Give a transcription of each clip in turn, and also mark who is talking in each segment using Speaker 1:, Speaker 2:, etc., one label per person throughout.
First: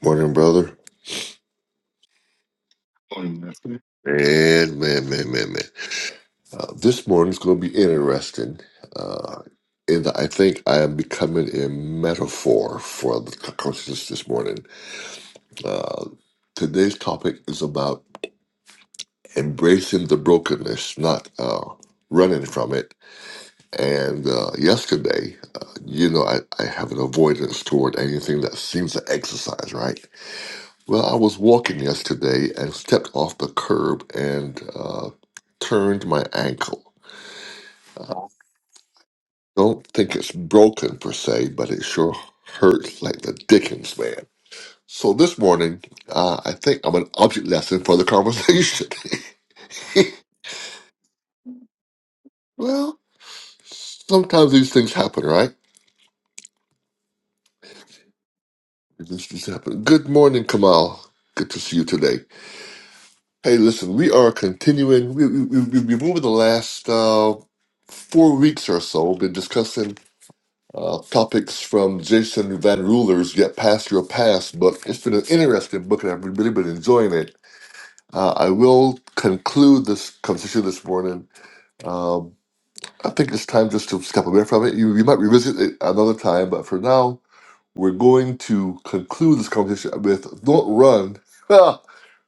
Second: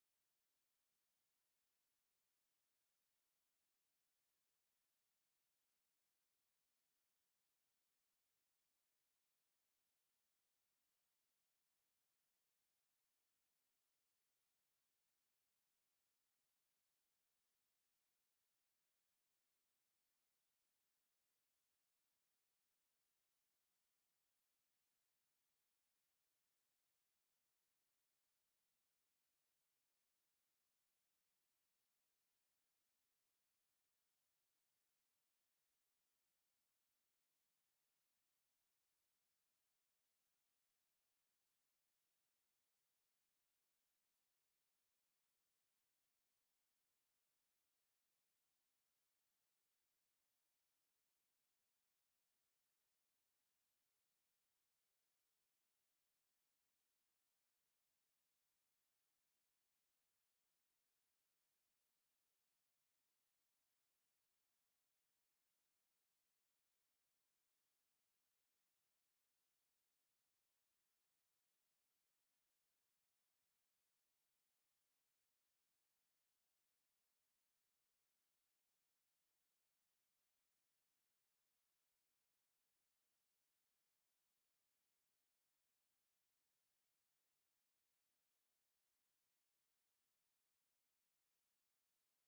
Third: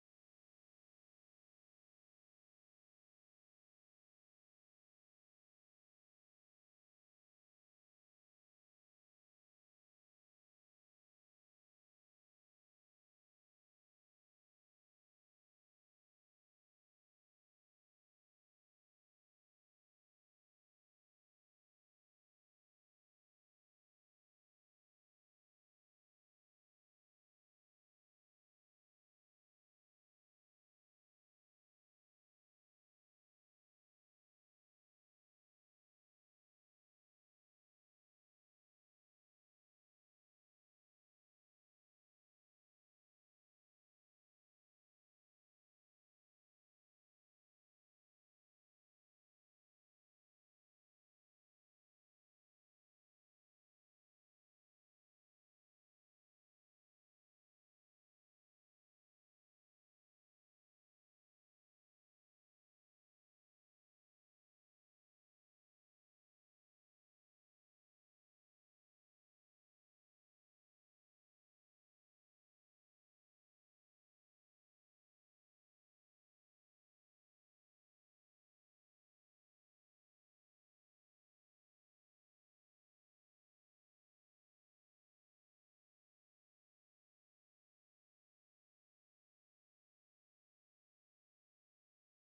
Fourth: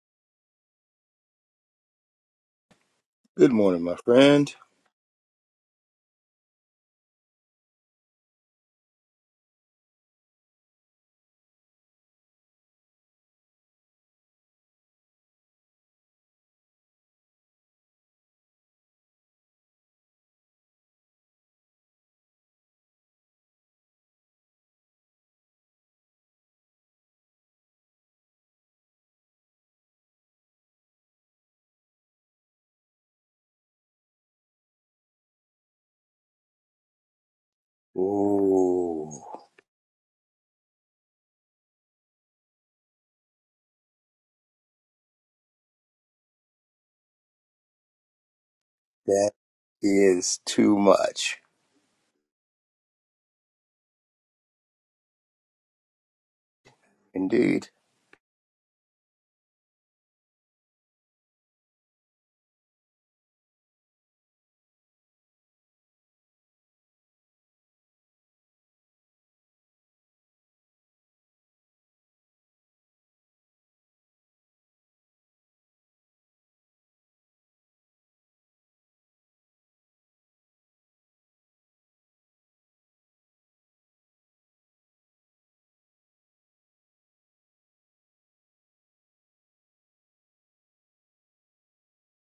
Speaker 1: Morning, brother. Morning,
Speaker 2: Good
Speaker 1: Matthew.
Speaker 2: morning, my friend.
Speaker 1: And man, man, man, man. Uh, this morning's going to be interesting. Uh, and I think I am becoming a metaphor for the consciousness this morning. Uh, today's topic is about embracing the brokenness, not uh, running from it. And uh, yesterday, uh, you know, I, I have an avoidance toward anything that seems to exercise, right? Well, I was walking yesterday and stepped off the curb and uh, turned my ankle. I
Speaker 2: Oh,
Speaker 1: don't think it's broken per se, but it sure hurts like the dickens, man. So this morning, uh, I think I'm an object lesson for the conversation.
Speaker 2: that is too much.
Speaker 1: well, sometimes these things happen, right?
Speaker 2: Indeed.
Speaker 1: These things happen. Good morning, Kamal. Good to see you today. Hey, listen, we are continuing. We, we, we, we've over the last uh, four weeks or so been discussing uh, topics from Jason Van Ruler's Get Past Your Past book. It's been an interesting book, and I've really been enjoying it. Uh, I will conclude this conversation this morning. Um, I think it's time just to step away from it. You, you might revisit it another time, but for now, we're going to conclude this conversation with Don't Run ah,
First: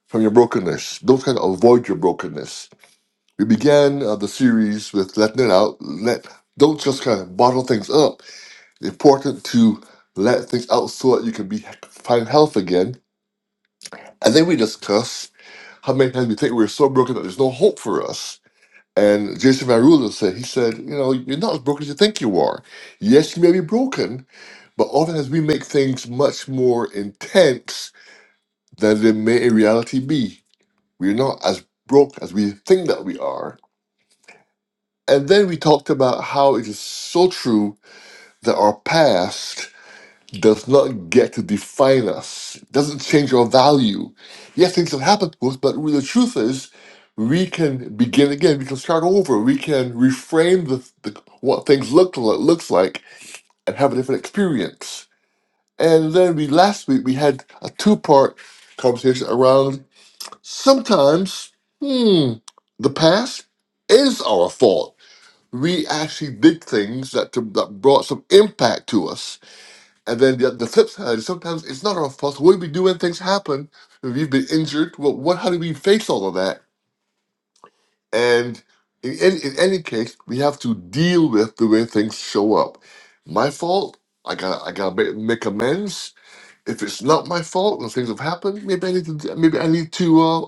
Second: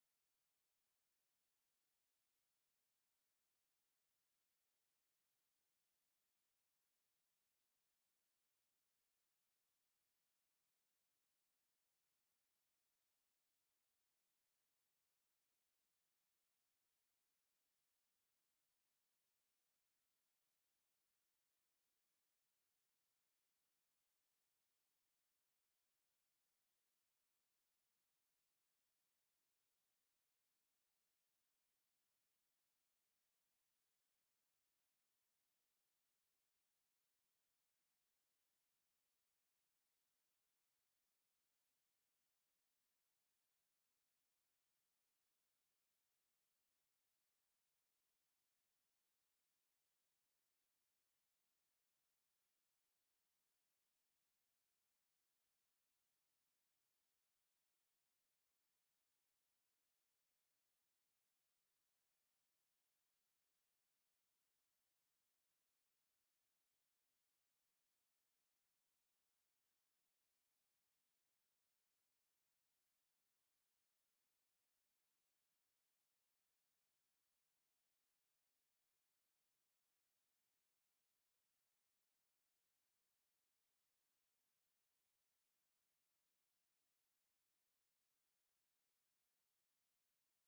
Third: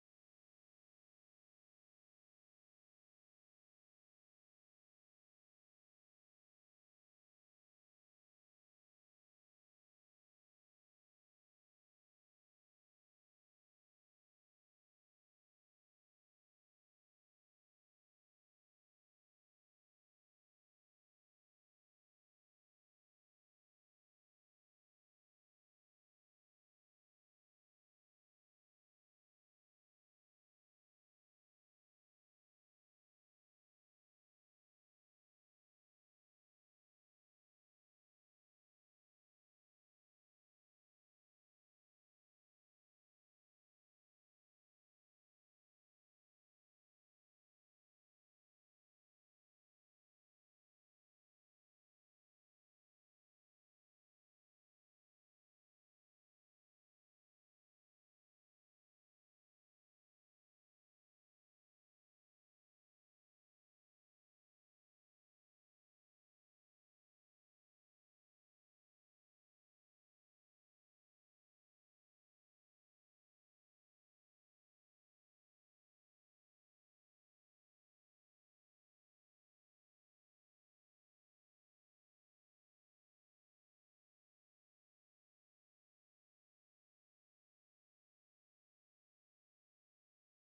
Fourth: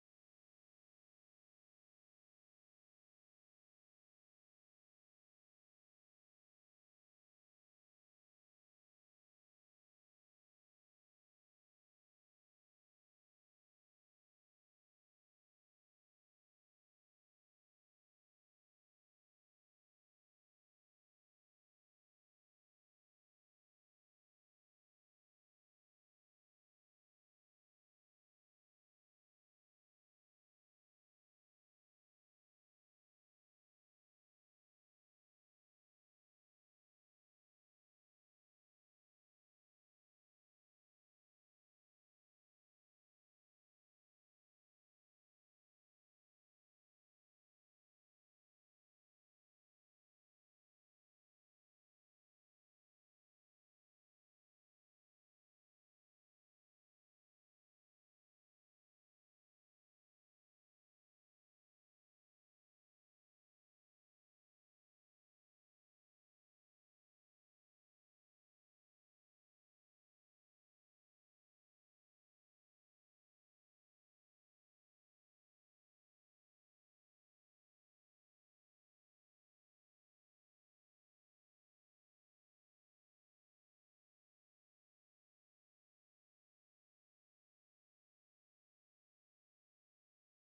Speaker 1: from Your Brokenness. Don't try to avoid your brokenness. We began uh, the series with letting it out. Let Don't just kind of bottle things up it's important to let things out so that you can be find health again. And then we discuss how many times we think we're so broken that there's no hope for us. And Jason Van Ruler said, he said, you know, you're not as broken as you think you are. Yes, you may be broken, but oftentimes we make things much more intense than they may in reality be. We're not as broke as we think that we are. And then we talked about how it is so true that our past does not get to define us, doesn't change our value. Yes, things have happened to us, but really the truth is, we can begin again. We can start over. We can reframe the, the what things look like, looks like and have a different experience. And then we last week we had a two part conversation around sometimes hmm, the past is our fault. We actually did things that to, that brought some impact to us and then the, the flip side is sometimes it's not our fault. What do we do when things happen? If we've been injured, well, what? How do we face all of that? And in any, in any case, we have to deal with the way things show up. My fault. I got I got to make amends. If it's not my fault and things have happened, maybe I need to maybe I need to uh,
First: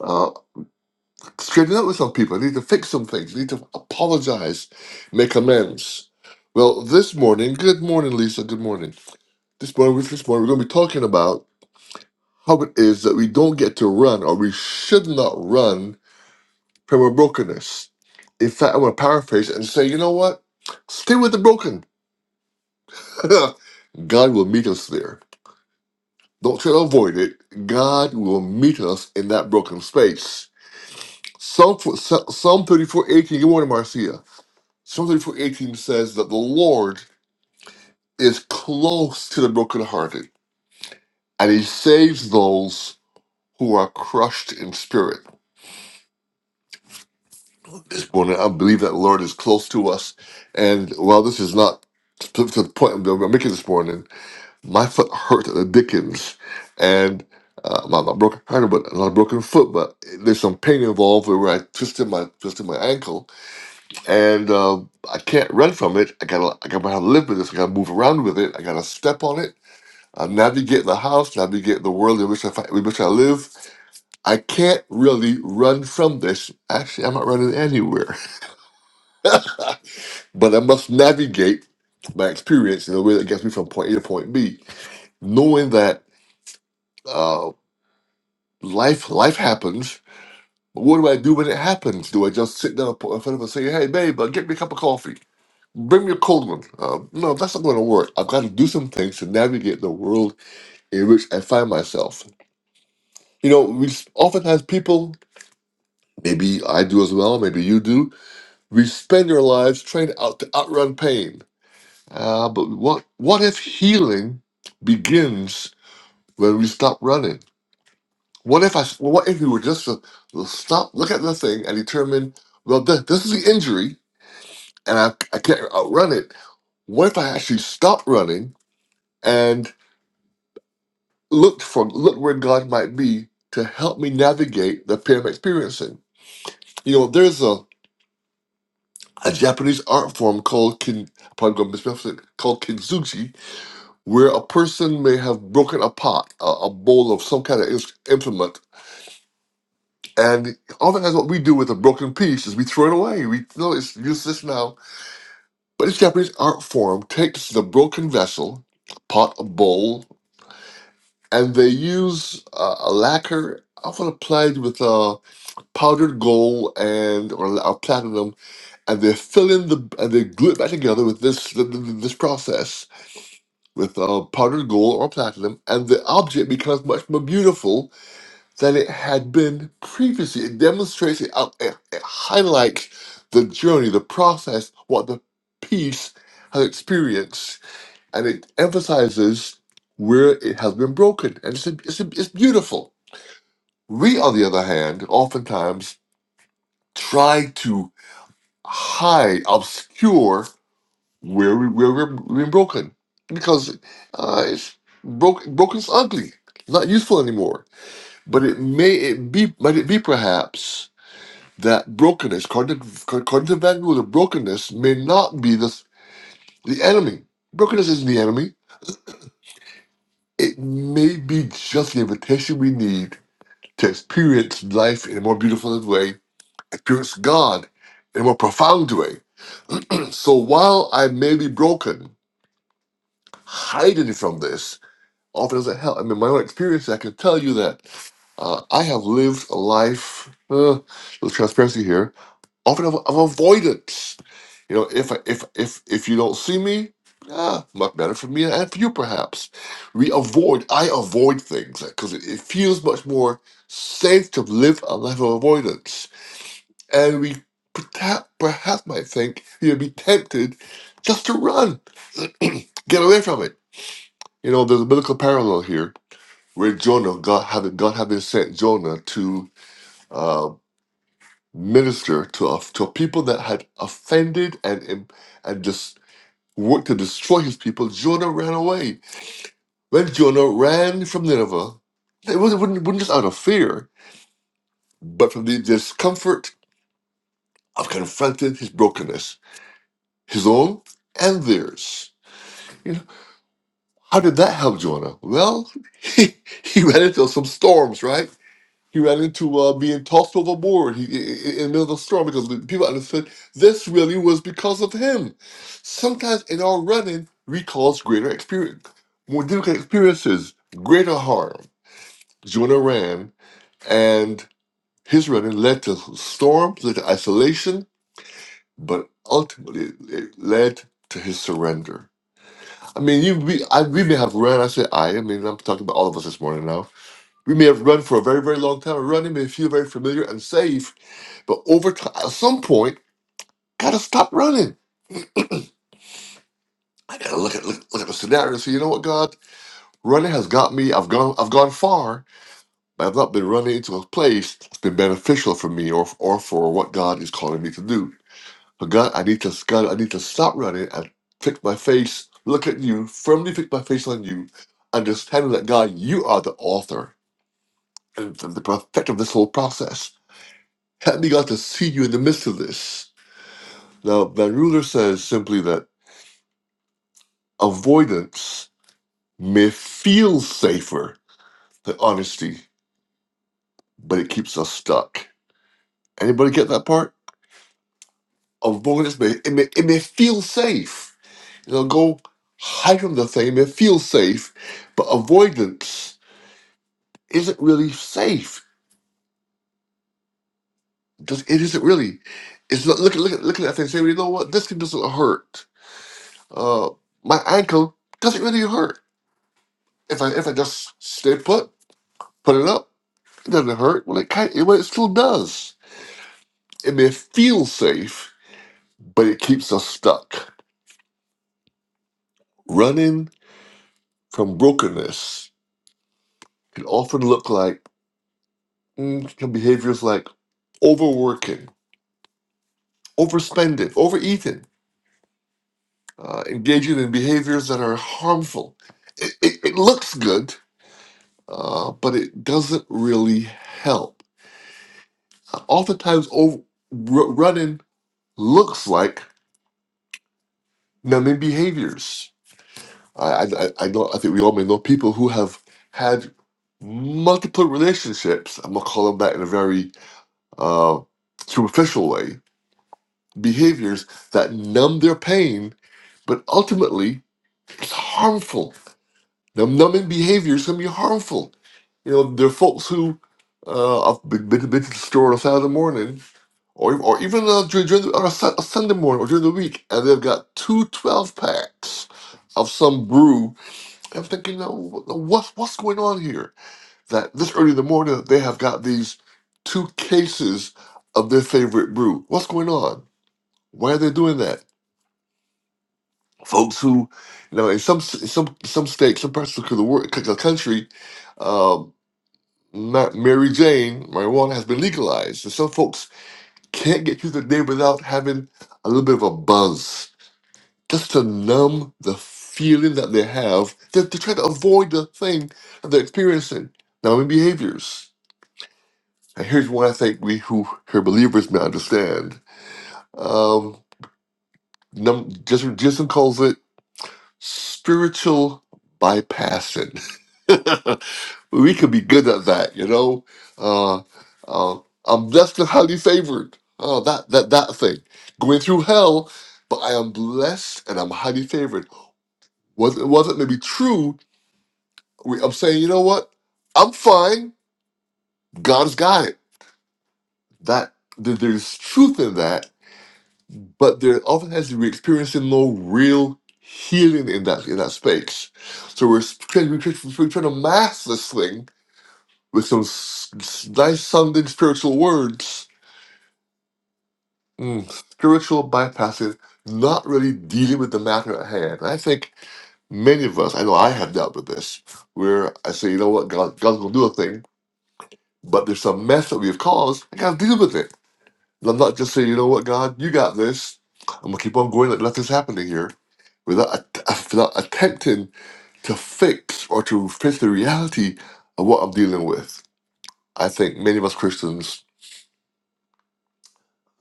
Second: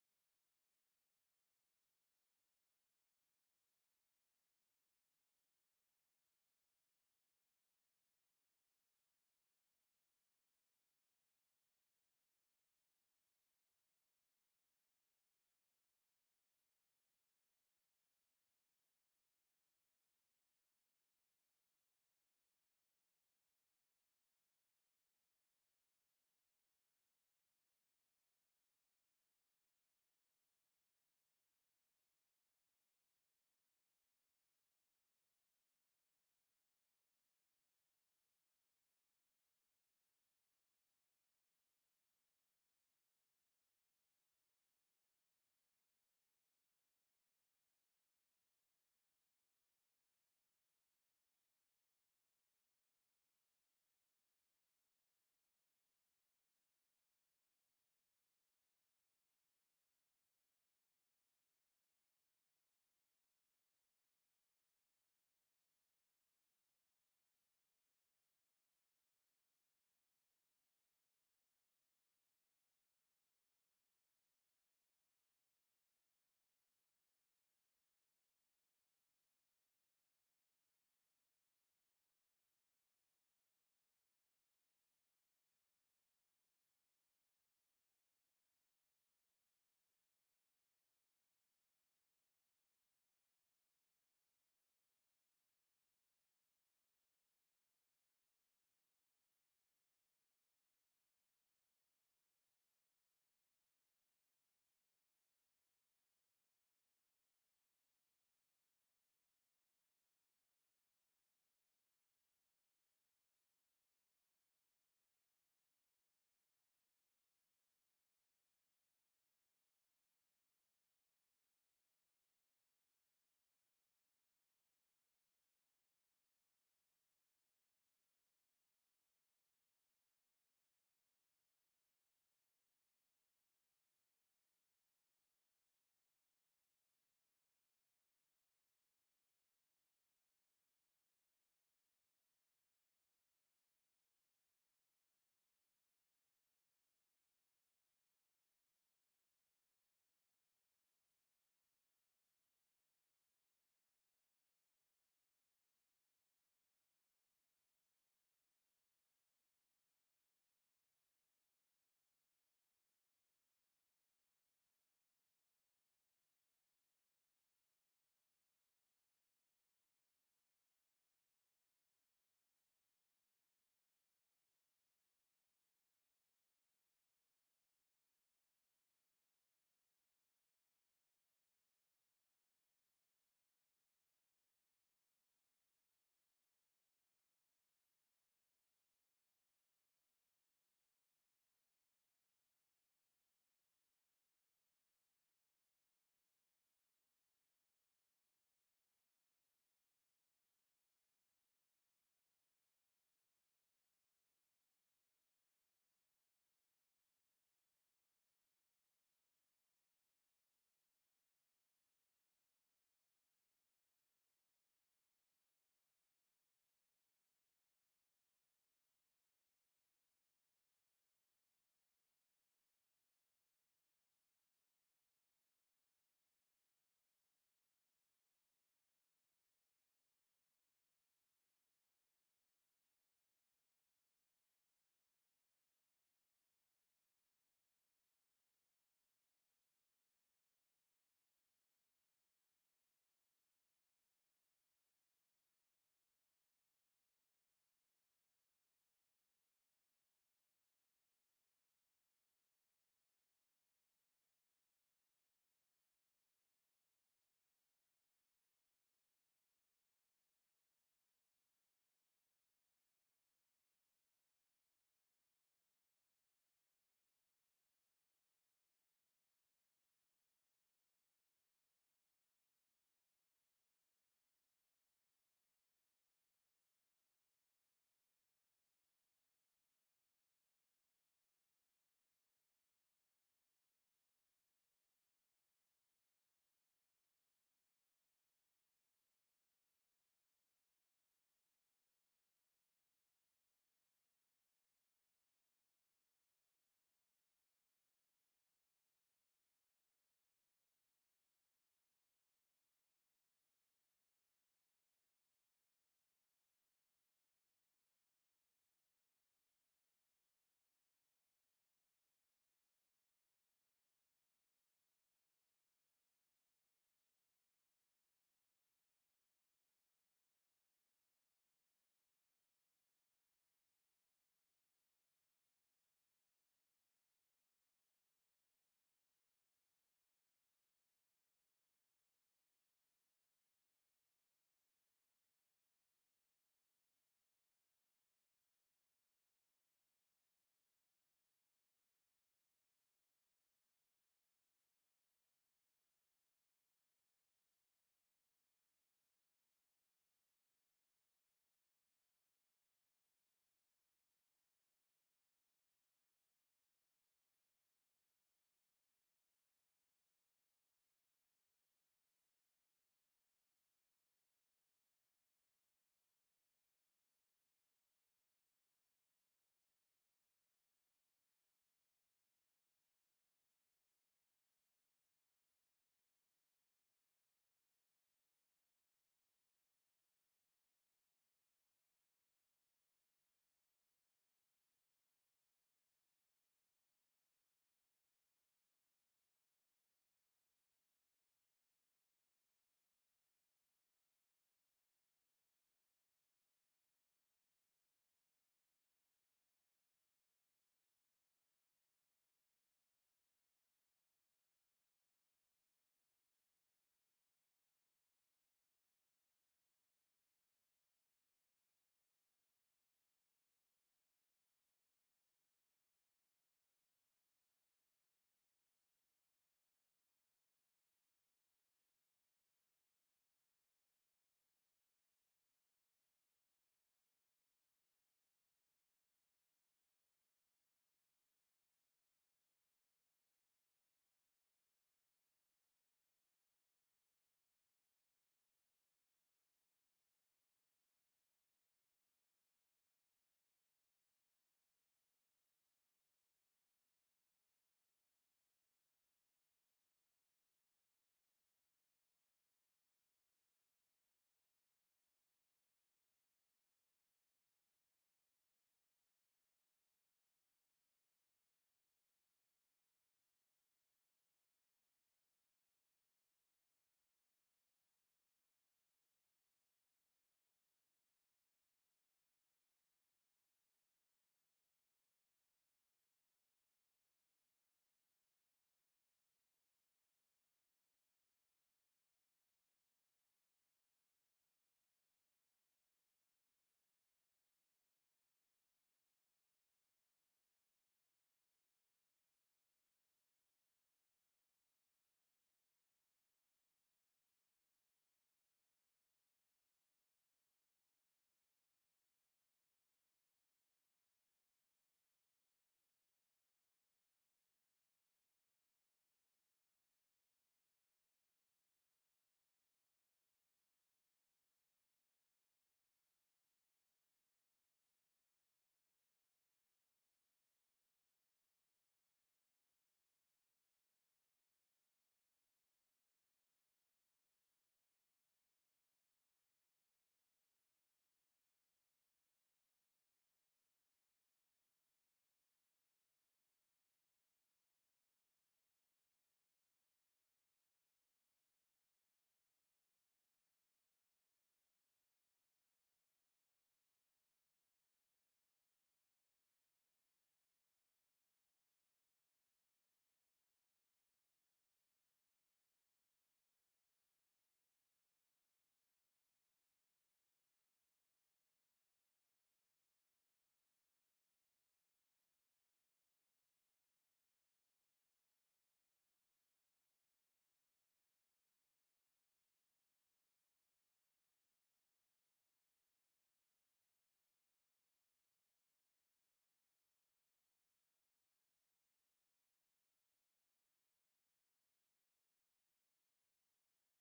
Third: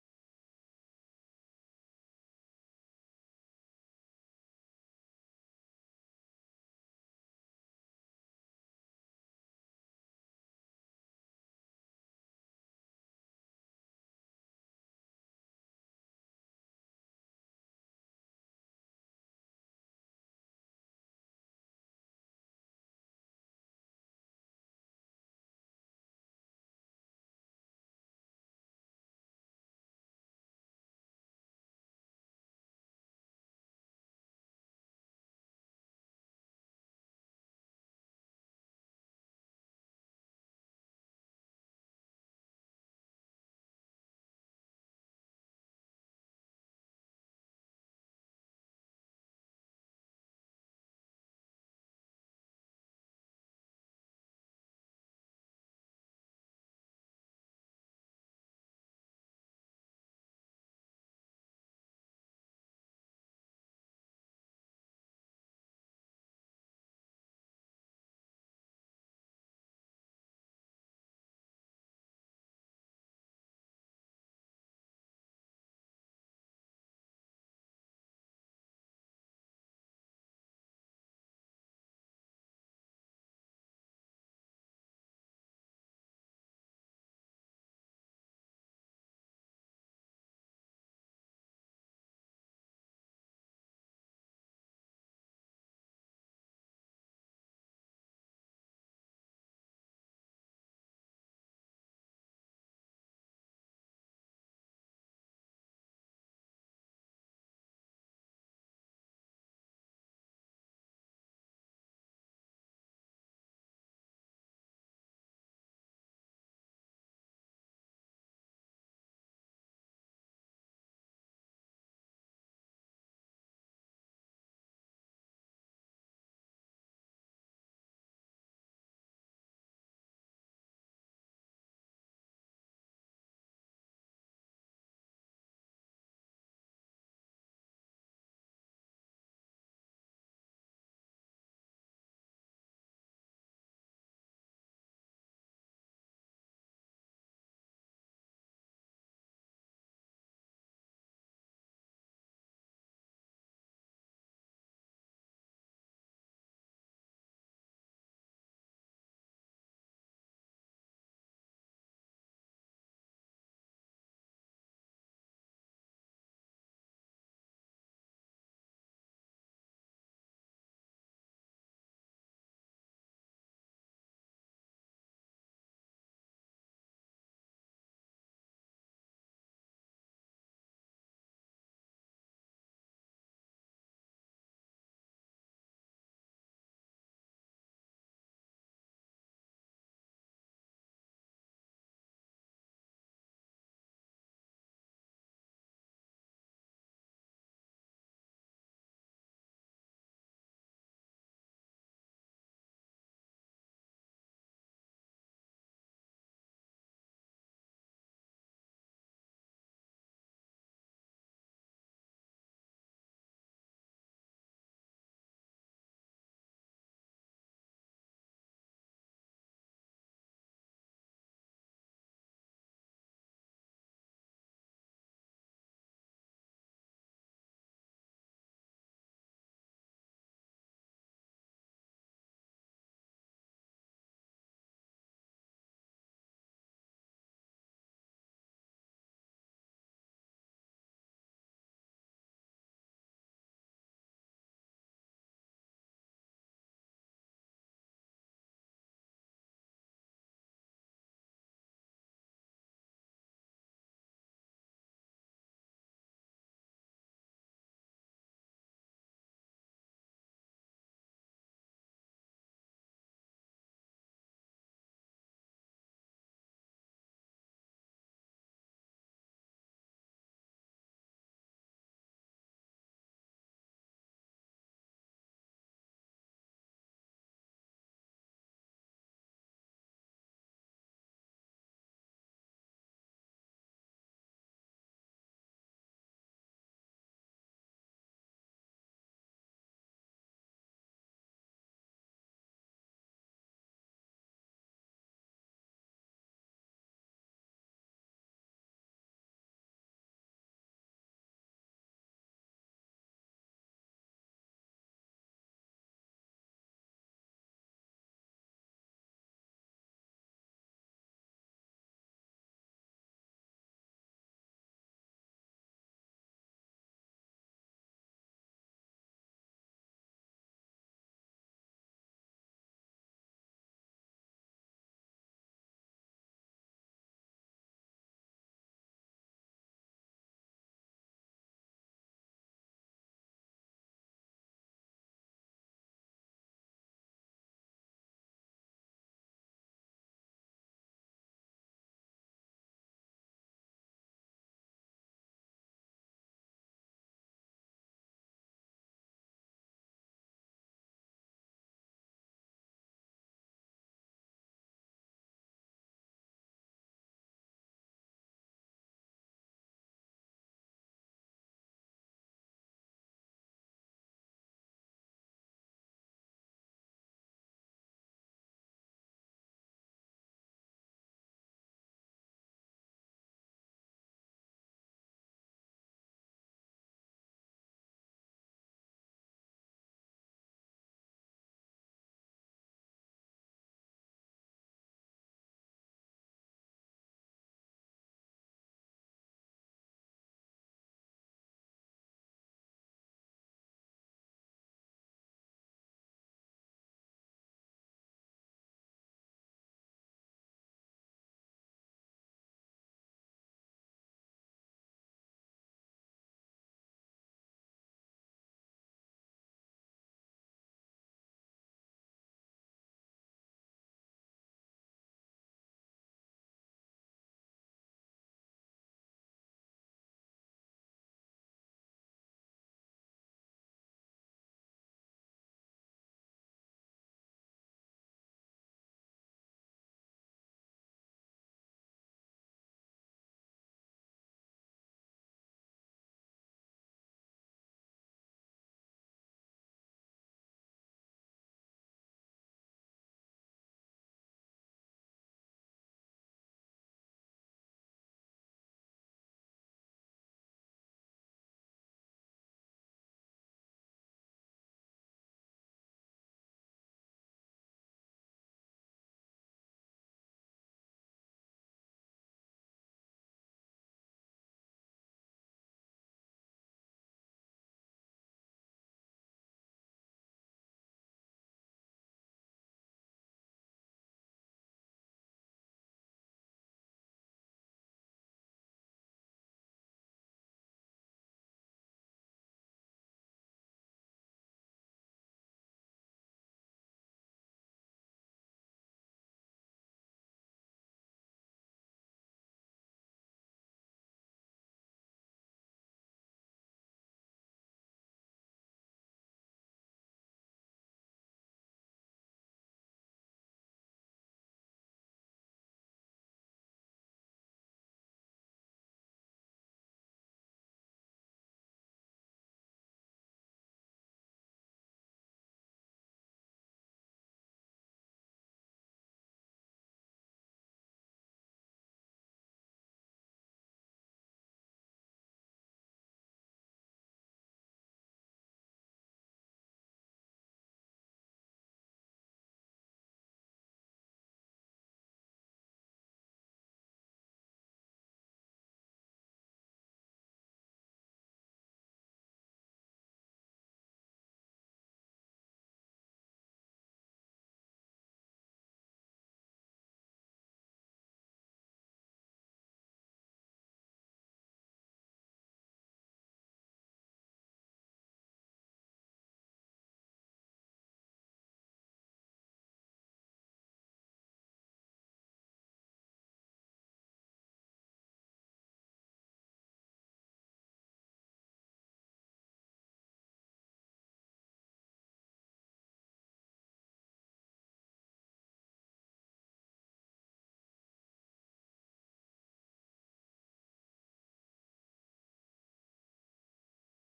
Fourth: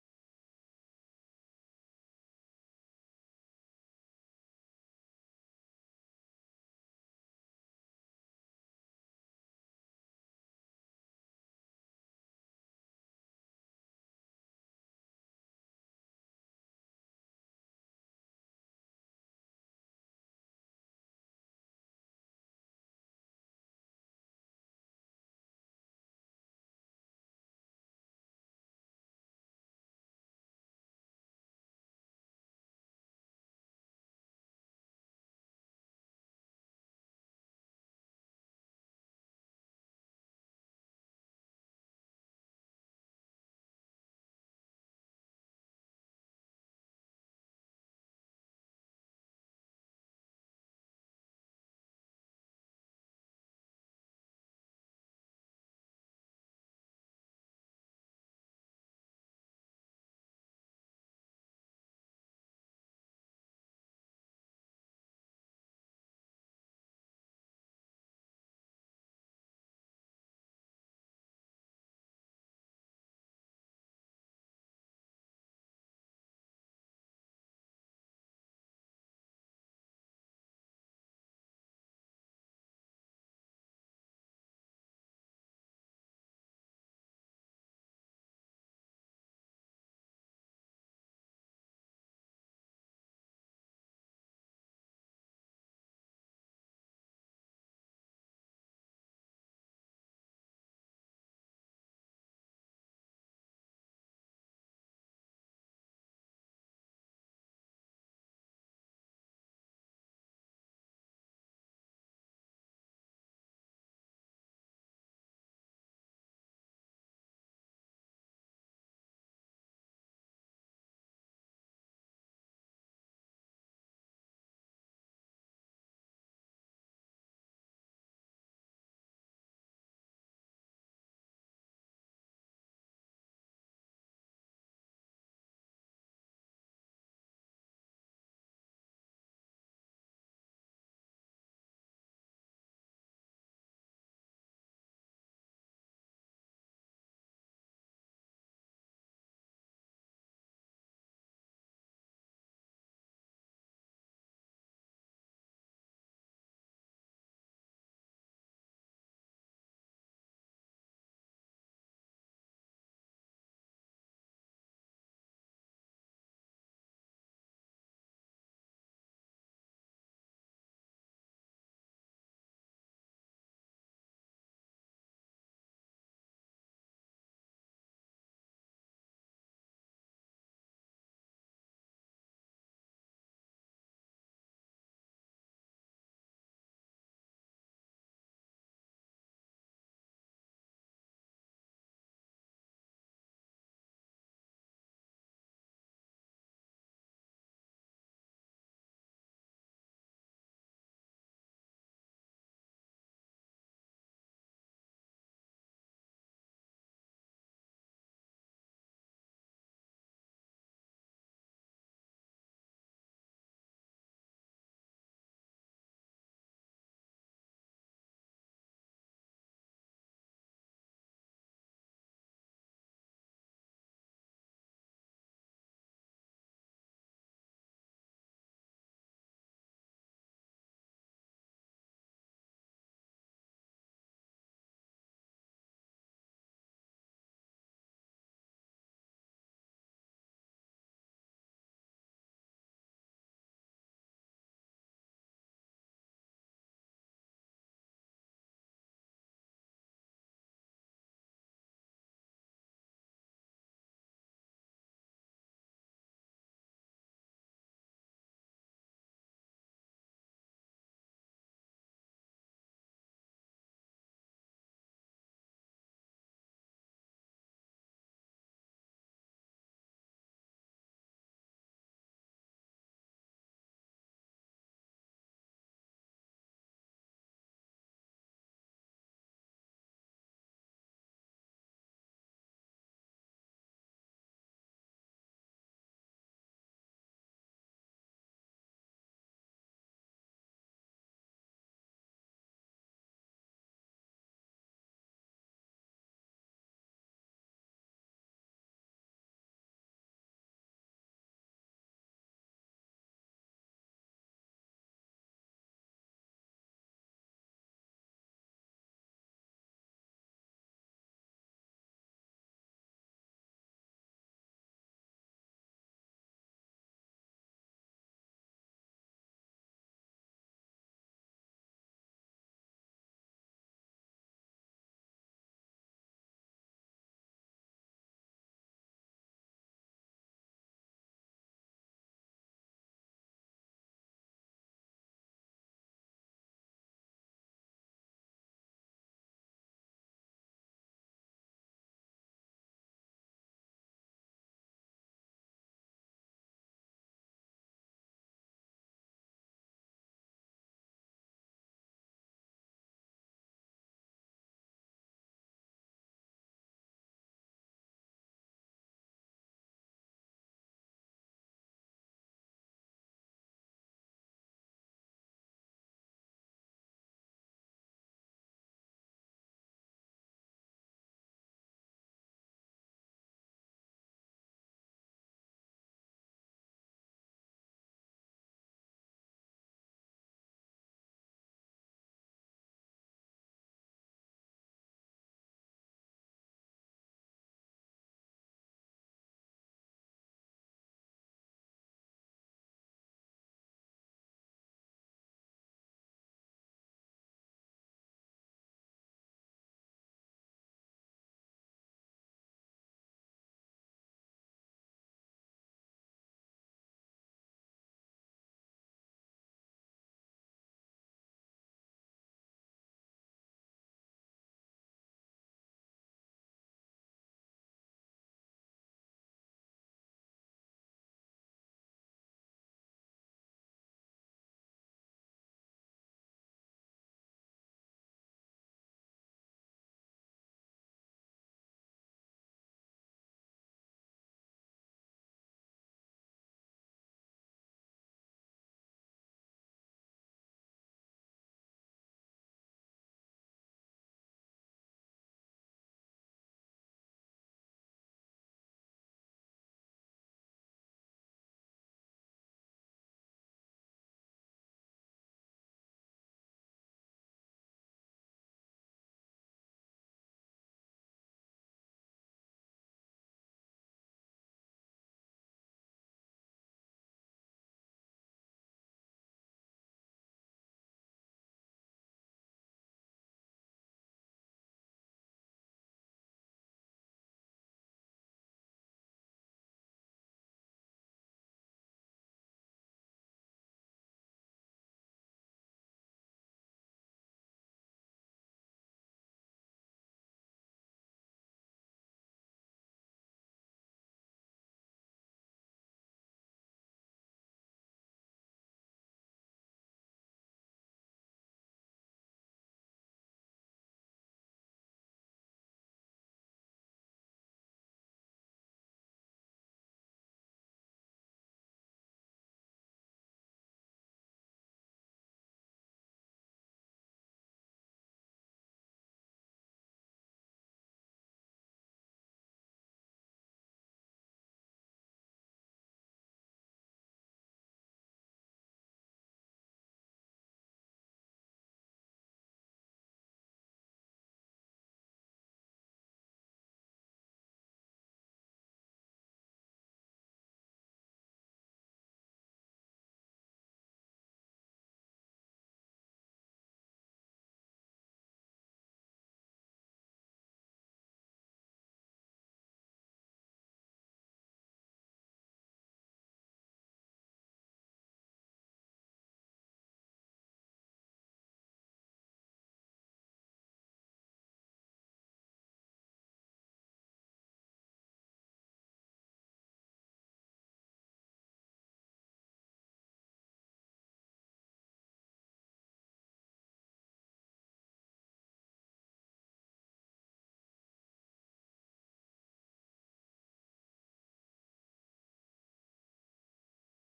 Speaker 1: uh, straighten up with some people. I need to fix some things. I need to apologize, make amends. Well, this morning, good morning, Lisa. Good morning. This morning, this morning, we're going to be talking about how it is that we don't get to run or we should not run from our brokenness. In fact, I want to paraphrase and say, you know what? Stay with the broken. God will meet us there. Don't try to avoid it. God will meet us in that broken space. Psalm, Psalm 34 18. good morning, Marcia. Psalm 34 18 says that the Lord is close to the brokenhearted and he saves those who are crushed in spirit. this morning. I believe that the Lord is close to us. And while this is not to, to the point I'm making this morning, my foot hurt the Dickens. And uh, my, my broken kind of, but not a broken foot, but there's some pain involved where I twisted my twisted my ankle, and uh, I can't run from it. I gotta I gotta live with this. I gotta move around with it. I gotta step on it. I navigate the house, navigate the world in which I fi- in which I live. I can't really run from this. Actually, I'm not running anywhere. but I must navigate my experience in a way that gets me from point A to point B, knowing that uh, life life happens. But what do I do when it happens? Do I just sit down in front of her and say, "Hey, babe, uh, get me a cup of coffee. Bring me a cold one"? Uh, no, that's not going to work. I've got to do some things to navigate the world in which I find myself. You know, we s- oftentimes people, maybe I do as well, maybe you do. We spend our lives trying to out to outrun pain Uh, but what what if healing begins when we stop running? What if I? well, What if we were just to stop, look at the thing, and determine, well, th- this is the injury, and I, I can't outrun it. What if I actually stopped running and looked for look where God might be to help me navigate the pain I'm experiencing? You know, there's a, a Japanese art form called kin. Probably going to mispronounce it. Called kintsugi, where a person may have broken a pot, a, a bowl of some kind of ins- implement, and oftentimes what we do with a broken piece is we throw it away. We no, it's useless now. But this Japanese art form takes the broken vessel, a pot, a bowl, and they use uh, a lacquer often applied with uh, powdered gold and or, or platinum, and they fill in the and they glue it back together with this th- th- th- this process with uh, powdered gold or platinum, and the object becomes much more beautiful than it had been previously. It demonstrates, it, out- it, it highlights the journey, the process, what the piece has experienced, and it emphasizes where it has been broken. And it's, it's, it's beautiful. We, on the other hand, oftentimes try to hide, obscure where, we, where we're, we're broken because uh, it's broke, broken's ugly, not useful anymore. But it may it be, might it be perhaps that brokenness, content, con- contending with the brokenness may not be the, the enemy. Brokenness isn't the enemy. It may be just the invitation we need to experience life in a more beautiful way, experience God in a more profound way. So while I may be broken, hiding from this often doesn't help. I mean, my own experience, I can tell you that uh, I have lived a life, uh, little transparency here, often of, of avoidance. You know, if I- if if if you don't see me, ah, much better for me and for you, perhaps. We avoid. I avoid things because it, it feels much more safe to live a life of avoidance, and we perhaps perhaps might think you would be tempted just to run, get away from it. You know, there's a biblical parallel here where Jonah, God having God having sent Jonah to uh, minister to a, to a people that had offended and and just worked to destroy his people. Jonah ran away. When Jonah ran from Nineveh, it wasn't, wasn't, wasn't just out of fear, but from the discomfort of confronting his brokenness, his own and theirs. You know, how did that help Jonah? Well, he, he ran into some storms, right? He ran into uh, being tossed overboard he, i- i- in the middle of the storm because the people understood this really was because of him. Sometimes in our running, we cause greater experience, more difficult experiences, greater harm. Jonah ran, and his running led to storms, led to isolation, but ultimately it led to his surrender. I mean, you, we, I, we may have run. I say I. I mean, I'm talking about all of us this morning now. We may have run for a very, very long time. Running may feel very familiar and safe, but over time, at some point, gotta stop running. I gotta look at look, look at the scenario and say, you know what, God, running has got me. I've gone I've gone far, but I've not been running into a place that's been beneficial for me or or for what God is calling me to do. But God, I need to God, I need to stop running and fix my face. Look at you, firmly fix my face on you, understanding that God, you are the author and the the perfecter of this whole process. Help me, God, to see you in the midst of this. Now, Van Ruler says simply that avoidance may feel safer than honesty, but it keeps us stuck. Anybody get that part? Avoidance may it may, it may feel safe. It'll go hide from the thing, it may feel safe, but avoidance isn't really safe. Just it isn't really. It's not look at look at look at that thing and say, you know what, this thing doesn't hurt. Uh my ankle doesn't really hurt. If I if I just stay put, put it up, it doesn't hurt. Well it kind well, it still does. It may feel safe, but it keeps us stuck. Running from brokenness can often look like mm, can behaviors like overworking, overspending, overeating, uh, engaging in behaviors that are harmful. It, it, it looks good, uh, but it doesn't really help. Uh, Oftentimes, over, r- running looks like numbing behaviors. I, I, I I know. I think we all may know people who have had multiple relationships. I'm gonna call them that in a very uh, superficial way, behaviors that numb their pain, but ultimately it's harmful. Num- numbing behaviors can be harmful. You know, there are folks who uh, have been, been, been to the store on a Saturday morning, or, or even uh, during, during the, on a, Sun- a Sunday morning or during the week, and they've got two 12 packs of some brew. I'm thinking, "Now, what- what's, what's going on here? that this early in the morning they have got these two cases of their favorite brew. What's going on? Why are they doing that? Folks who, you know, in some some some states, some parts of the world, the country, um, not Mary Jane marijuana has been legalized, and some folks can't get through the day without having a little bit of a buzz, just to numb the feeling that they have. They're, they're trying to avoid the thing that they're experiencing, numbing behaviors. And here's one I think we who are believers may understand. Um, num- Jason, Jason calls it spiritual bypassing. we could be good at that, you know. Uh, uh, I'm blessed and highly favored. Oh, that that that thing, going through hell, but I am blessed and I'm highly favored. Was it wasn't maybe true? we- I'm saying, you know what? I'm fine. God's got it. That there- there's truth in that but there often has to be experiencing no real healing in that in that space. So we're trying, we're trying we're trying to mask this thing with some s- s- nice sounding spiritual words, Mm, spiritual bypassing, not really dealing with the matter at hand. And I think many of us, I know I have dealt with this, where I say, you know what, God, God's gonna do a thing, but there's some mess that we have caused. I gotta deal with it. And I'm not just saying, you know what, God, you got this. I'm gonna keep on going like nothing's happening here without, att- without attempting to fix or to fix the reality of what I'm dealing with. I think many of us Christians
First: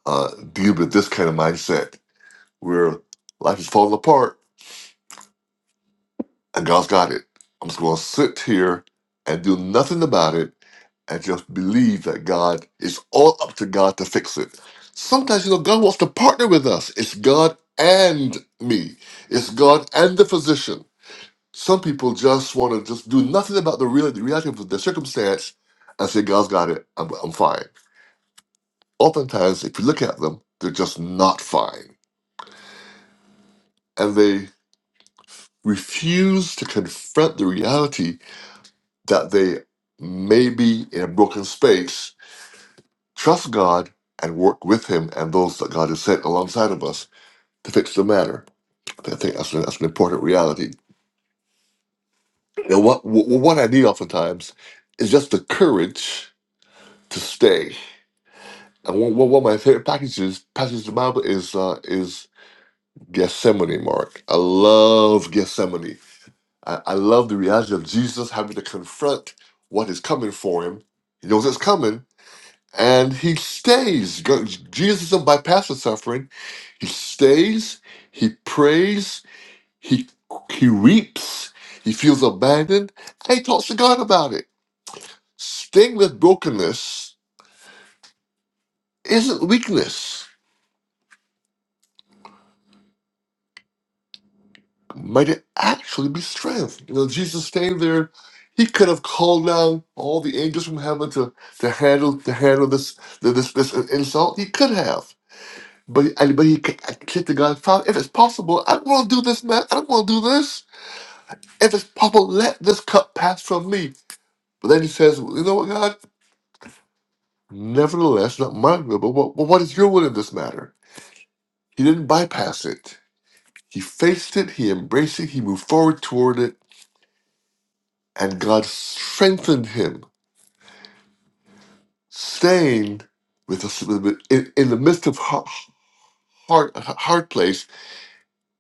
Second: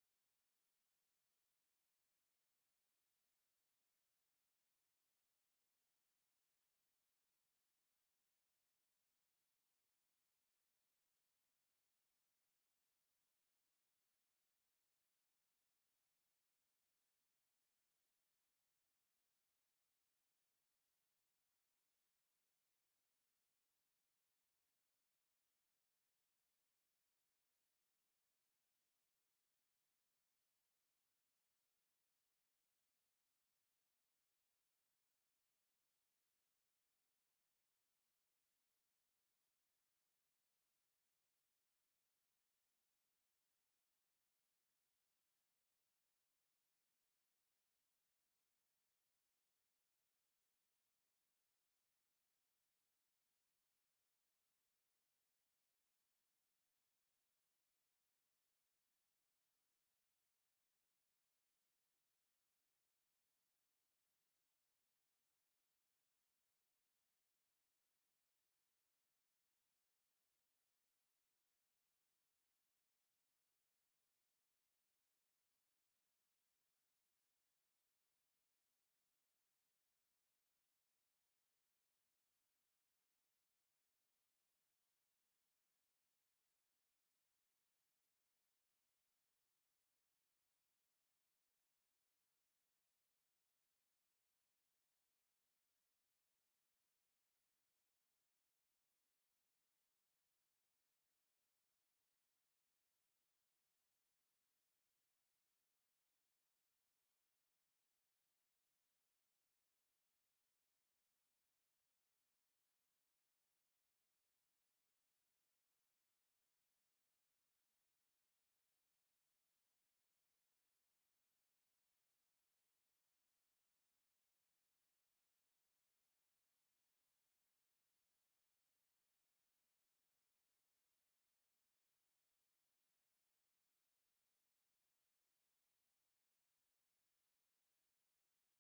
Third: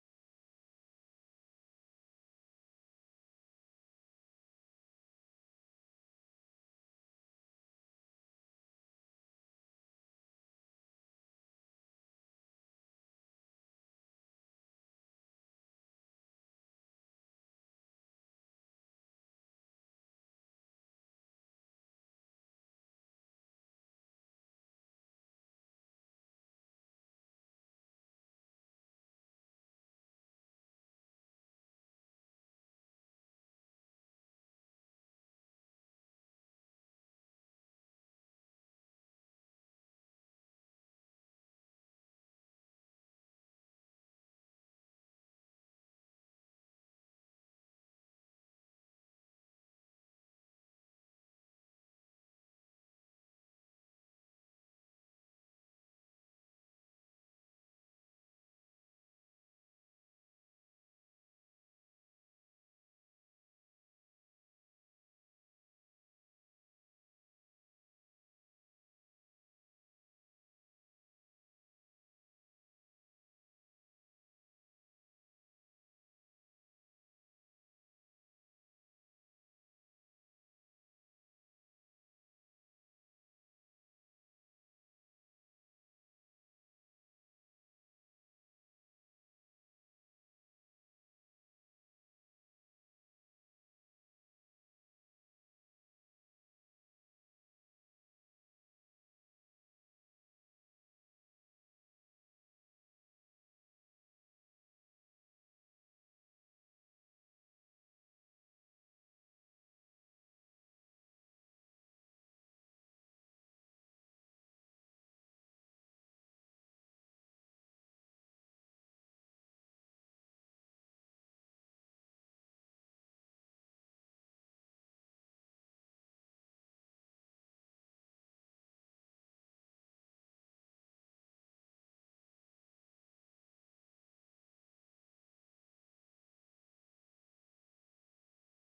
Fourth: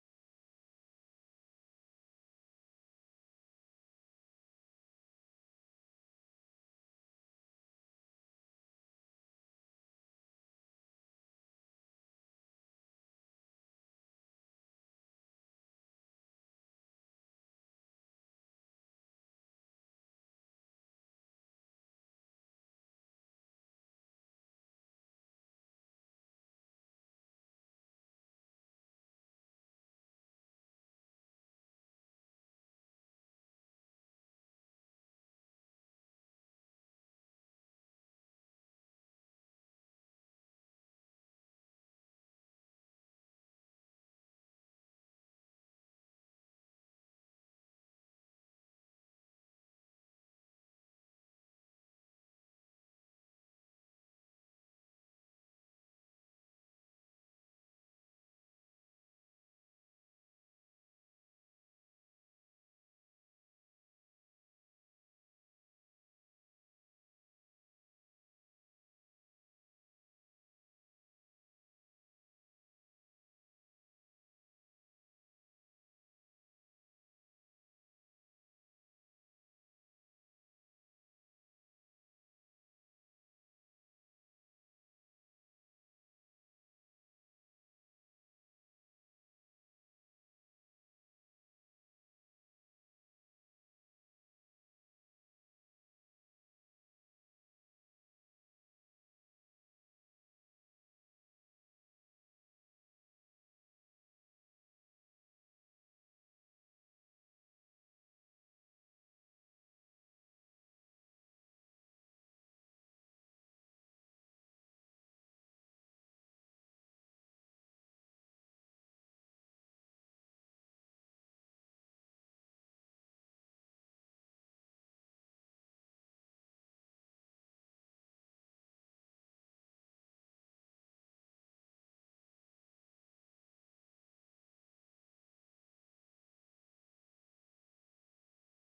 Speaker 1: uh, deal with this kind of mindset where life is falling apart and God's got it. I'm just going to sit here and do nothing about it and just believe that God, it's all up to God to fix it. Sometimes, you know, God wants to partner with us. It's God and me, it's God and the physician. Some people just want to just do nothing about the, real, the reality of their circumstance and say, God's got it. I'm, I'm fine. Oftentimes, if you look at them, they're just not fine. And they refuse to confront the reality that they may be in a broken space, trust God, and work with Him and those that God has sent alongside of us to fix the matter. I think that's an, that's an important reality. And what, what I need oftentimes is just the courage to stay And one, one one of my favorite packages, passages of the Bible is uh, is Gethsemane, Mark. I love Gethsemane. I, I love the reality of Jesus having to confront what is coming for him. He knows it's coming, and he stays. Go- Jesus doesn't bypass the suffering. He stays. He prays. He he weeps. He feels abandoned, and he talks to God about it. Staying with brokenness isn't weakness. might it actually be strength? You know, Jesus stayed there. He could have called down all the angels from heaven to, to handle to handle this this this insult. He could have, but and- but he said to God, Father, if it's possible, I don't want to do this, man. I don't want to do this. If it's possible, let this cup pass from me. But then he says, "Well, you know what, God? Nevertheless, not my will, but what, but what is your will in this matter? He didn't bypass it. He faced it. He embraced it. He moved forward toward it, and God strengthened him Staying with us in, in the midst of hard, hard, hard place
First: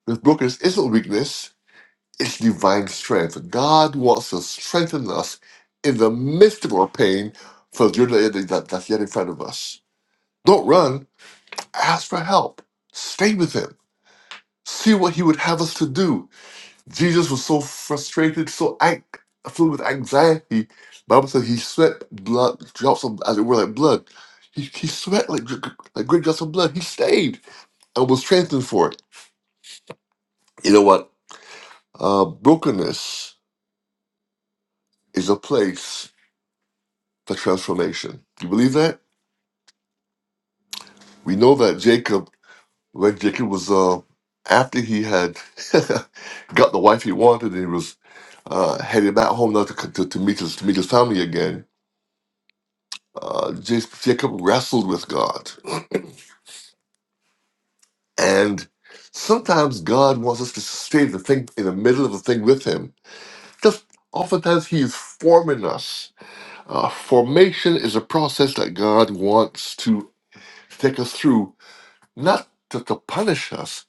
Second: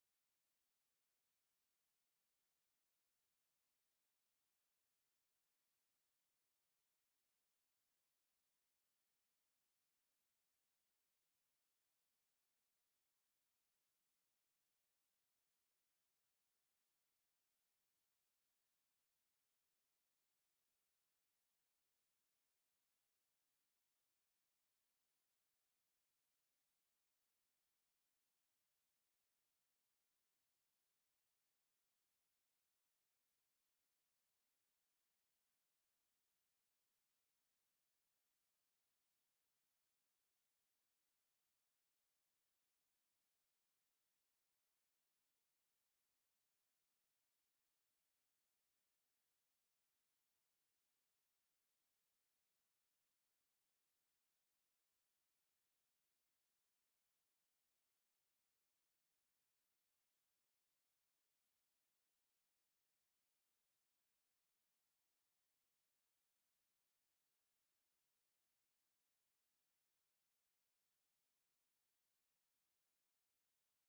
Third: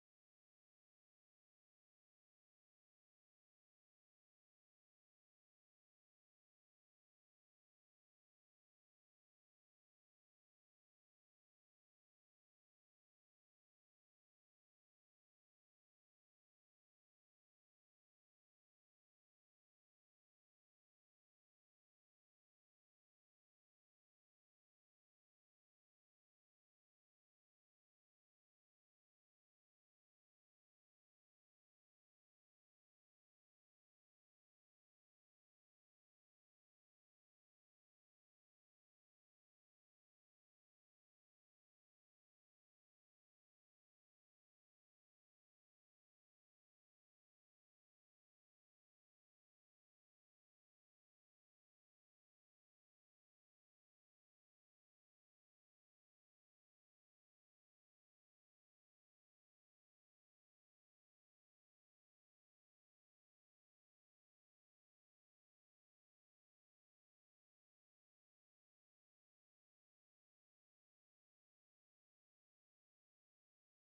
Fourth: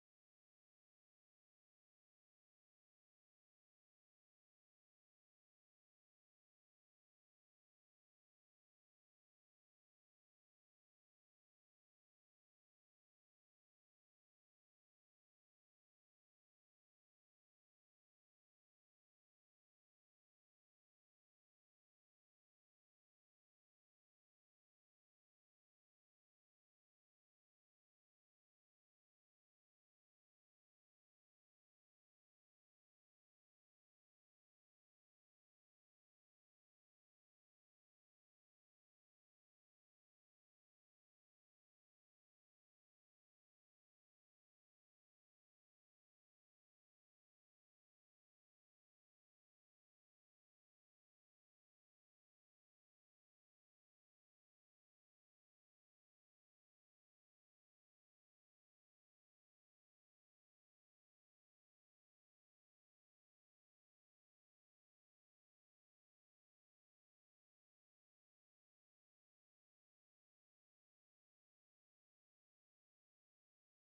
Speaker 1: with brokenness isn't weakness, it's divine strength. God wants to strengthen us in the midst of our pain for the journey that, that's yet in front of us. Don't run, ask for help. Stay with Him. See what He would have us to do. Jesus was so frustrated, so ang- filled with anxiety. Bible says he sweat blood, drops of, as it were, like blood. He, he sweat like, dr- like great drops of blood. He stayed and was strengthened for it. You know what? Uh, brokenness is a place for transformation. Do you believe that? We know that Jacob, when Jacob was, uh, after he had got the wife he wanted, and he was uh, headed back home now to, to, to meet his to meet his family again Uh, James- Jacob wrestled with God, and sometimes God wants us to stay the thing in the middle of the thing with Him. Just oftentimes He is forming us. Uh, formation is a process that God wants to take us through, not to, to punish us,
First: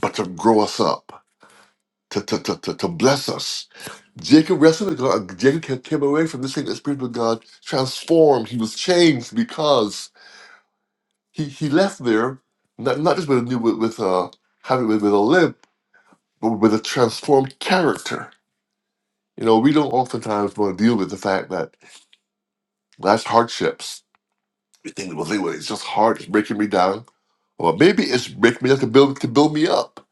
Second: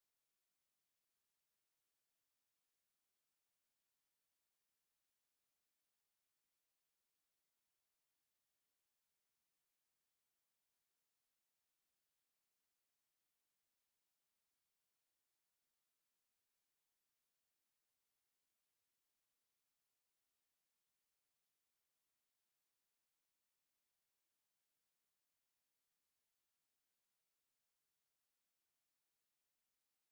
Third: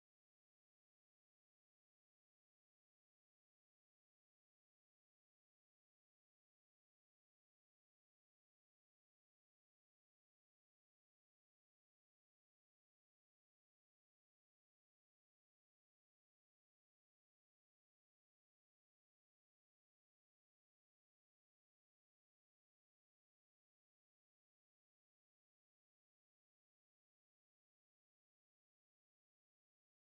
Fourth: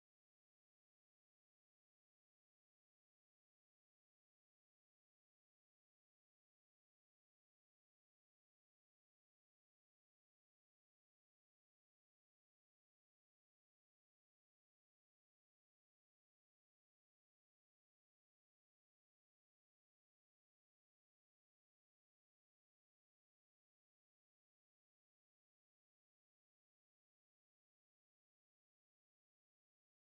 Speaker 1: but to grow us up, to, to, to, to, to bless us. Jacob wrestled with God. Jacob came away from this thing, the Spirit of God transformed. He was changed because he he left there not not just with a new with, with uh having with, with a limp, but with a transformed character. You know, we don't oftentimes want to deal with the fact that life's hardships. We think, well, think, well, it's just hard. It's breaking me down, or maybe it's breaking me up to build to build me up.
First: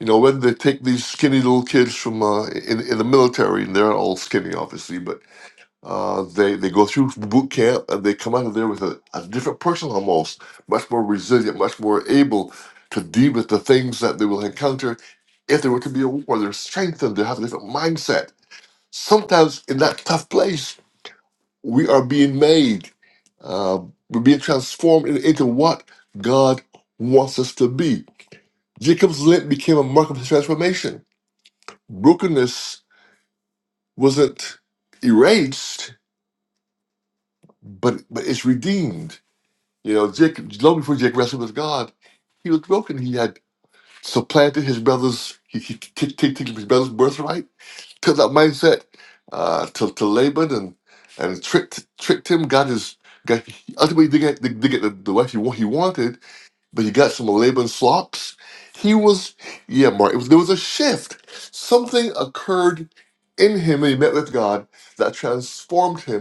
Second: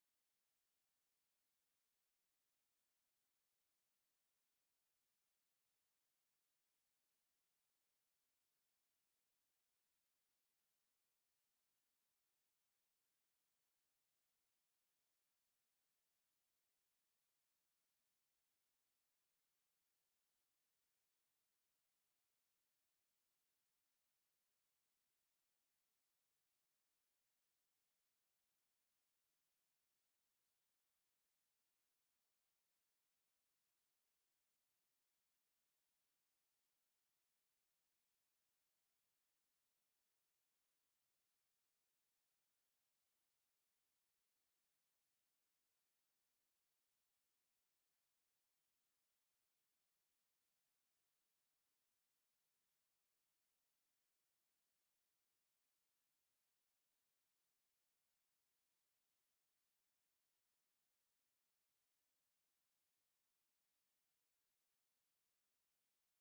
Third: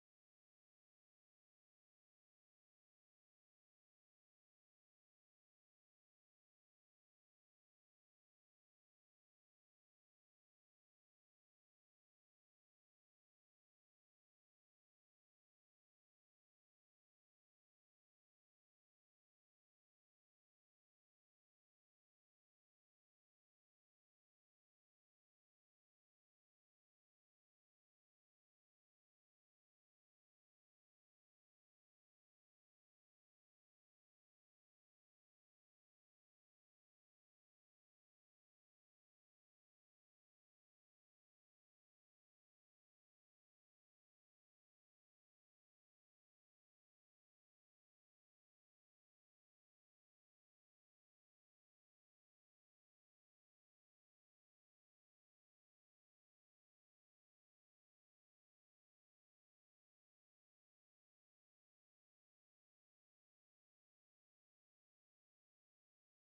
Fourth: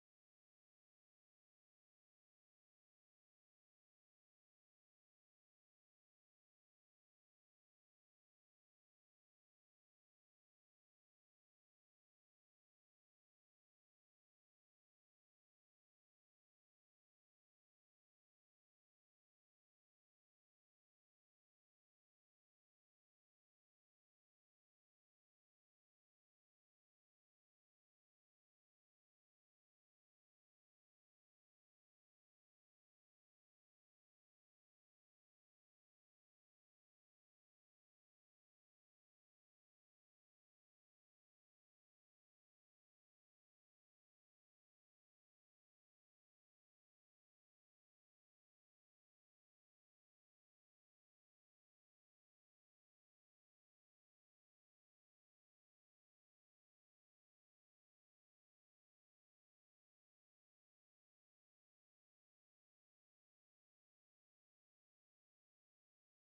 Speaker 1: You know, whether they take these skinny little kids from uh, in in the military, and they're all skinny, obviously, but Uh, they they go through boot camp and they come out of there with a, a different person almost, much more resilient, much more able to deal with the things that they will encounter if there were to be a war. They're strengthened. They have a different mindset. Sometimes in that tough place, we are being made. Uh, we're being transformed in- into what God wants us to be. Jacob's lint became a mark of his transformation. Brokenness wasn't erased, but but it's redeemed You know, Jake, long before Jake wrestled with God, he was broken. He had supplanted his brother's, he, he t- t- t- his brother's birthright, took that mindset uh, to, to Laban and and tricked tricked him. Got his, got, he ultimately did get, did get the, the wife he, wa- he wanted, but he got some of Laban's slops. He was, yeah, Mark, it was, there was a shift. Something occurred in him when he met with God that transformed him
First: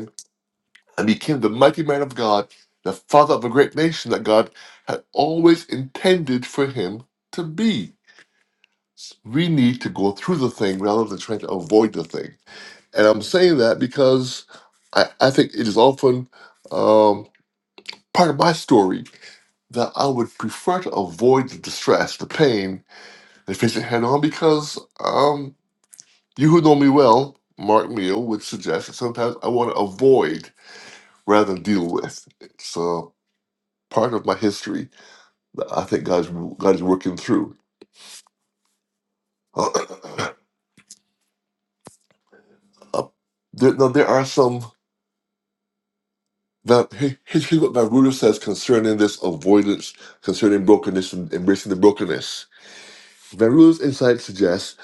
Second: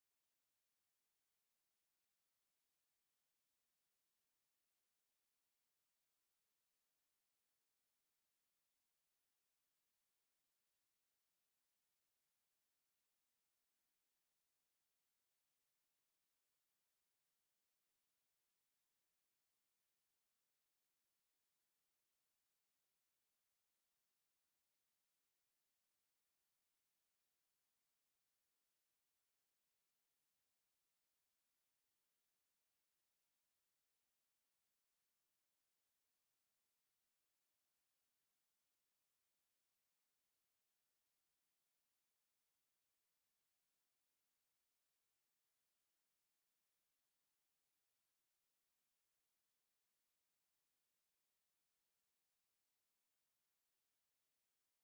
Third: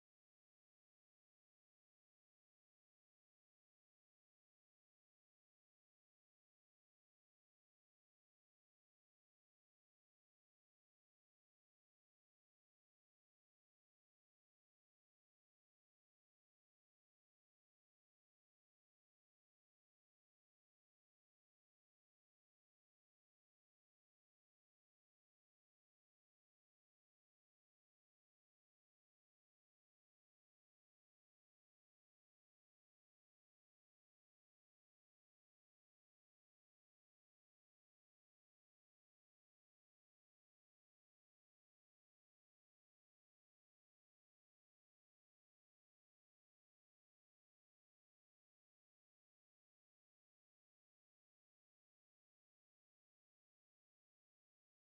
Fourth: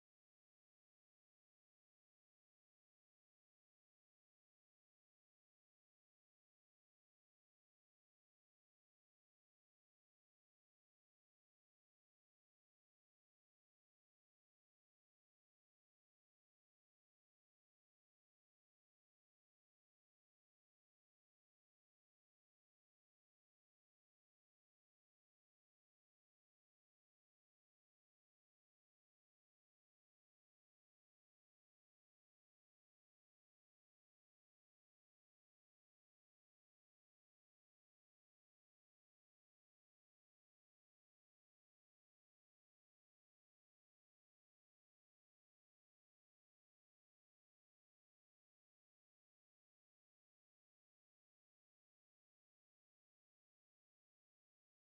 Speaker 1: and became the mighty man of God, the father of a great nation that God had always intended for him to be. We need to go through the thing rather than trying to avoid the thing. And I'm saying that because I, I think it is often um, part of my story that I would prefer to avoid the distress, the pain, and face it head on because um, you who know me well, Mark Meal, would suggest that sometimes I want to avoid rather than deal with. So. part of my history that I think God's God is working through. Uh, there, now there are some. Now, here- here's what my ruler says concerning this avoidance, concerning brokenness and embracing the brokenness. My ruler's insight suggests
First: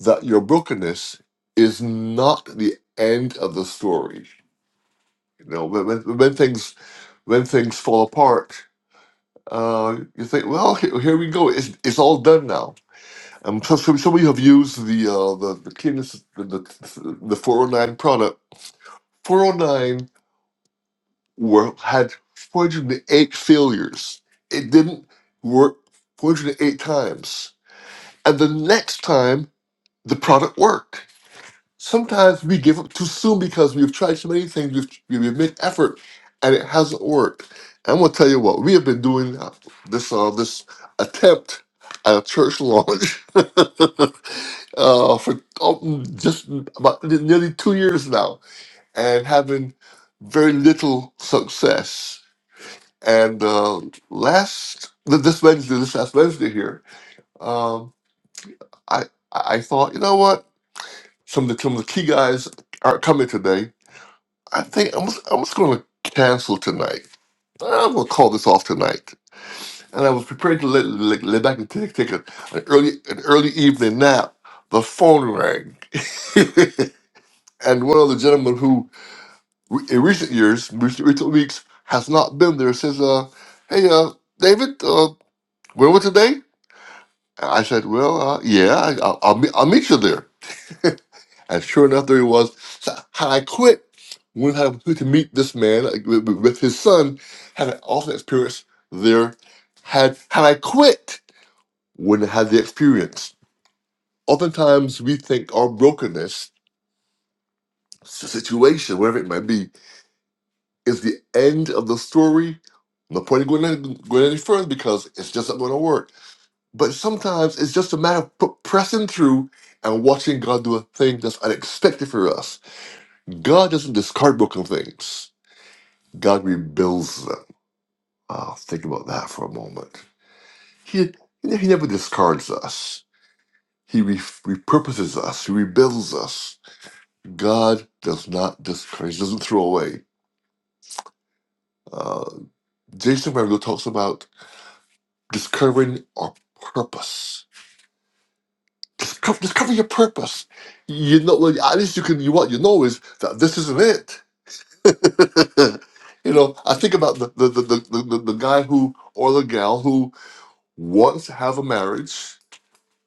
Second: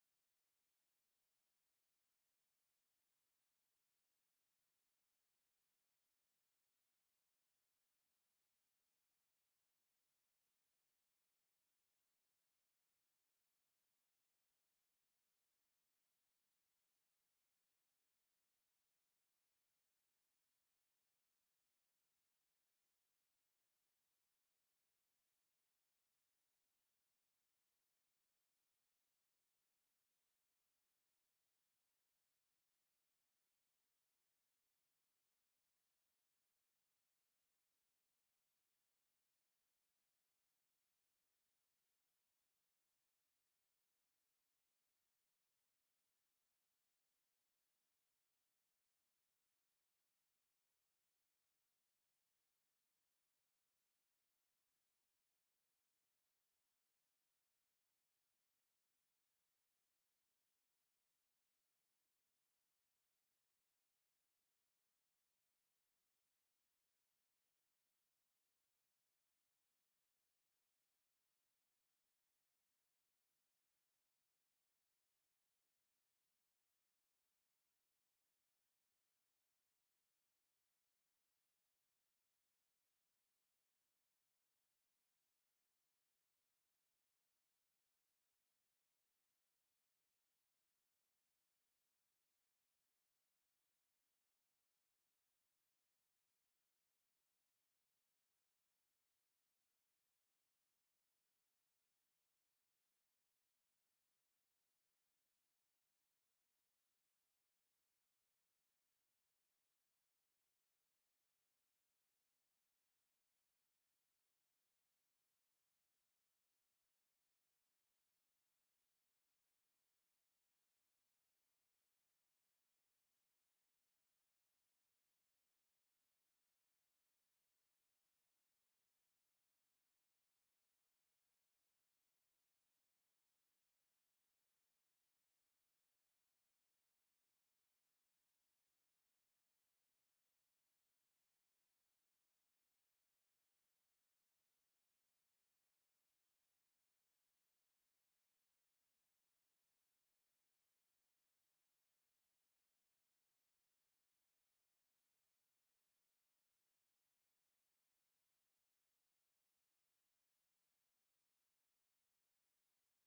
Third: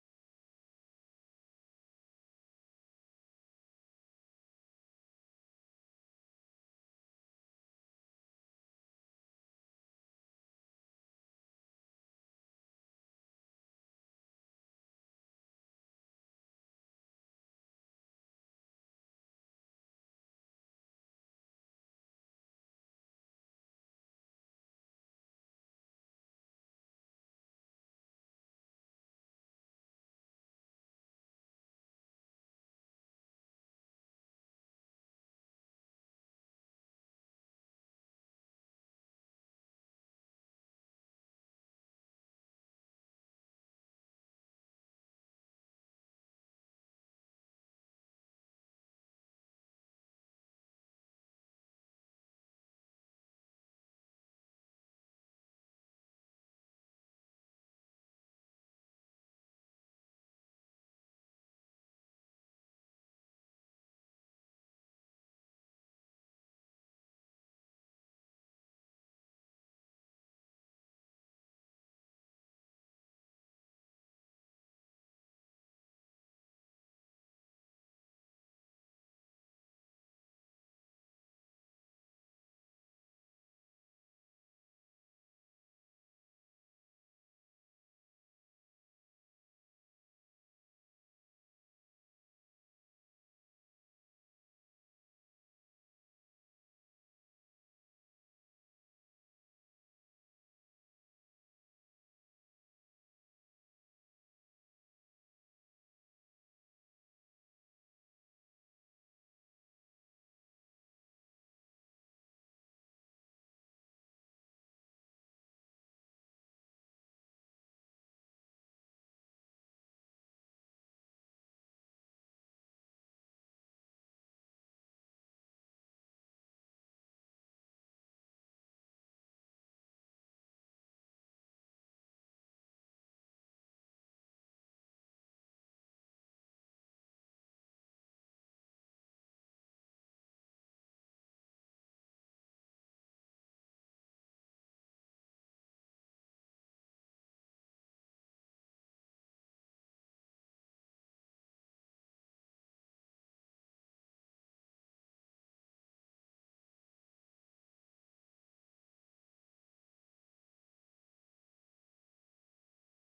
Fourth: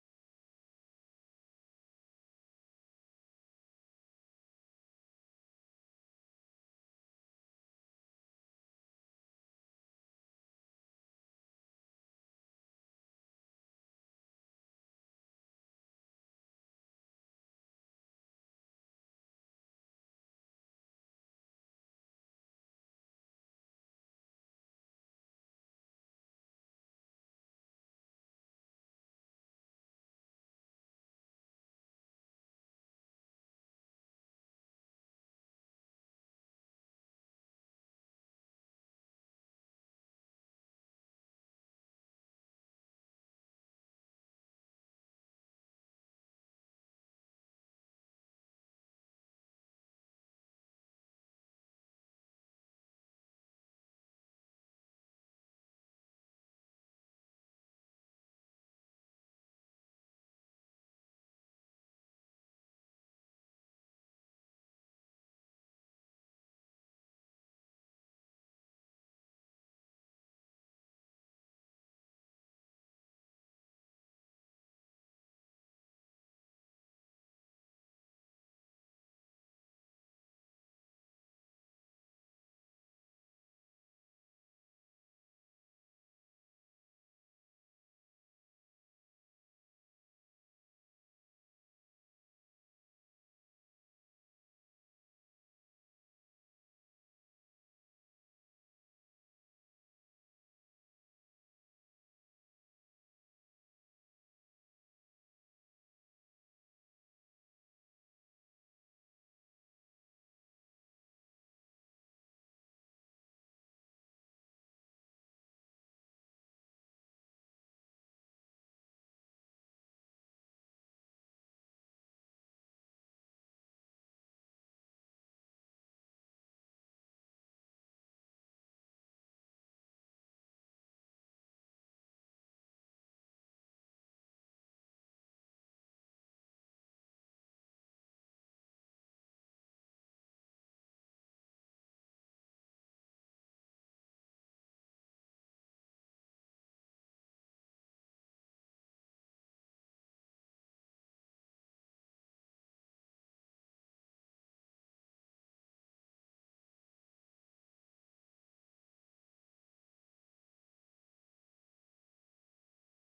Speaker 1: that your brokenness is not the end of the story. You know, when, when, when things when things fall apart, uh, you think, well, here, here we go. It's, it's all done now I'm sure some some of you have used the uh, the the Cadence the, the the 409 product. 409 were had 408 failures. It didn't work 408 times, and the next time the product worked sometimes we give up too soon because we've tried so many things, we've, we've made effort, and it hasn't worked. I'm gonna tell you what we have been doing uh, this uh, this attempt at a church launch uh, for oh, just about nearly two years now, and having very little success. And uh, last this Wednesday, this last Wednesday here, um, I I I thought you know what some of the some of the key guys aren't coming today I think I'm just, I'm just going to cancel tonight. I'm going to call this off tonight. And I was prepared to lay, lay, lay back and take, take a, an early an early evening nap. The phone rang, and one of the gentlemen who, re- in recent years, recent, recent weeks, has not been there says, "Uh, hey, uh, David, uh, where were today?" And I said, "Well, uh, yeah, I, I'll, I'll, meet, I'll meet you there." And sure enough, there he was. So how I quit when I went out to meet this man like, with, with- with his son, had an awesome experience there. Had had I quit wouldn't have had the experience. Oftentimes we think our brokenness, s- situation, whatever it might be, is the end of the story. No point in going any, going any further because it's just not going to work. But sometimes it's just a matter of p- pressing through and watching God do a thing that's unexpected for us. God doesn't discard broken things. God rebuilds them. Oh, think about that for a moment. He, he never discards us. He re- repurposes us. He rebuilds us. God does not discourage. He doesn't throw away. Uh, Jason Merrill talks about discovering our purpose. Discover, discover your purpose. You know, well, at least you can. You, what you know is that this isn't it. you know, I think about the the, the, the, the the guy who or the gal who wants to have a marriage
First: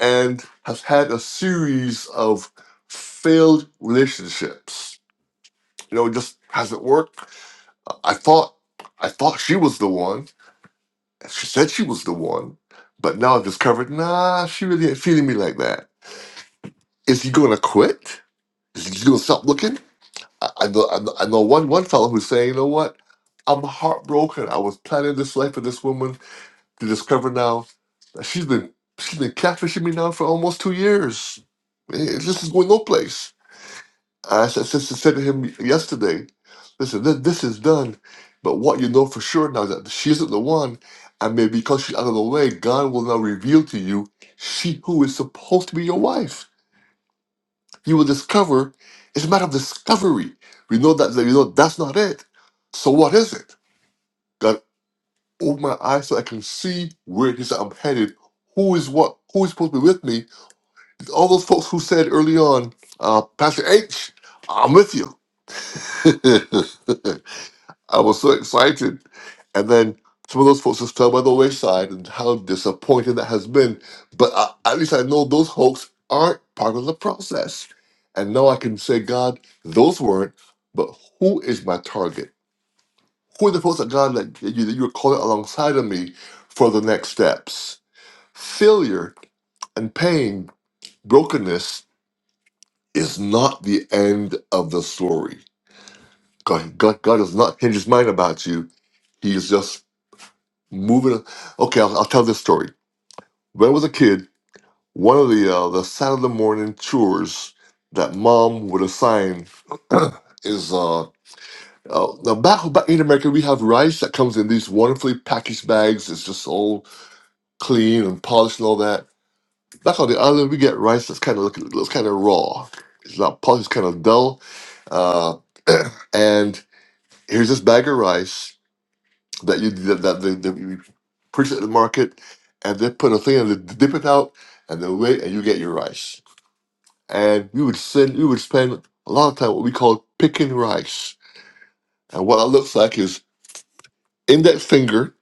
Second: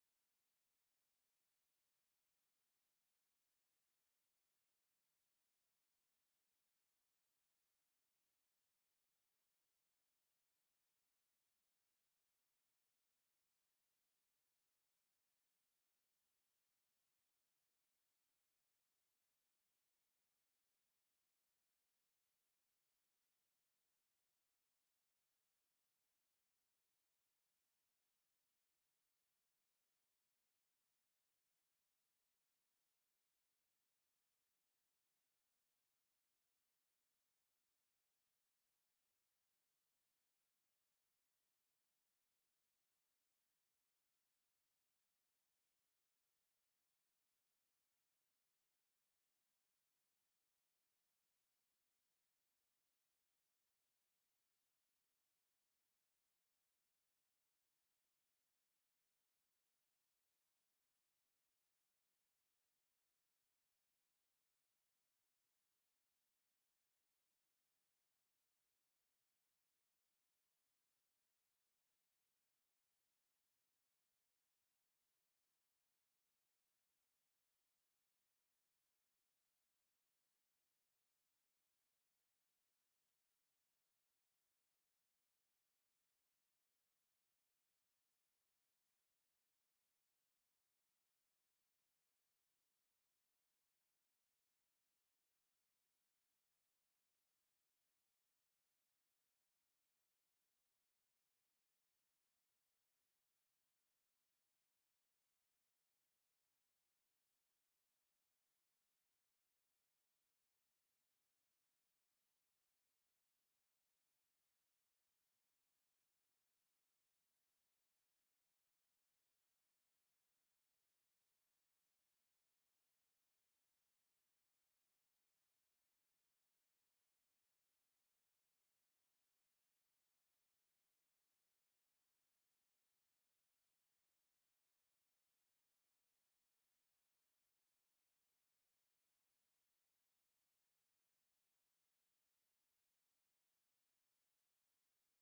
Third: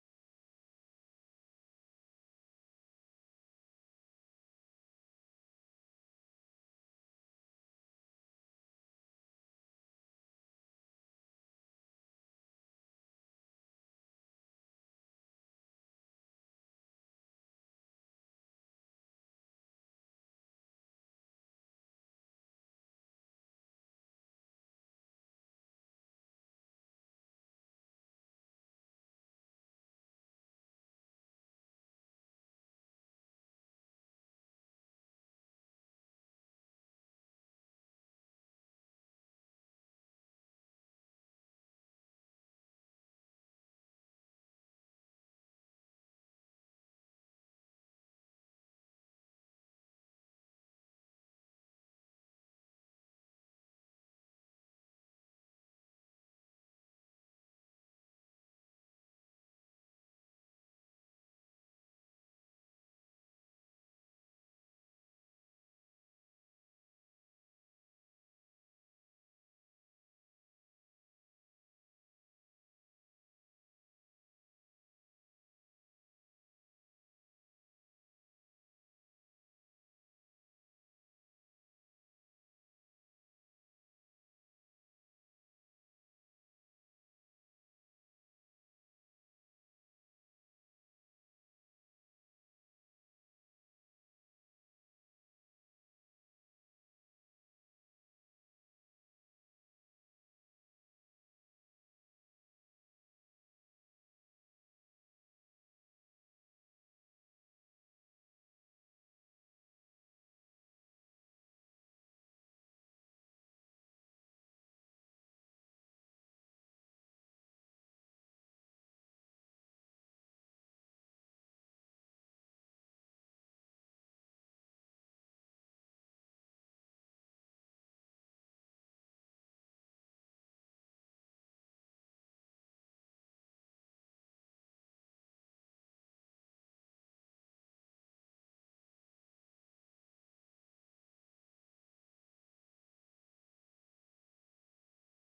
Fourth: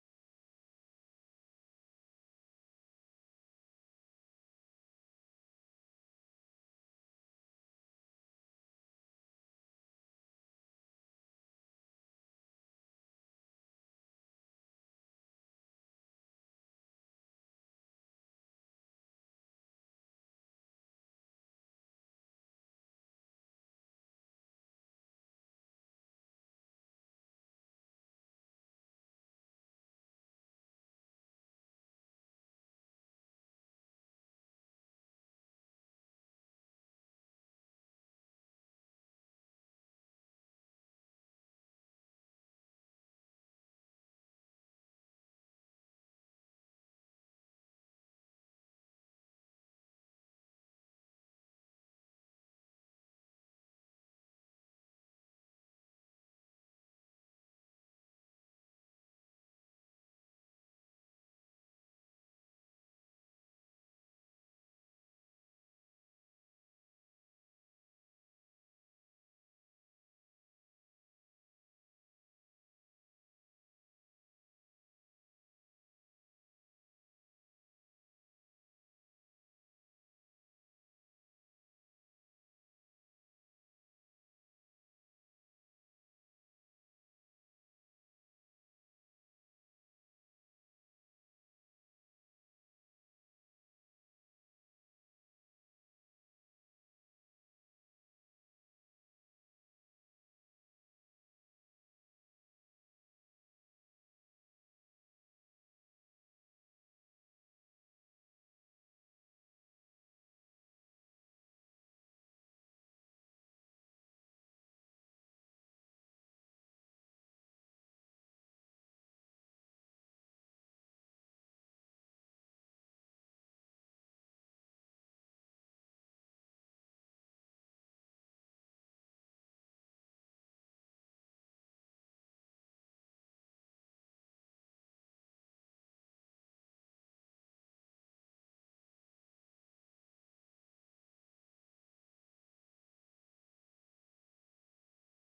Speaker 1: and has had a series of failed relationships. You know, it just hasn't worked. I thought I thought she was the one. She said she was the one, but now I've discovered, nah, she really ain't feeling me like that. Is he gonna quit? Is he just gonna stop looking? I, I know I know I know one one fellow who's saying, you know what? I'm heartbroken. I was planning this life for this woman to discover now that she's been she's been catfishing me now for almost two years. Eh, This is going no place I said, sister said to him yesterday, listen, this, this is done, but what you know for sure now is that she isn't the one, and maybe because she's out of the way, God will now reveal to you she who is supposed to be your wife. You will discover. It's a matter of discovery. We know that that we know that's not it. So what is it? God, open my eyes so I can see where it is that I'm headed. Who is what? Who is supposed to be with me? All those folks who said early on, uh, Pastor H, I'm with you. I was so excited. And then some of those folks just fell by the wayside and how disappointing that has been. But I, at least I know those hoax aren't part of the process. And now I can say, God, those weren't, but who is my target? Who are the folks that God that you, that you're calling alongside of me for the next steps? Failure and pain, brokenness is not the end of the story. God, God, God does not change his mind about you. He is just moving. Okay, I'll, I'll tell this story. When I was a kid, one of the uh, the Saturday morning chores that mom would assign is uh, uh now back back in America we have rice that comes in these wonderfully packaged bags. It's just all clean and polished and all that. Back on the island, we get rice that's kind of look looks kind of raw. It's not polished, it's kind of dull. Uh, and here's this bag of rice that you that, that they, they you purchase at the market, and they put a thing and they dip it out, and they wait, and you get your rice. And we would send, we would spend a lot of time what we call picking rice. And what that looks like is index finger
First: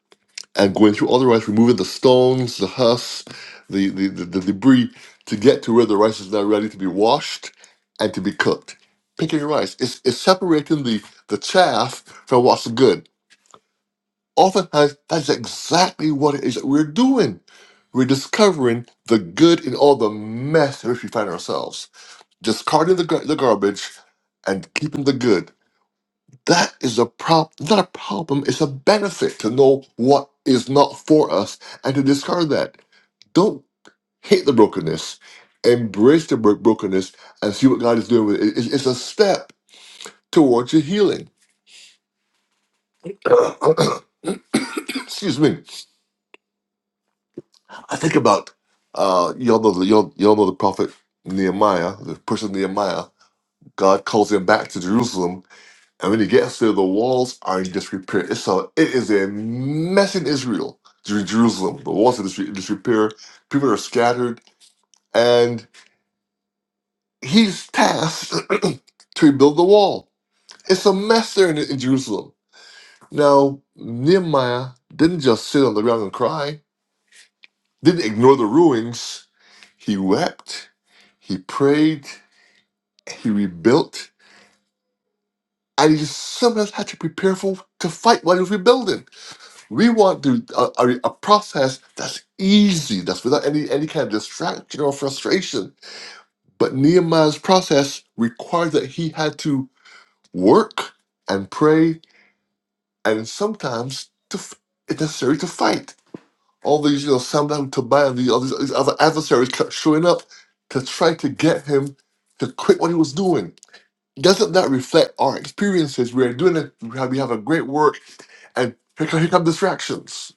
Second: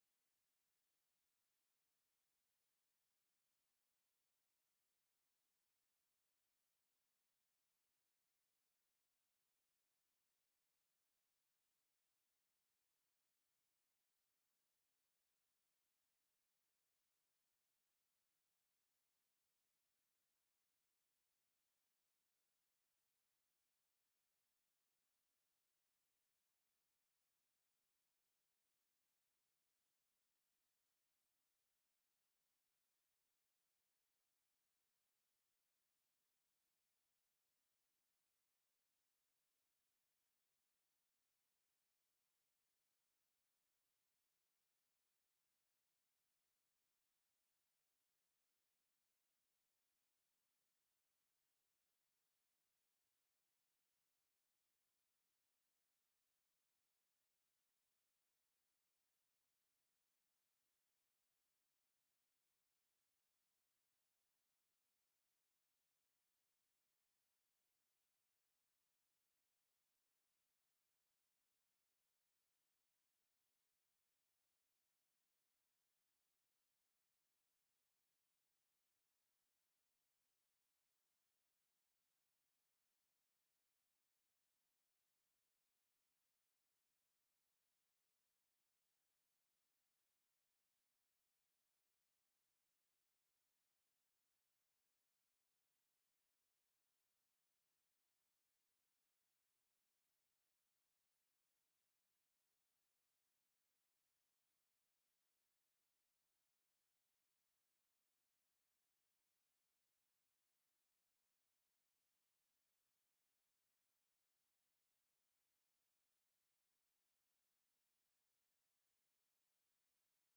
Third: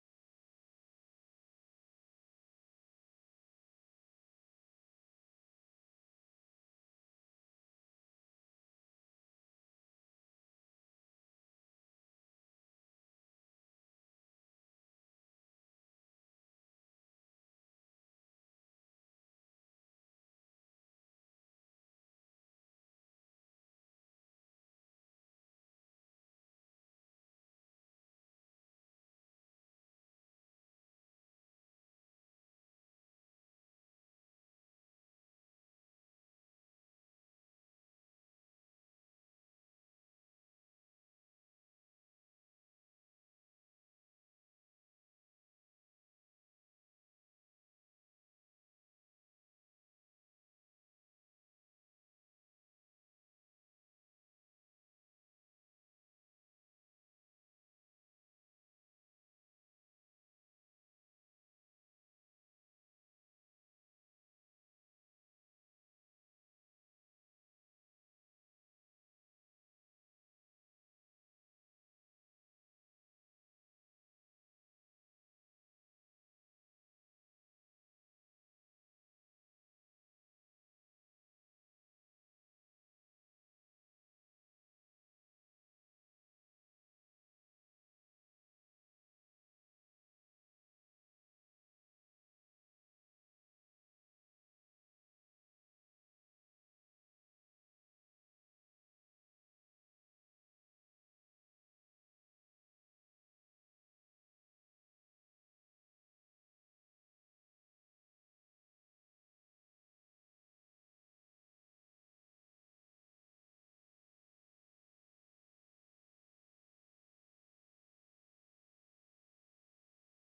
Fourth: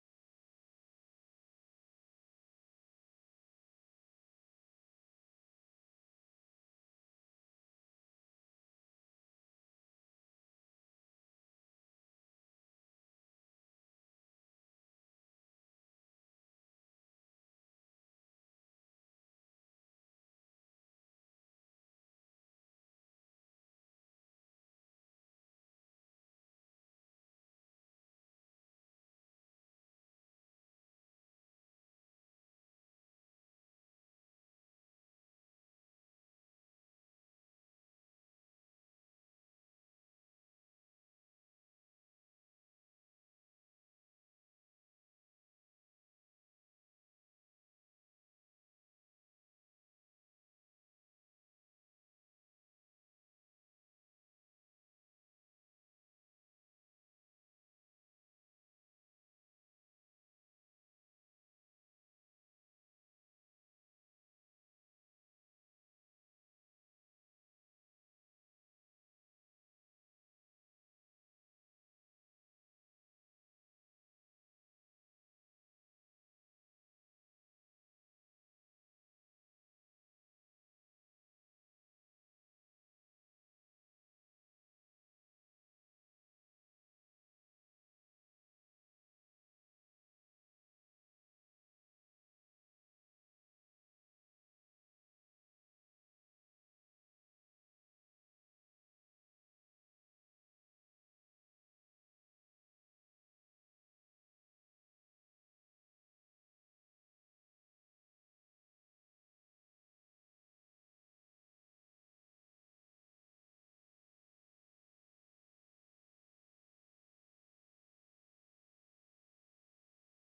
Speaker 1: and going through all the rice, removing the stones, the husks, the the, the, the debris to get to where the rice is now ready to be washed and to be cooked. Picking rice, it's, it's separating the the chaff from what's good Oftentimes, that's exactly what it is that we're doing. We're discovering the good in all the mess in which we find ourselves, discarding the, gar- the garbage and keeping the good. That is a problem, not a problem, it's a benefit to know what is not for us and to discard that. Don't hate the brokenness, embrace the bro- brokenness and see what God is doing with it. It's, it's a step towards your healing. Excuse me. I think about uh, y'all know the y'all, y'all know the prophet Nehemiah, the person Nehemiah. God calls him back to Jerusalem, and when he gets there, the walls are not just repaired. It's a it is a mess in Israel, Jer- Jerusalem. The walls are dis- in disre- disrepair. People are scattered, and he's tasked to rebuild the wall. It's a mess there in, in Jerusalem. Now Nehemiah didn't just sit on the ground and cry didn't ignore the ruins. He wept, he prayed, he rebuilt, and he sometimes had to prepare for to fight while he was rebuilding. We want to a, a, a process that's easy, that's without any any kind of distraction or frustration. But Nehemiah's process required that he had to work and pray, and sometimes to f- it's necessary to fight. all these, you know, Saddam Tobiah, the, all these, these other adversaries kept showing up to try to get him to quit what he was doing. Doesn't that reflect our experiences? We're doing it, we have we have a great work, and here come, here come distractions.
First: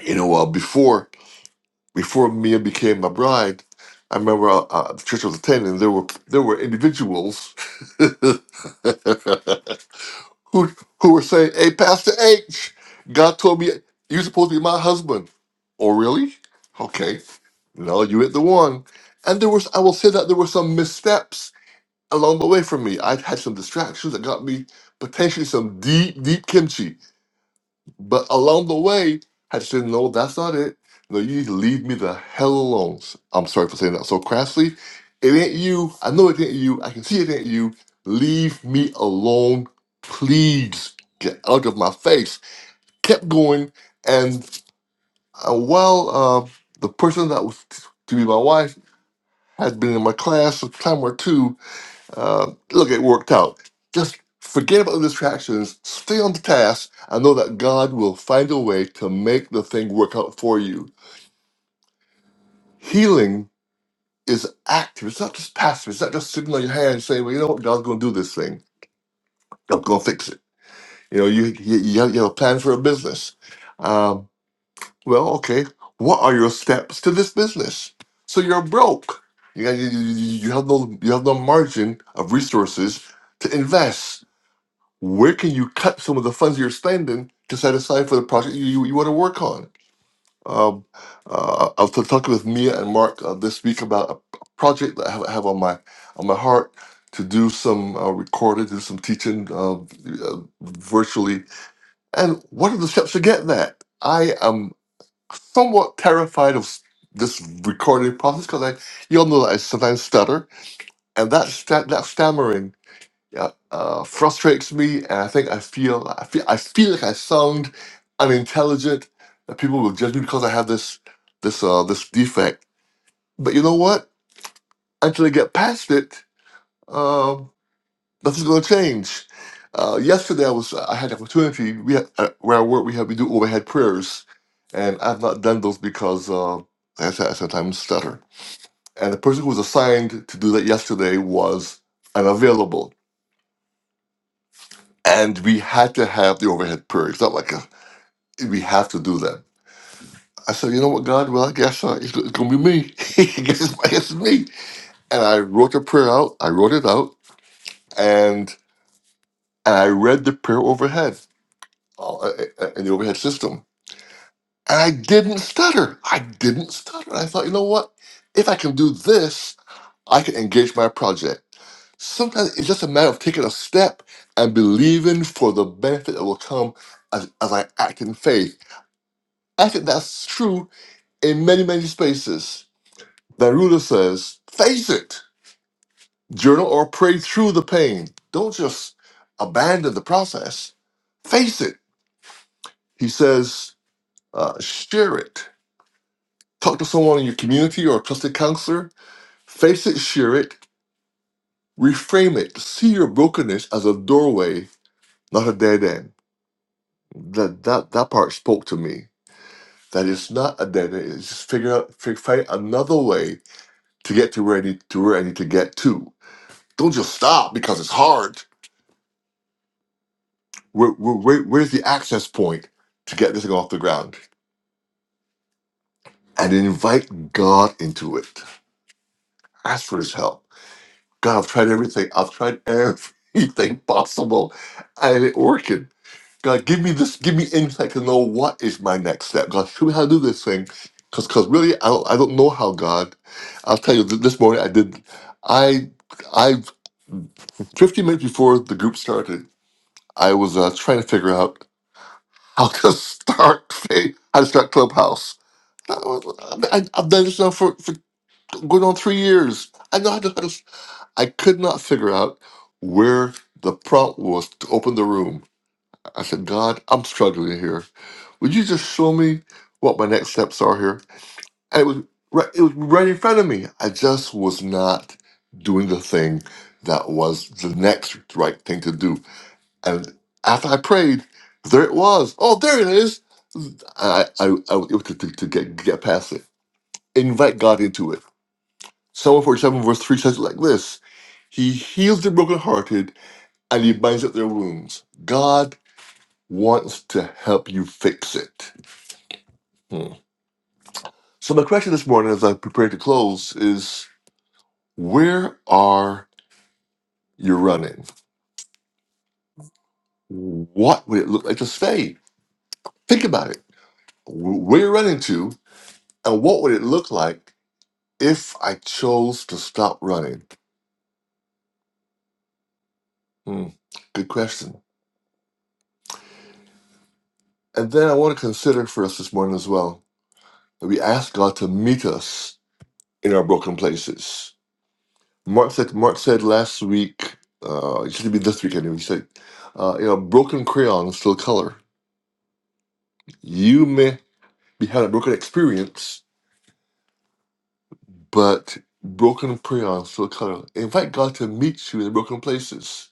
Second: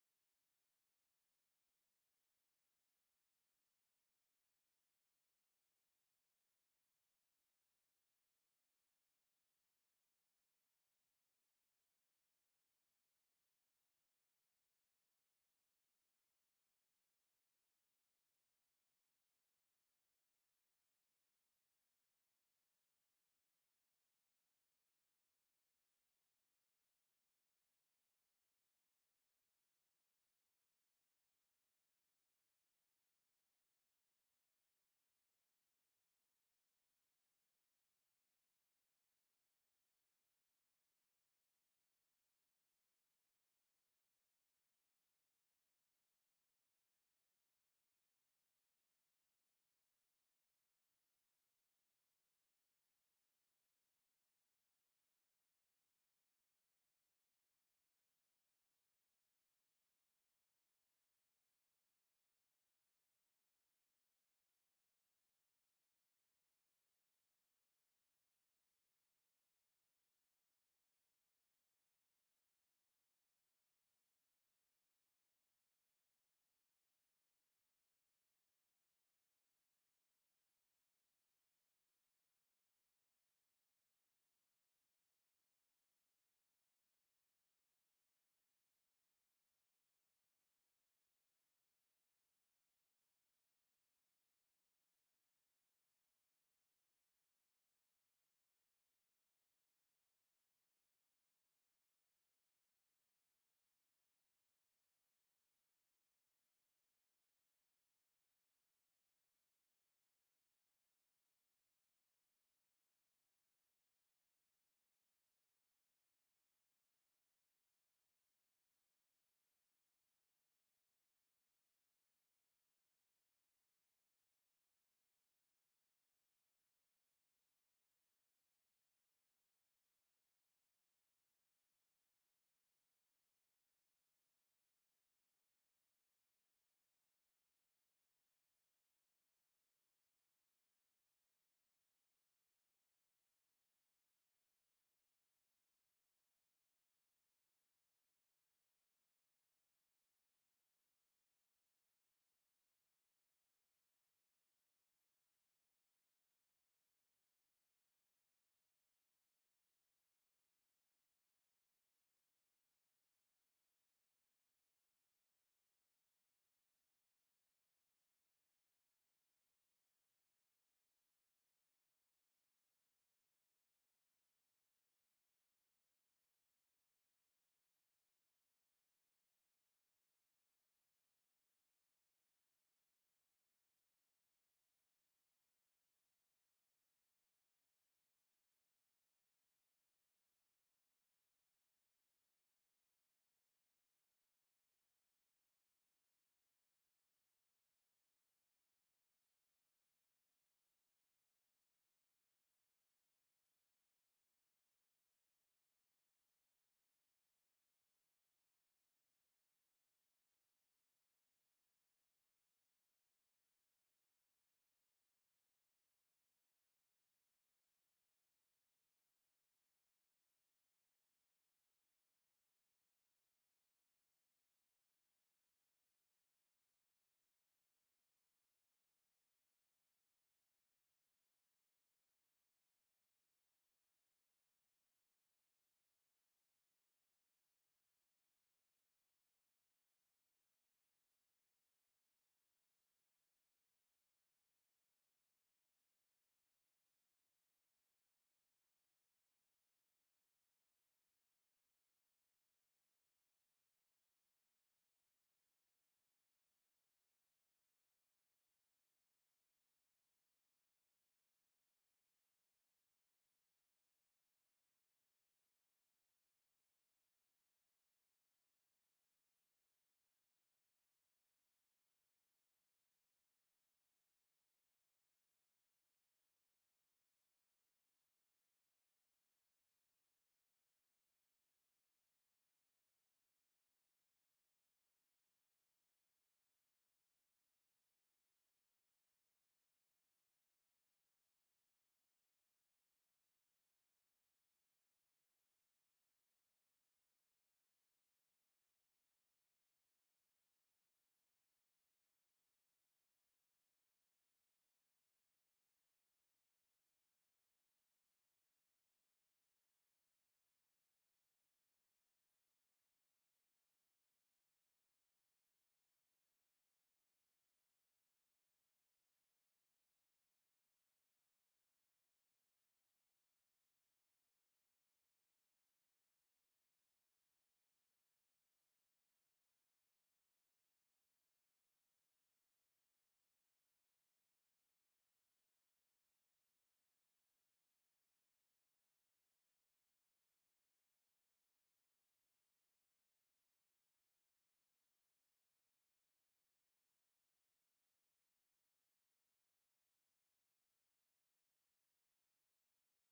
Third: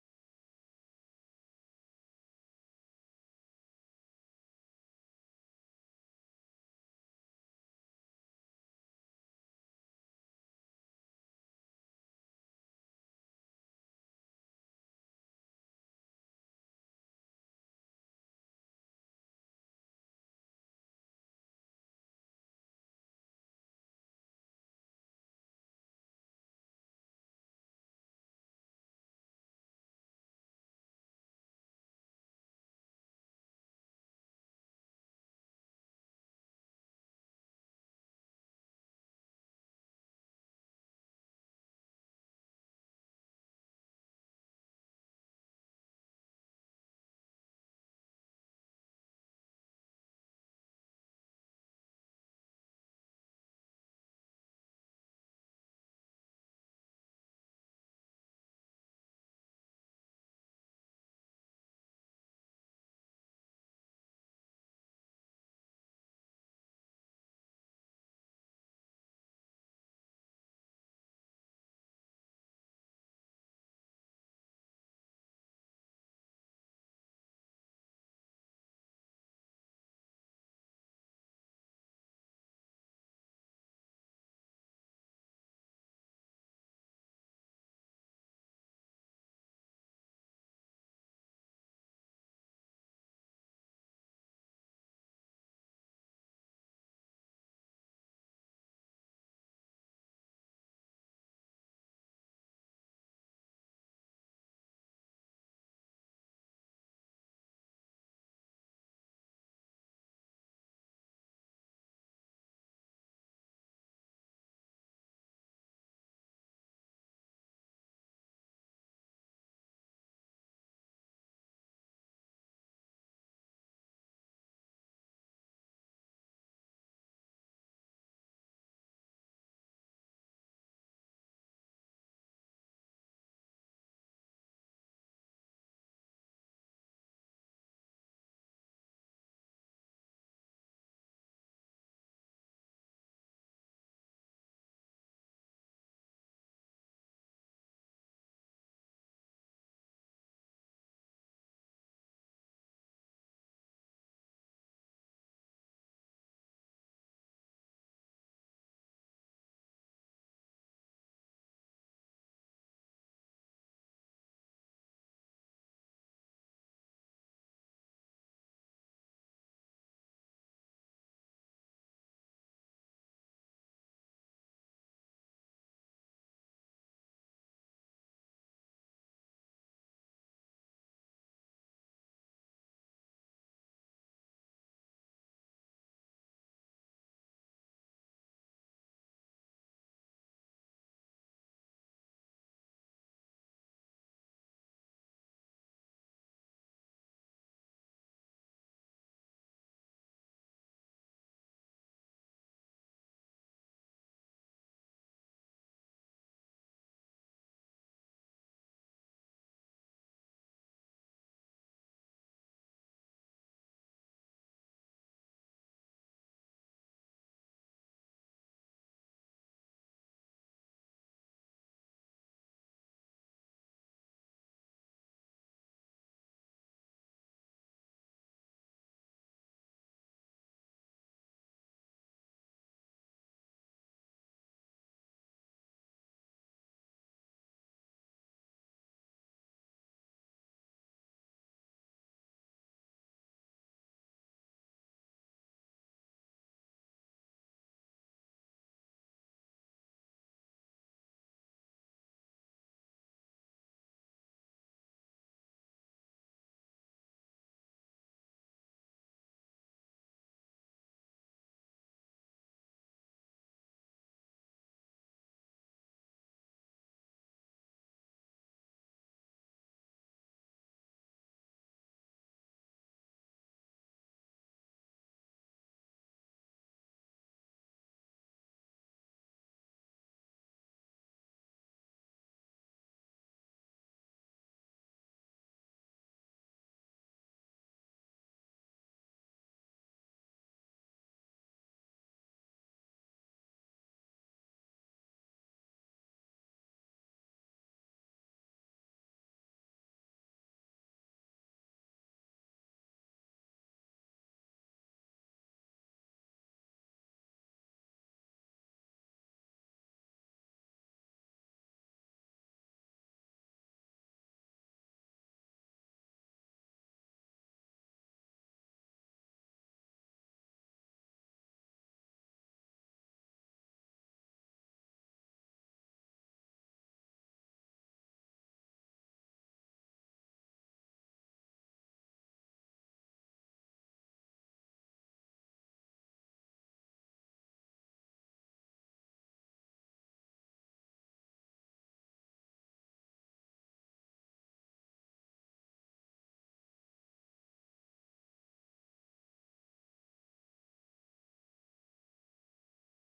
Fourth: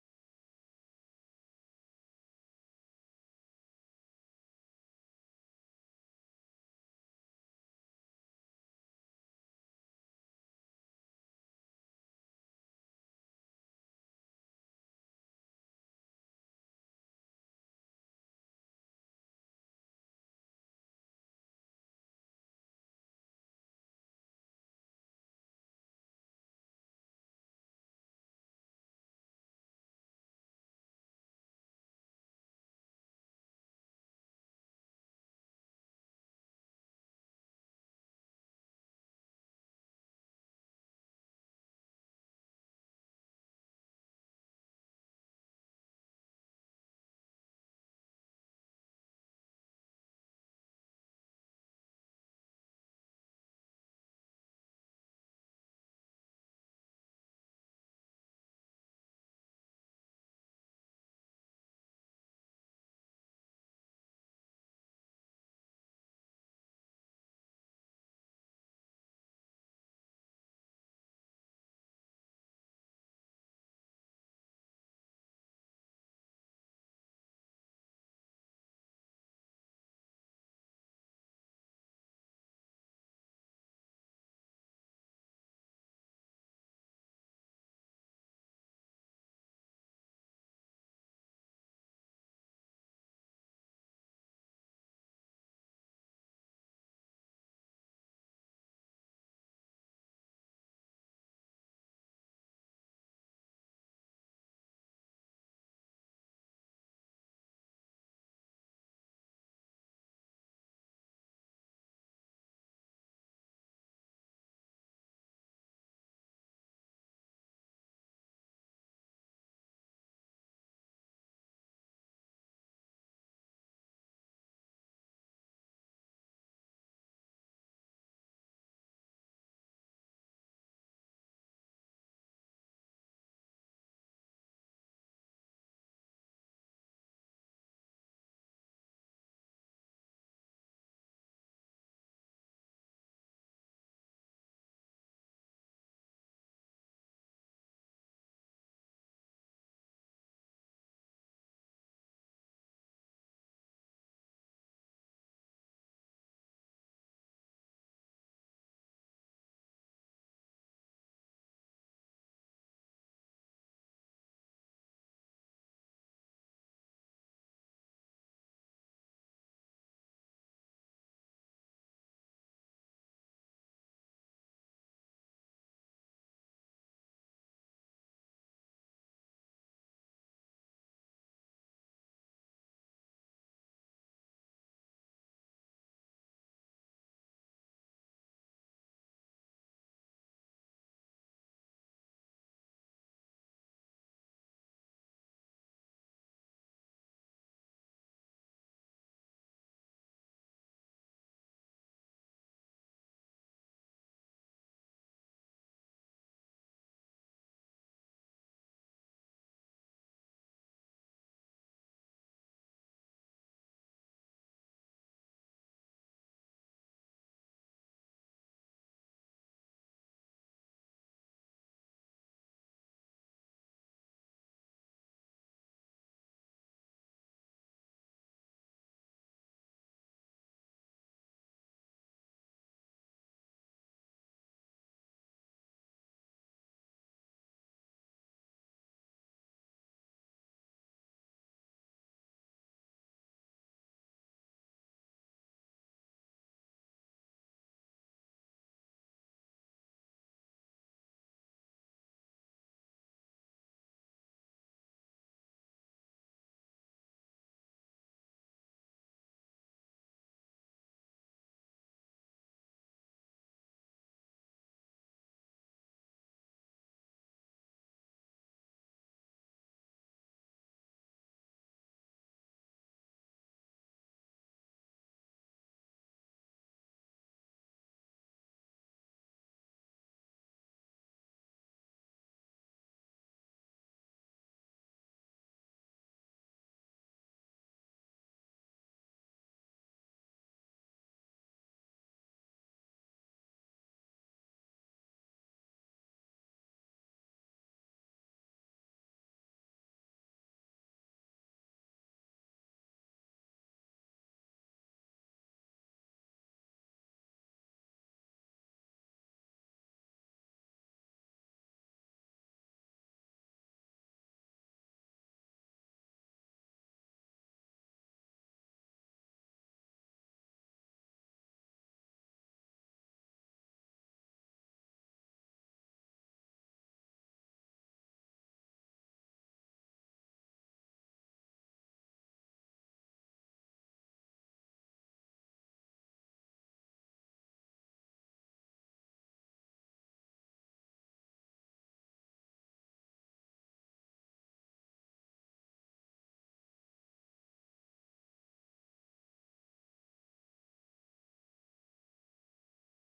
Speaker 1: You know, uh, before before Mia became my bride, I remember uh, uh, the church I was attending, there were there were individuals who who were saying, "Hey, Pastor H, God told me you're supposed to be my husband." Oh, really? Okay. No, you hit the one. And there was, I will say that there were some missteps along the way for me. I had some distractions that got me potentially some deep, deep kimchi but along the way, I just said, no, that's not it. No, you need to leave me the hell alone. I'm sorry for saying that so crassly. It ain't you. I know it ain't you. I can see it ain't you. Leave me alone. Please get out of my face. Kept going. And uh, while uh, the person that was t- to be my wife had been in my class a time or two, uh, look, it worked out. Just forget about the distractions. Stay on the task. I know that God will find a way to make the thing work out for you. Healing is active. It's not just passive. It's not just sitting on your hands saying, "Well, you know what? God's going to do this thing. God's going to fix it." You know, you you, you have, you have a plan for a business. Um, well, okay. What are your steps to this business? So you're broke. You, got- you, you you have no you have no margin of resources to invest where can you cut some of the funds you're spending to set aside for the project you, you, you want to work on? Um, uh, I was talking with Mia and Mark uh, this week about a project that I have, I have on my on my heart to do some uh, recorded, do some teaching uh, uh, virtually. And what are the steps to get that? I am somewhat terrified of s- this recording process because I, you all know that I sometimes stutter, and that sta- that stammering yeah, uh, frustrates me, and I think I feel I feel I feel like I sound unintelligent. That people will judge me because I have this this uh, this defect. But you know what? Until I get past it, um, nothing's going to change. Uh, yesterday, I was I had an opportunity. We had, uh, where I work, we have we do overhead prayers, and I've not done those because uh, I said I sometimes stutter. And the person who was assigned to do that yesterday was unavailable. and we had to have the overhead prayer. It's not like a, we have to do that. I said, you know what, God? Well, I guess uh, it's, it's going to be me. I guess it's, I guess it's me. And I wrote the prayer out. I wrote it out, and and I read the prayer overhead uh, uh, uh, in the overhead system, and I didn't stutter. I didn't stutter. I thought, you know what? If I can do this, I can engage my project. Sometimes it's just a matter of taking a step and believing for the benefit that will come as, as I act in faith I think that's true in many, many spaces. That ruler says, face it, journal or pray through the pain. Don't just abandon the process. Face it. He says, uh, share it. Talk to someone in your community or a trusted counselor. Face it, share it, reframe it. See your brokenness as a doorway, not a dead end. That, that, that part spoke to me. That it's not a dead end. It's just figure out, figure, find another way to get to where I need to where I need to get to Don't just stop because it's hard. Where, where, where- where's the access point to get this thing off the ground? And invite God into it. Ask for his help. God, I've tried everything. I've tried everything possible. And it working. God, give me this, give me insight to know what is my next step. God, show me how to do this thing. Because Cause, cause really, I don't, I don't know how God. I'll tell you, th- this morning I did, I, I, 15 minutes before the group started, I was uh, trying to figure out. I'll just start. Hey, I start Clubhouse. I, I, I've done this now for, for going on three years. I know how to. how to- I could not figure out where the prompt was to open the room. I said, God, I'm struggling here. Would you just show me what my next steps are here? And it was right. It was right in front of me. I just was not doing the thing that was the next right thing to do. And after I prayed, there it was. Oh, there it is. I, I, I was able to, to, to get, get past it. Invite God into it. Psalm 47, verse 3 says it like this He heals the brokenhearted and he binds up their wounds. God wants to help you fix it. Hmm. So, my question this morning as I prepare to close is where are you running? What would it look like to stay? Think about it. Where you're running to, and what would it look like If I chose to stop running, hmm, good question. And then I want to consider for us this morning as well that we ask God to meet us in our broken places. Mark said, Mark said last week, uh, it should be this week anyway, he said, uh, you know, broken crayon still color. You may be having a broken experience, but broken crayon still color. Invite God to meet you in the broken places.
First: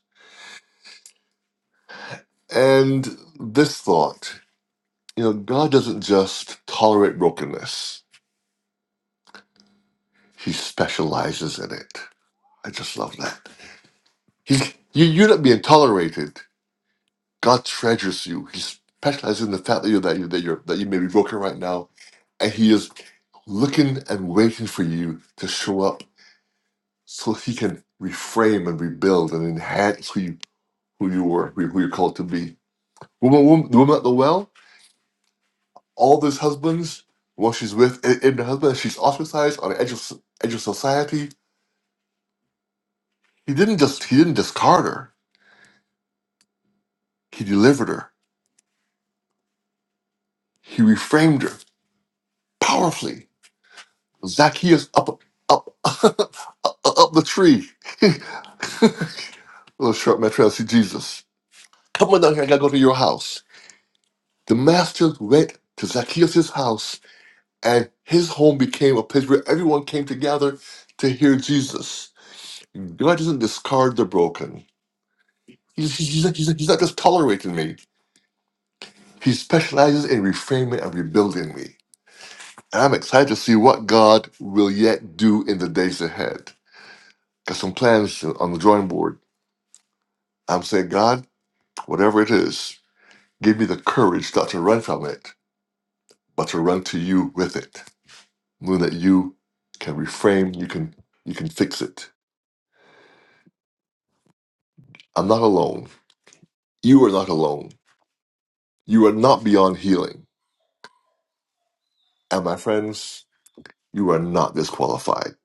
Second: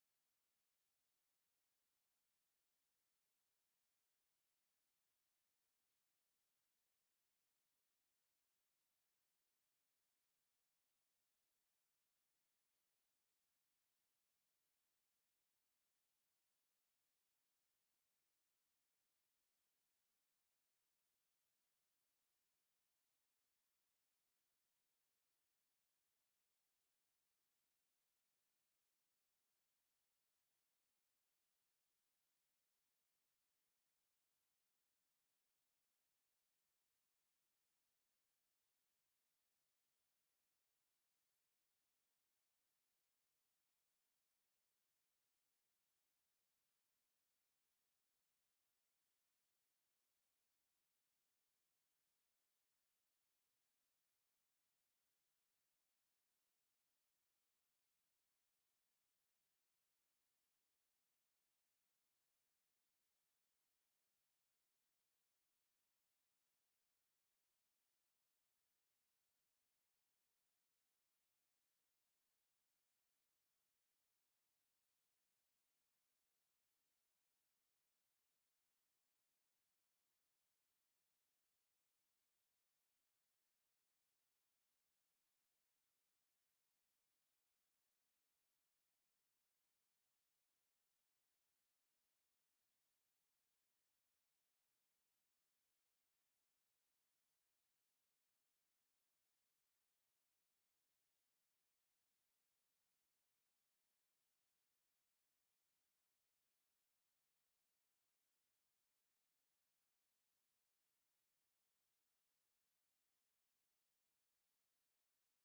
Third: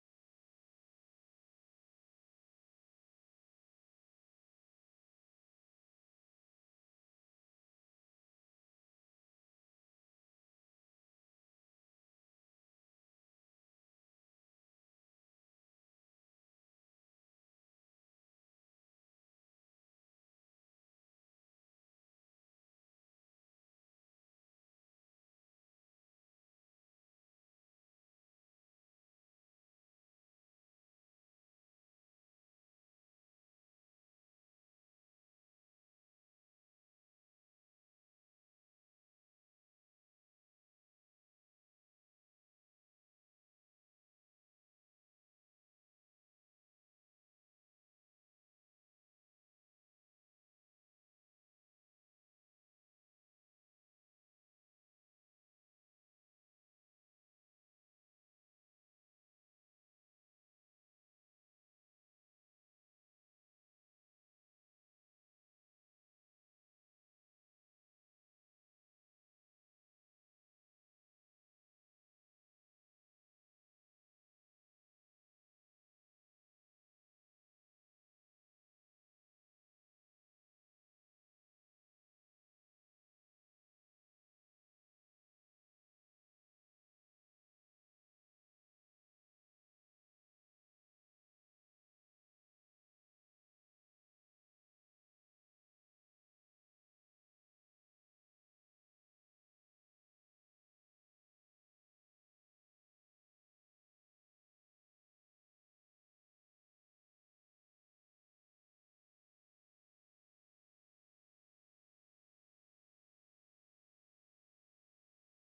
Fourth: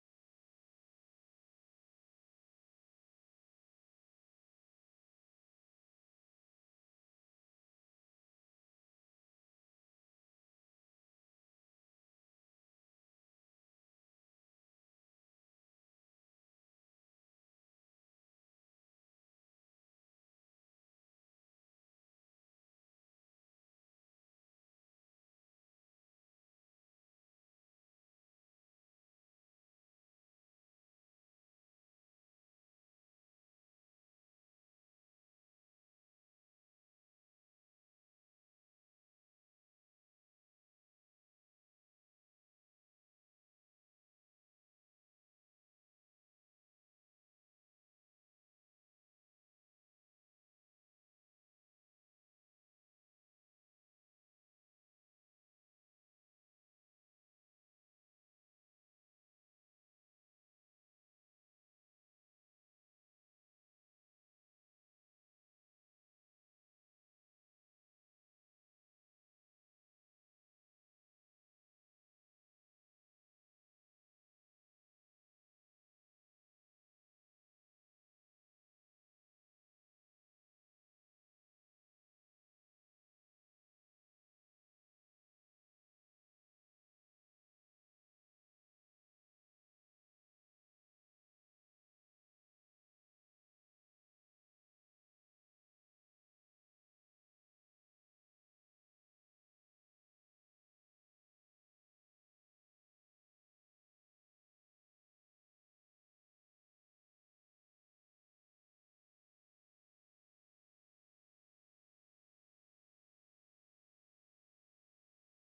Speaker 1: And this thought, you know, God doesn't just tolerate brokenness. He specializes in it. I just love that. He's you, you're not being tolerated. God treasures you. He specializes in the fact that you that you that you're that you may be broken right now, and He is looking and waiting for you to show up so He can reframe and rebuild and enhance who you who you were who, who you're called to be. Woman, woman, the woman at the well, all those husbands, while she's with in, in the husband, she's ostracized on the edge of edge of society. He didn't just he didn't discard her. He delivered her He reframed her powerfully. Zacchaeus up, up, up the tree. Little short metro, I see Jesus. Come on down here, I gotta go to your house. The master went to Zacchaeus' house, and his home became a place where everyone came together to hear Jesus. God doesn't discard the broken. He's, he's, he's, not, he's, not, he's not just tolerating me. He specializes in reframing and rebuilding me. And I'm excited to see what God will yet do in the days ahead. got some plans on the drawing board. I'm saying, God, whatever it is, give me the courage not to run from it, but to run to you with it. Knowing that you can reframe, you can you can fix it. I'm not alone. You are not alone. You are not beyond healing. And my friends, you are not disqualified.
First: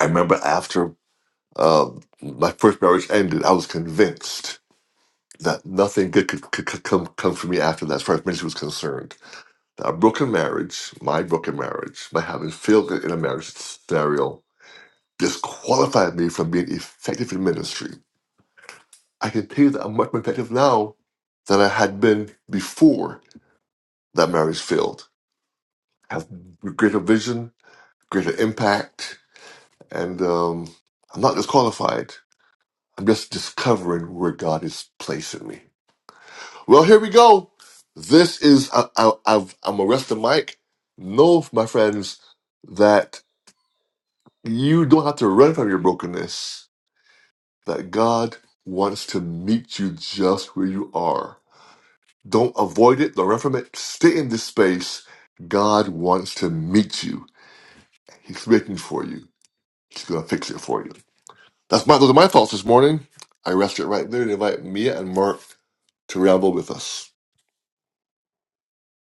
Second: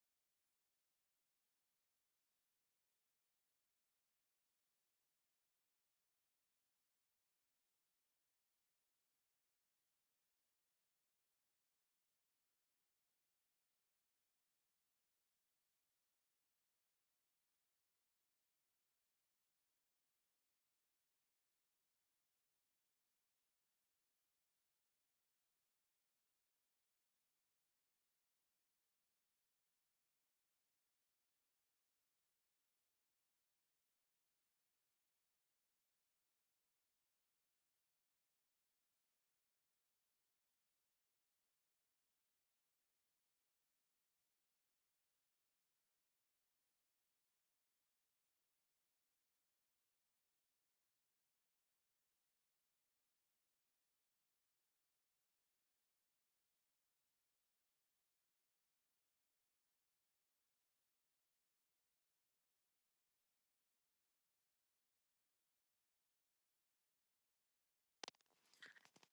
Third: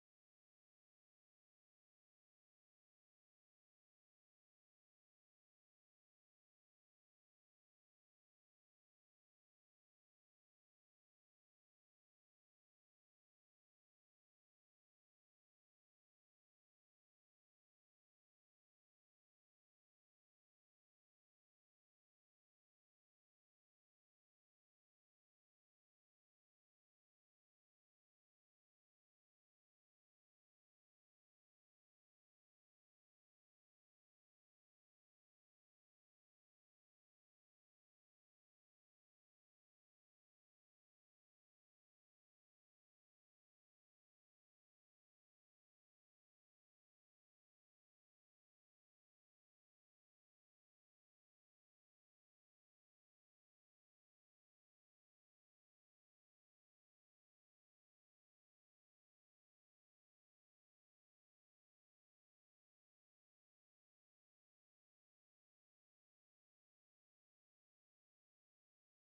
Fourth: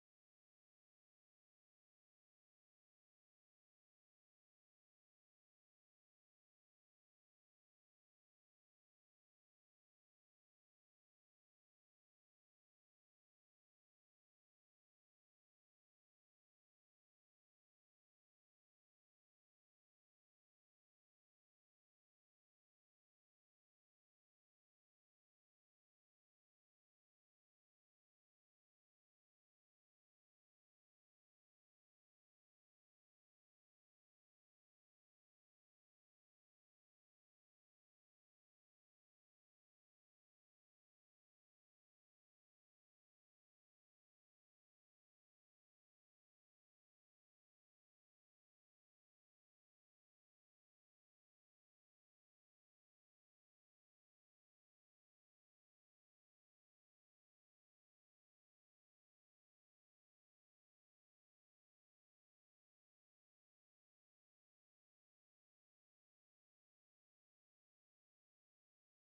Speaker 1: I remember after uh, my first marriage ended, I was convinced that nothing good could, could, could come come for me after that, as far as ministry was concerned a broken marriage, my broken marriage, my having failed in a marriage scenario, disqualified me from being effective in ministry. I can tell you that I'm much more effective now than I had been before that marriage failed. I have greater vision, greater impact, and um, I'm not disqualified. I'm just discovering where God is placing me. Well, here we go. This is I, I, I've, I'm arresting Mike. No, my friends, that You don't have to run from your brokenness, that God wants to meet you just where you are. Don't avoid it, don't run from it. Stay in this space. God wants to meet you. He's waiting for you. He's going to fix it for you. That's my, those are my thoughts this morning. I rest it right there and invite Mia and Mark to ramble with us.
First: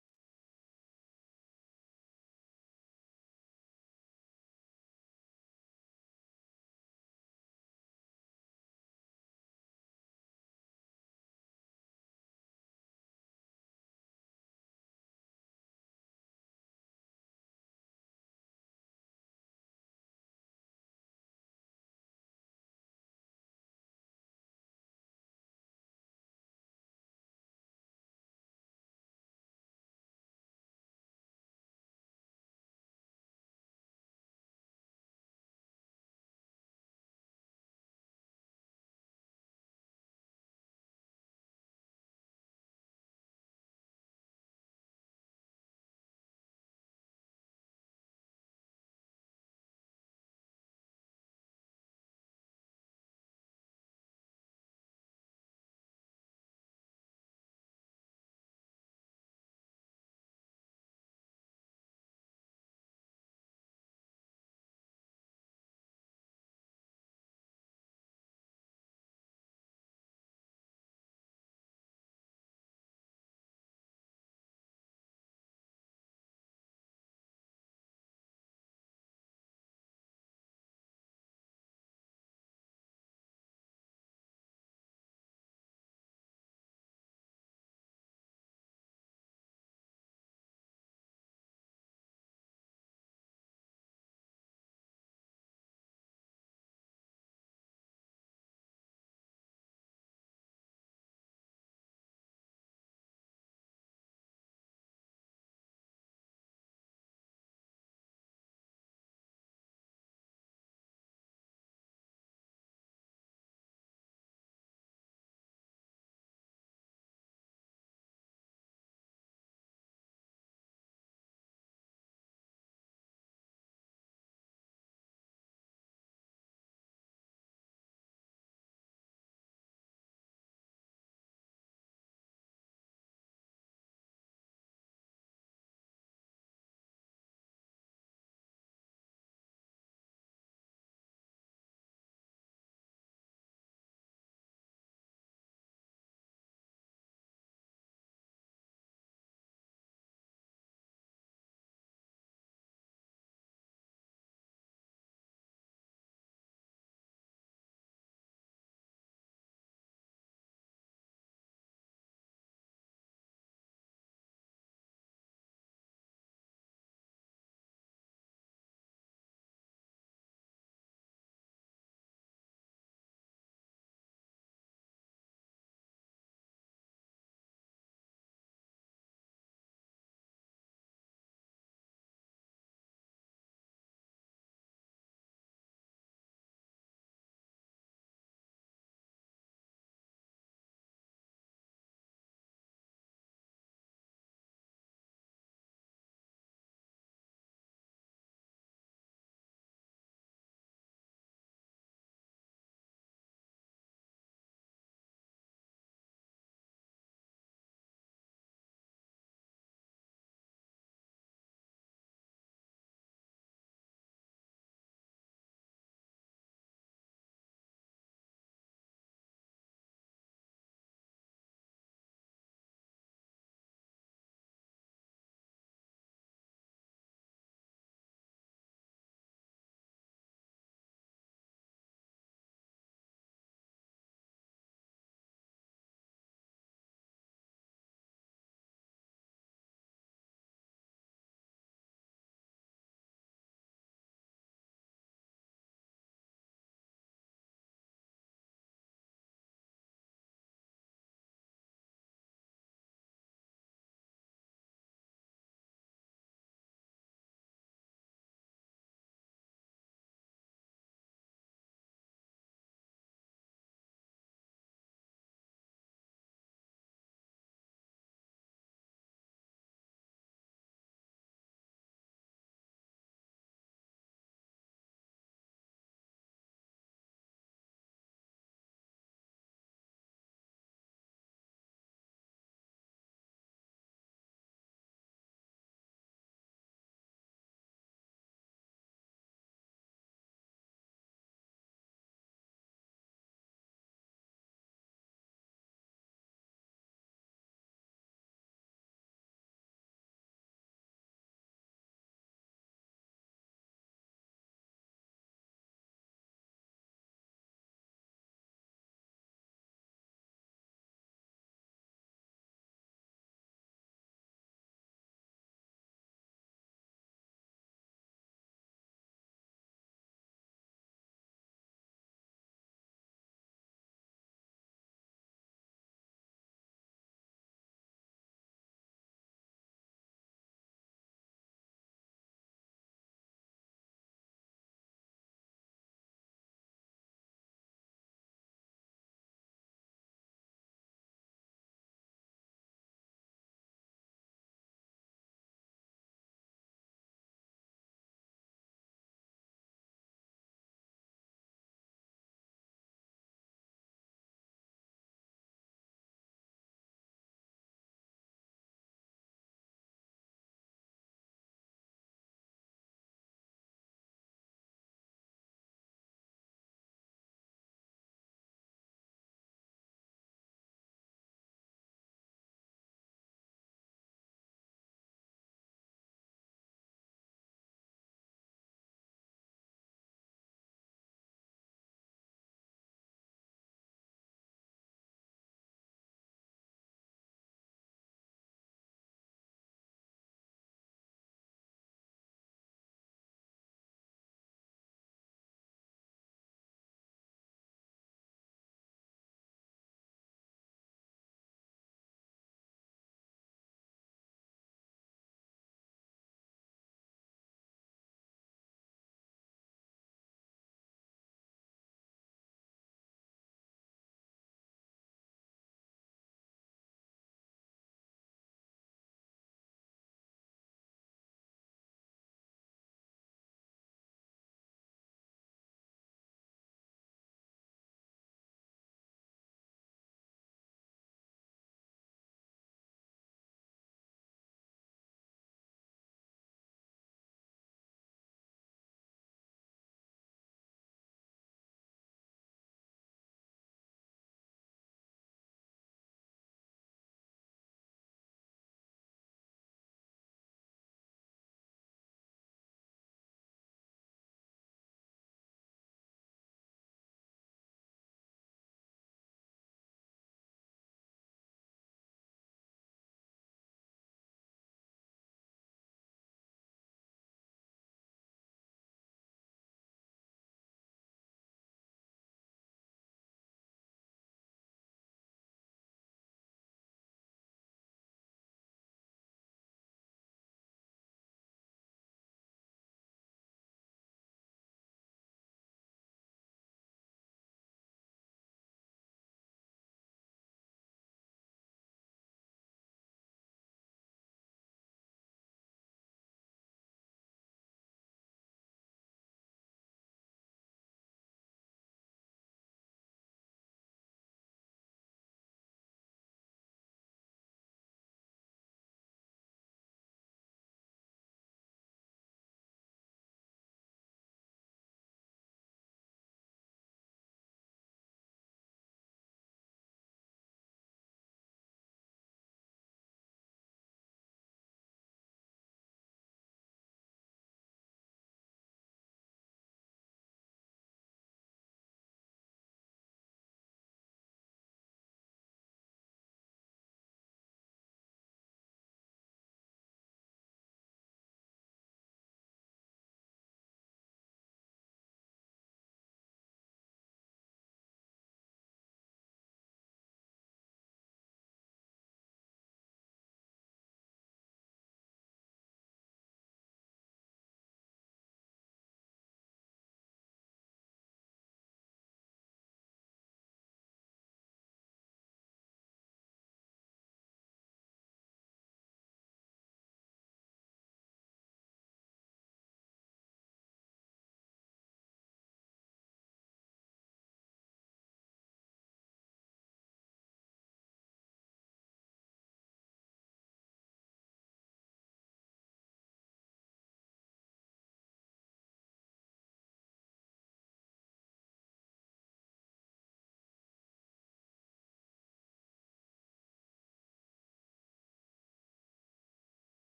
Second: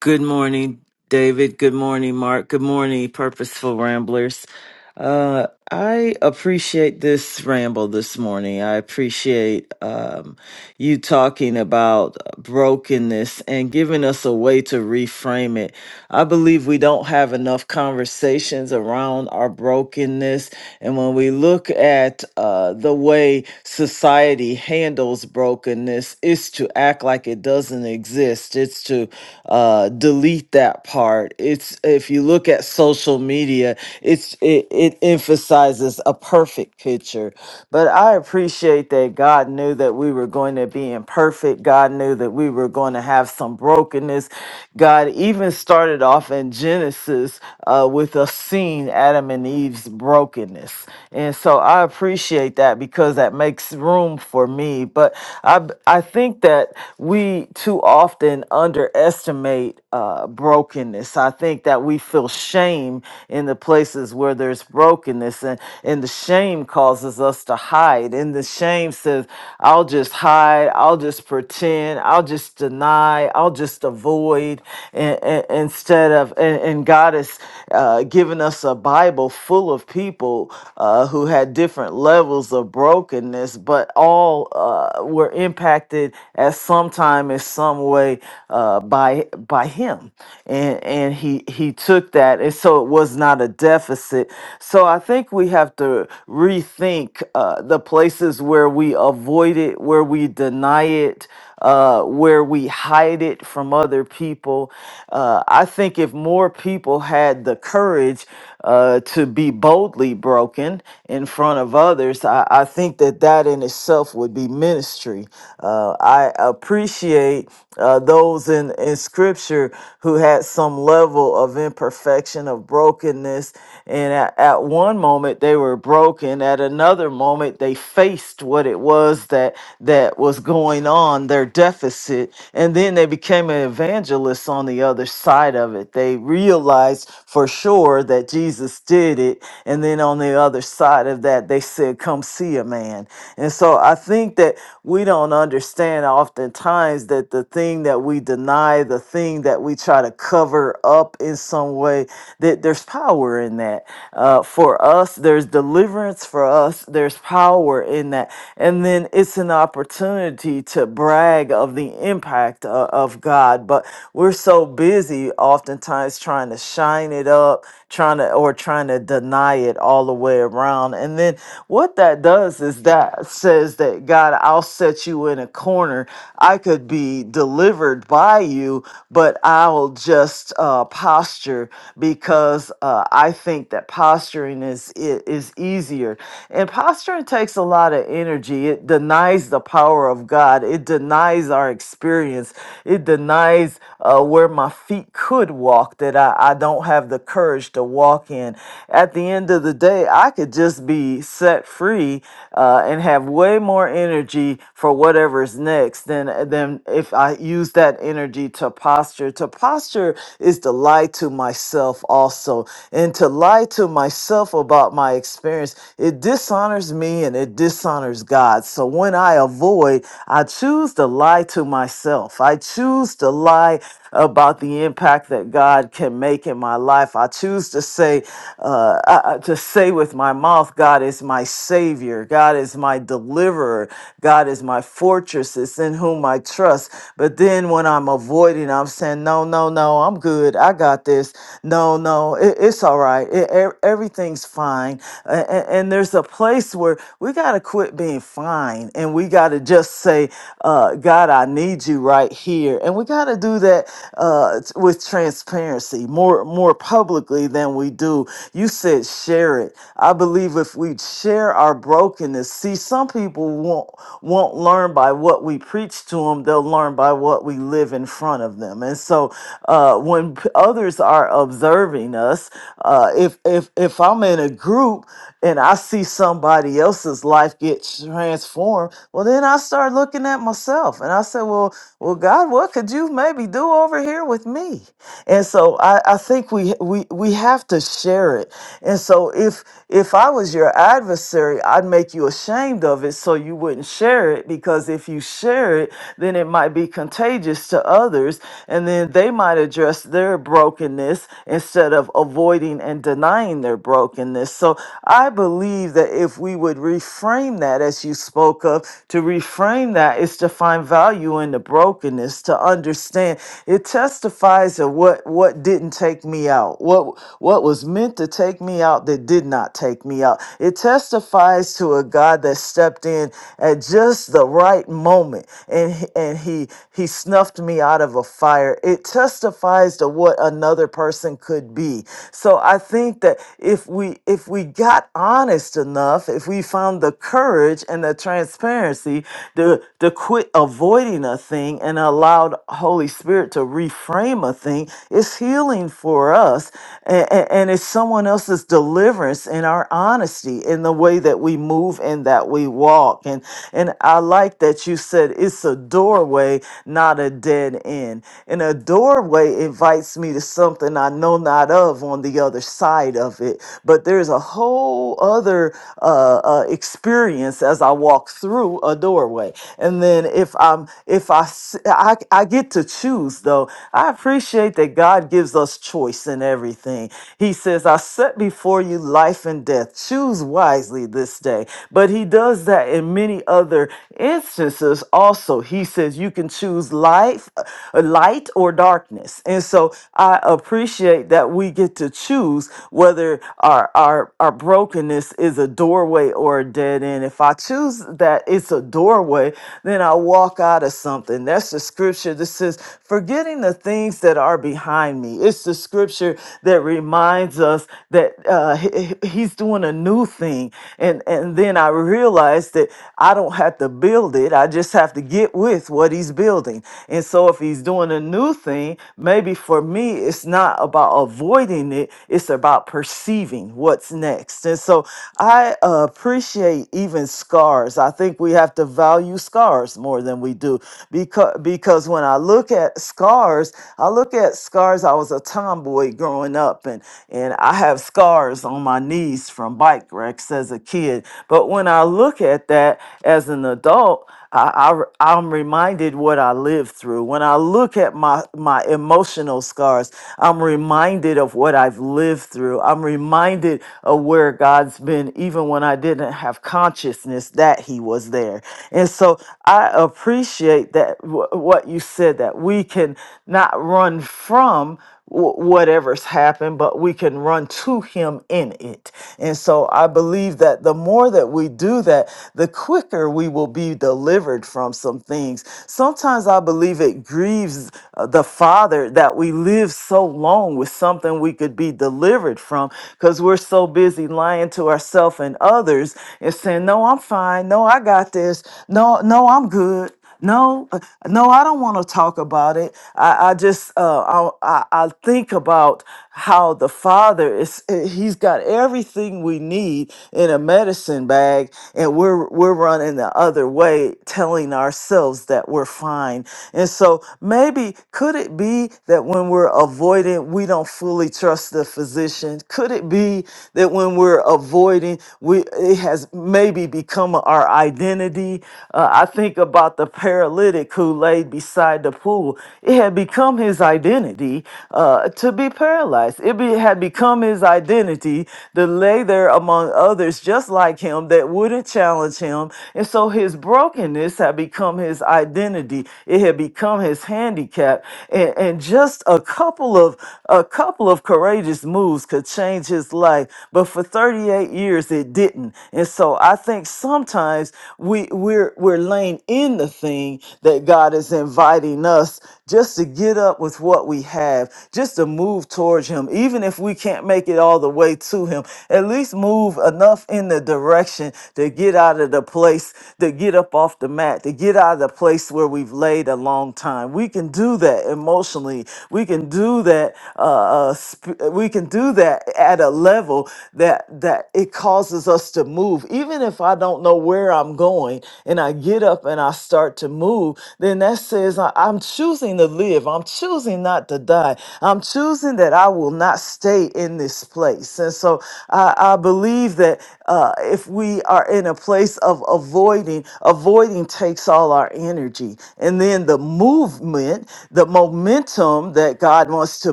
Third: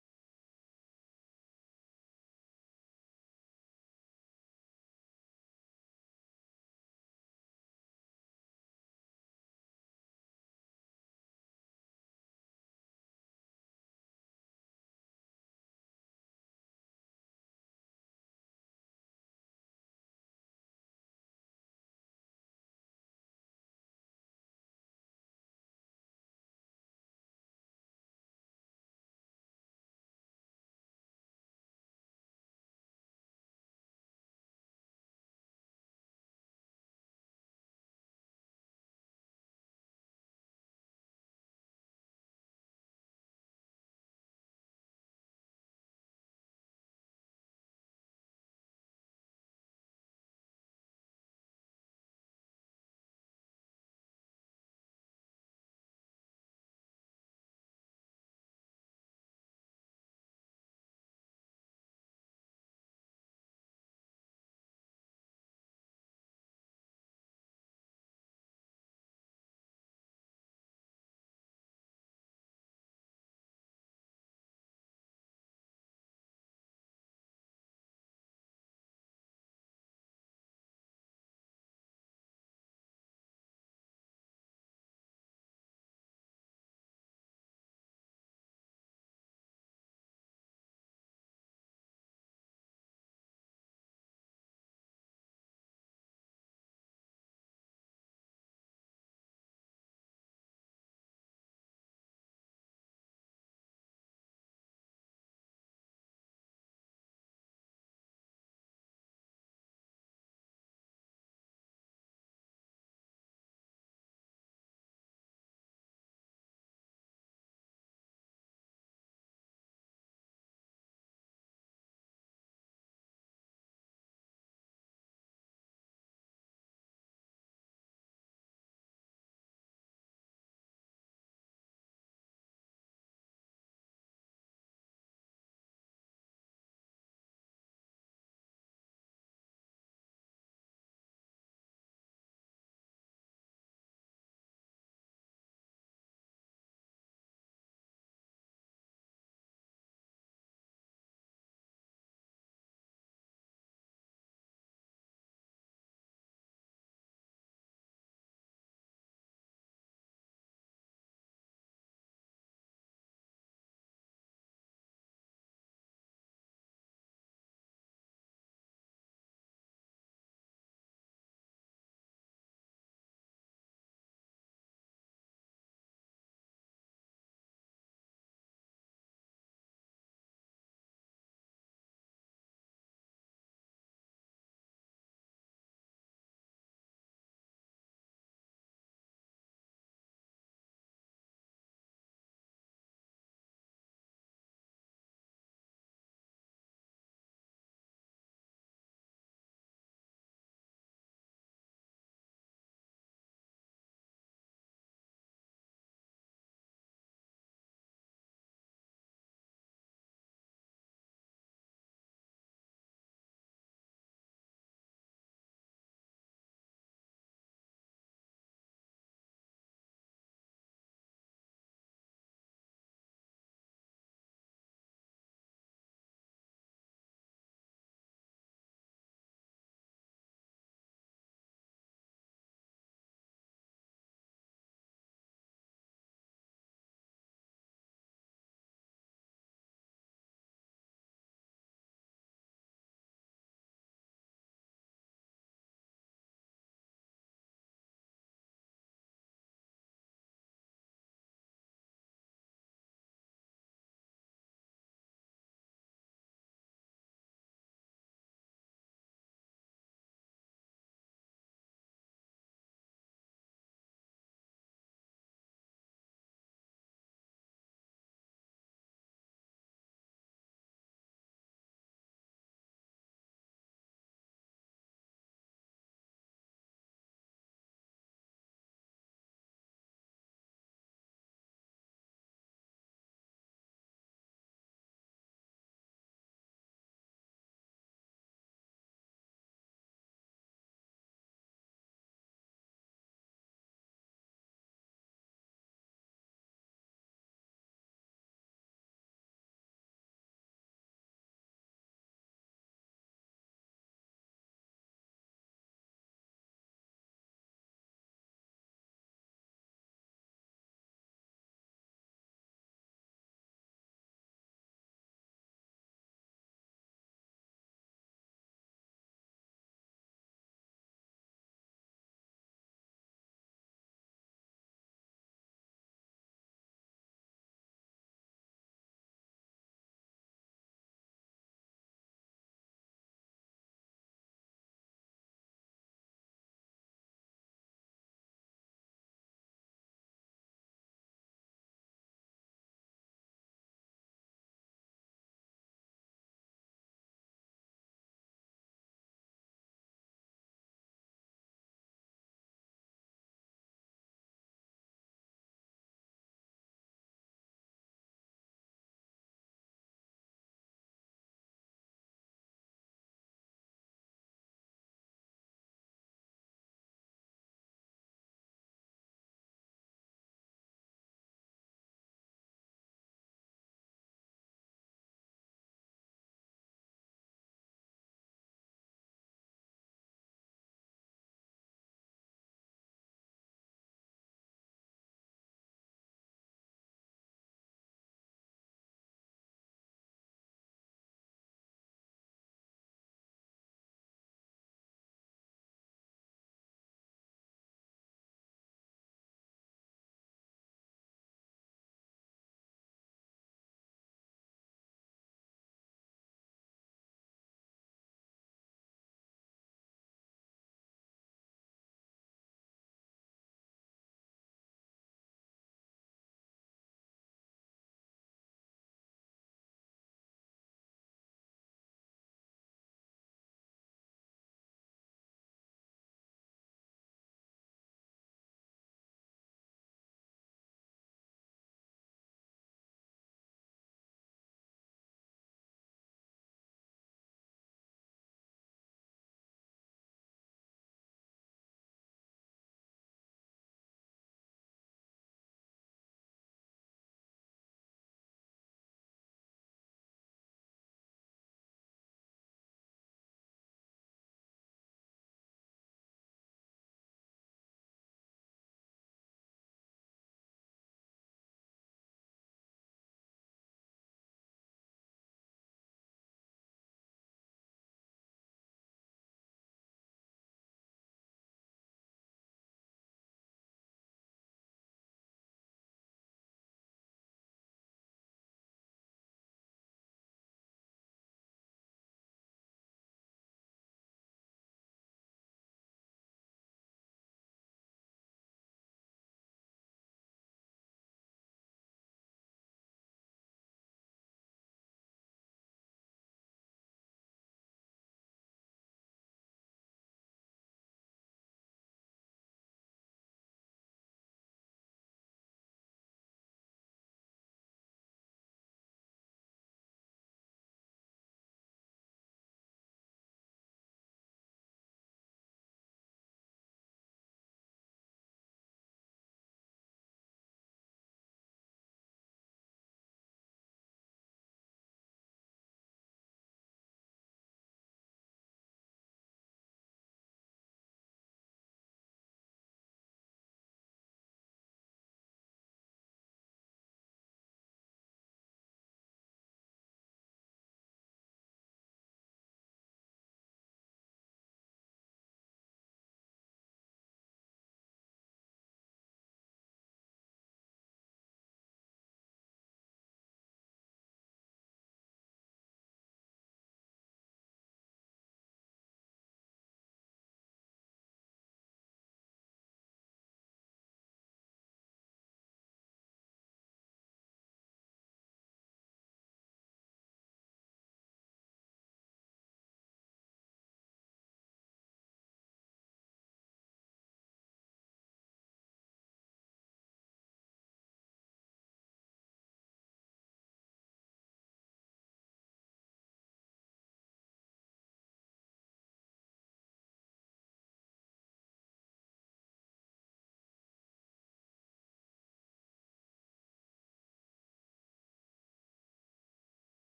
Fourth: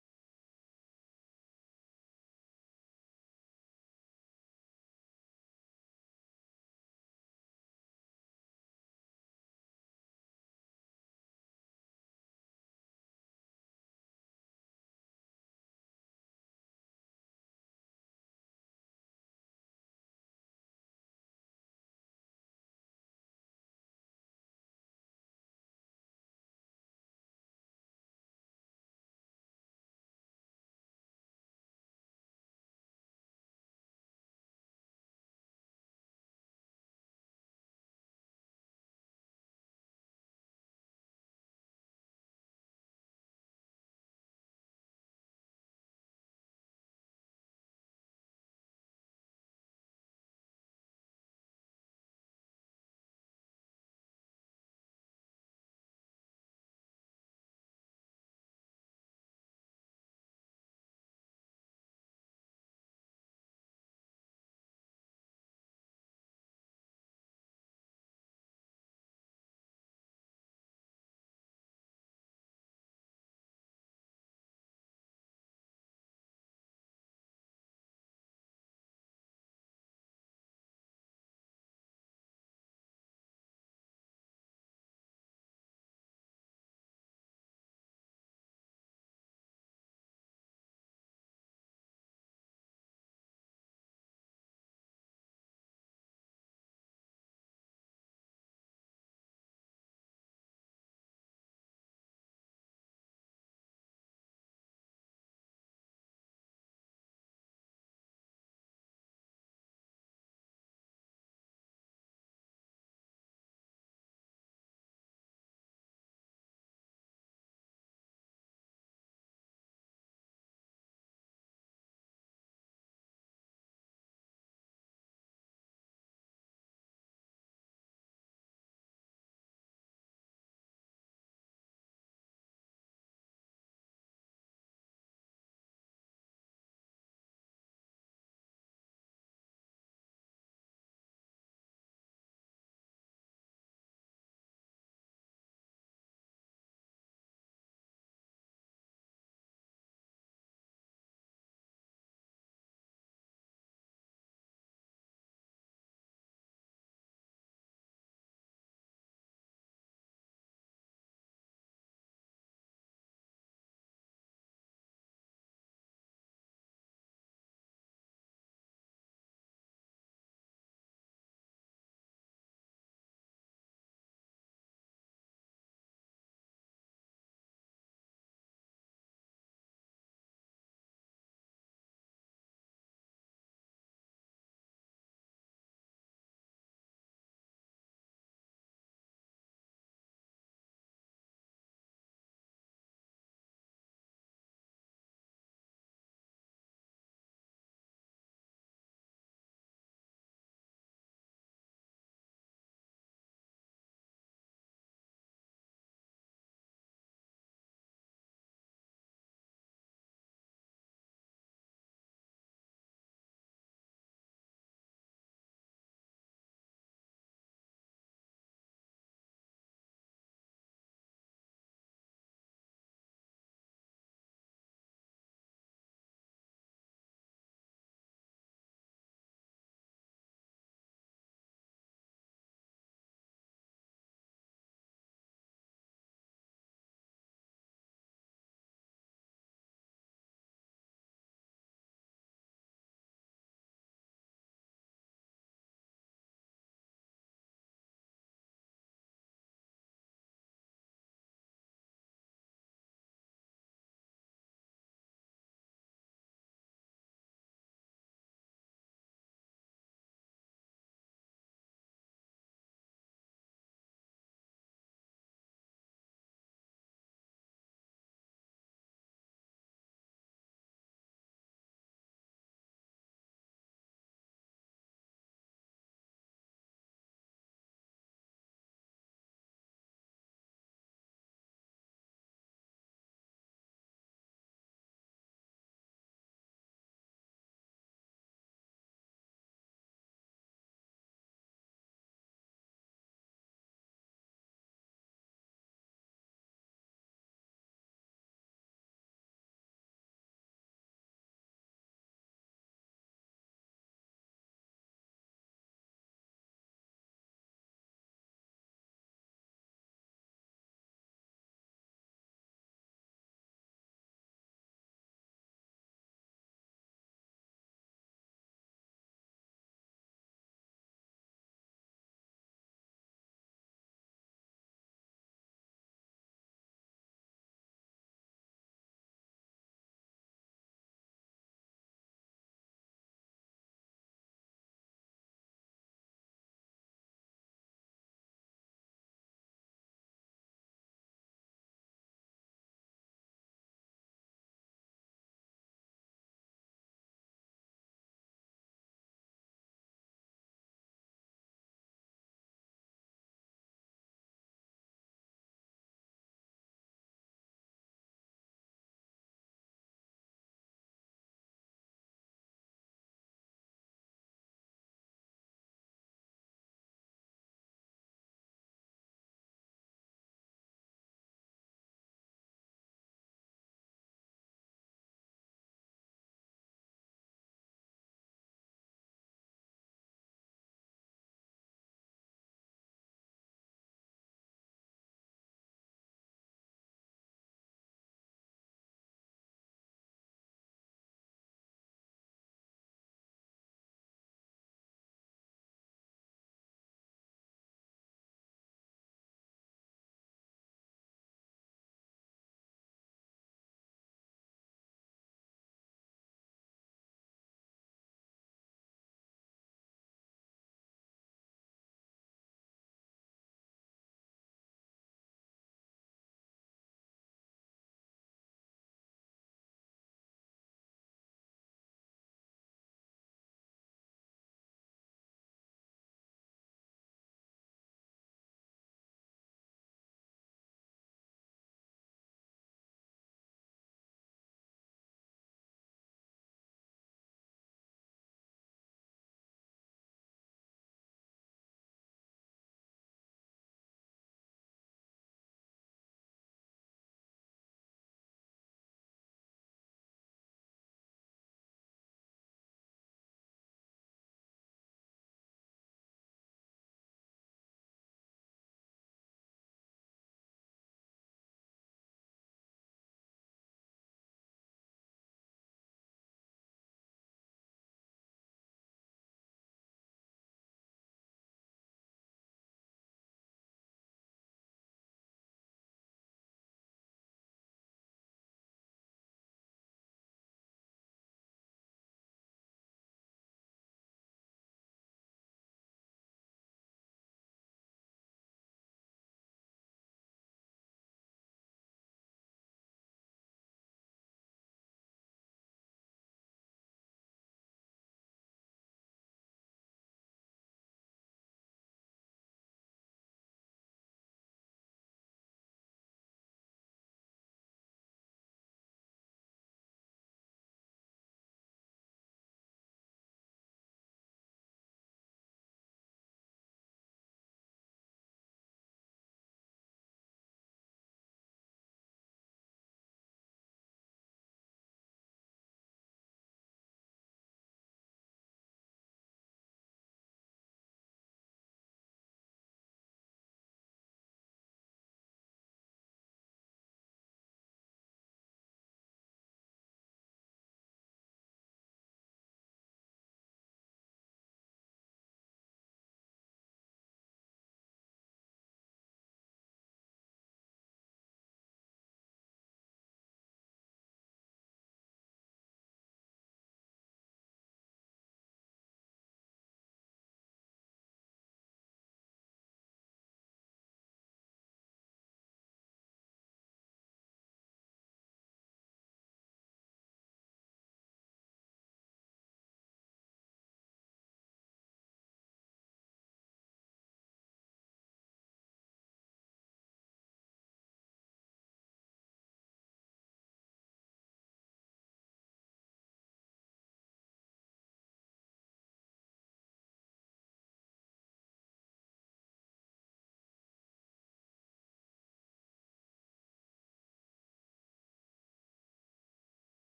Speaker 3: Good morning, David. Good morning, Mark. Good morning, Purposeful Ramblers. Uh, I appreciate this ramble this morning. I appreciate um, you talking about brokenness and giving us a way to reframe it. I believe we don't have enough conversations around our brokenness and when we look at uh, the way society handles brokenness, it's to act like it doesn't exist. It's to uh, delete that part. It's if you look at social media, it's it, it emphasizes a perfect picture. But I appreciate that God knew that we were going to be imperfect. God knew that we were going to have some brokenness. God even started off in Genesis uh, with a scene Adam and Eve's brokenness brokenness. And so I appreciate that because that makes room for me. But I I think that we too often underestimate uh, brokenness. I think that we feel shame in the places where there's brokenness, and, and the shame causes us to hide. And the shame says, I'll just hide, I'll just pretend, I'll just deny, I'll just avoid, and, instead of, and, and God has uh, given us a Bible full of people uh, who had different levels of brokenness, but all uh, were impacted at some time in some way uh, by by him, and and he he took that, and so it was not a deficit. So I think we have to rethink uh, the places where we avoid it, where we deny it uh, where we hide it from other people. Uh, I think if more people had the courage uh, to be boldly broken in front of others, I, I think that that in itself would be ministry. Uh, I appreciate uh, those in, in scripture who had some level of imperfection, of brokenness. And at, at one moment they were broken, at another moment they faced what it was that, that was going on, their deficit. And then they became an evangelist on the other side of it. They realized for sure that that Jesus did it. And then on the other side of that, they said, Come see a man. And so I think that we don't understand oftentimes that the thing that we deny, the thing that we try to cover up in some way, that there's power in that. Uh, for us, there's deliverance for us, there's power in that. And then it's an opportunity to brag of the impact of, of God. But we're so busy oftentimes trying to shine it up trying to or trying to deny it all the way around. And then what that does is that says that God, I'll set you in a corner. I could be delivered by you, but I'll just uh, posture because uh, I think that posturing is i- is easier. And posturing takes a lot of energy. It denies the power of God. It denies our experience. It denies uh, where my feet could walk. That I, I don't have the courage courage to walk in. At the end of the day, I could just be set free uh, and have way more energy for whatever is next than than if I use that energy to posture. To posture is to lie to myself also, and to lie to myself about my experience. It dishonors me and it dishonors God. So when I avoid, I choose to lie to myself. I choose to lie about the impact that God can make in my life life. I choose to say, uh, I, I- to say with my mouth, God is my Savior, God is my deliverer, God is my fortress, it's in whom I trust. But then when I'm avoiding, I'm saying, no, no, no, I'm good, I got this. No, no, it, it's all right, It- e- everything's fine. A- a- and there's a place where we got to quit being fine and we got to just say, uh, God, I need you right here. And we got to do that uh, t- with transparency, more more more publicly than we do. You said share it. I believe if we share our brokenness, see, some people won't won't learn by what we preach to them. They'll learn by what we live in front of them. And so, uh, when p- others are observing us, uh, if if if I'm in a group and I see somebody else's life get transformed, well, then I start looking at myself and I say, well, well, God, what could you maybe do over here with me? And so I, I think think we we we have to share it. And so if if I was your adversary, I'd make you ashamed of it so you wouldn't share it because if you share it, then it might be contagious to others and then they might address their brokenness instead of avoiding and denying their brokenness. So I believe that if we would reframe that as you spoke of, to reframe that is to find value in the brokenness, to understand it testifies of what what didn't didn't take me out, what what was meant to take me out that did not take me out. It testifies to a God that stepped in at just the right moment and he- and he he snuffed me out of a fire. It testifies to what another person could be. So I think that if we if we got honest enough, if we found the courage and the transparency to to quit avoiding a thing and allowed Holy Spirit to reframe a thing, it's healing healing for us and, and it's someone else's deliverance in our honesty in the way that we move and that we walk and and i like that you said it's a doorway not a dead end and a doorway invites me to something i know not of on the other side of it but there's a whole other uh, uh, experience as i walk through a doorway and then if i'm if i s- i, I get to choose though i appreciate that god God gives us choice in everything. He says, I set before you life and death. Choose wisely this day. But he does that in many other instances also. He says you can choose life, uh, light or darkness. And so I appreciate that we get to choose whether our our our brokenness is a doorway or a dead end. If I choose that it's a doorway, then I walk out of something. That's the scripture that says, forgetting the things that are behind behind me. It's the scripture that reminds us that uh, he- he- he's doing a new thing. And, and then I realized that I don't have to build it, I just have to get with what he's building. And so if he's doing a new thing, maybe for me, it's not about avoiding it, it's about perceiving what's next. And so I uh, appreciate even scars. I think we have to value scars more than we do because, because when I look at scars, I look at had scars. I was a tomboy growing up, and and I have scars on my knees from bike wrecks as a kid. But when I look at that as an adult, I, I am reminded what I lived through. When I look at my my emotional scars, I'm reminded of what I've lived through. I'm reminded of where God's been, even when I didn't have consciousness that He was there. And so I appreciate that wh- what you said that we can not run run from wh- whatever's happened, but we can run to Him in it. And so I believe that the more that we do that, the quicker we will be delivered from some things. Sometimes I believe it grieves uh, the Father that we live so long with something we could be delivered from because we're so busy lying to ourselves and others and saying, No, I'm fine. No, I got this. No, no, I'm good. No, uh, no, I don't want to talk about it. I, I just, uh, I, I, I think about how the Father is. eh, He's got everything we need in a medicine bag, and we're we're running the other way, telling ourselves that we're fine. And so maybe could it be that when we're avoiding, we don't fully trust the physician? Could it be that when we're avoiding, we it has maybe become an our identity. Uh, I think about the paralytic who lay beside the pool. It had become his identity uh, to be paralyzed. It be, had become his identity to lay there among others just like him that wouldn't challenge him. And so his brokenness had become his identity. It had become his handicap. And, and just a couple of a couple of courageous moves could change his life. But for 38 years it didn't. And so I think sometimes we we're we're laying in the thing that God is inviting us just to get up with what we have, just to move towards him, even if we can't make it all the way to him, at least move enough in the direction to get out of the place, to get up off the mat, to get out of the place where we've laid a long time. We can do that emotionally. We can do that uh, uh, sp- we can do do that at a level that that it causes us to move. Even if I don't know where I'm going and I get up and I start to move, then that says I, I'm choosing to live. I'm choosing not to die. I'm choosing that I will not stay in this place. And so I, I believe that uh, if we are in a place of avoiding, avoiding takes all our energy. And then the movement, the momentum that God wants to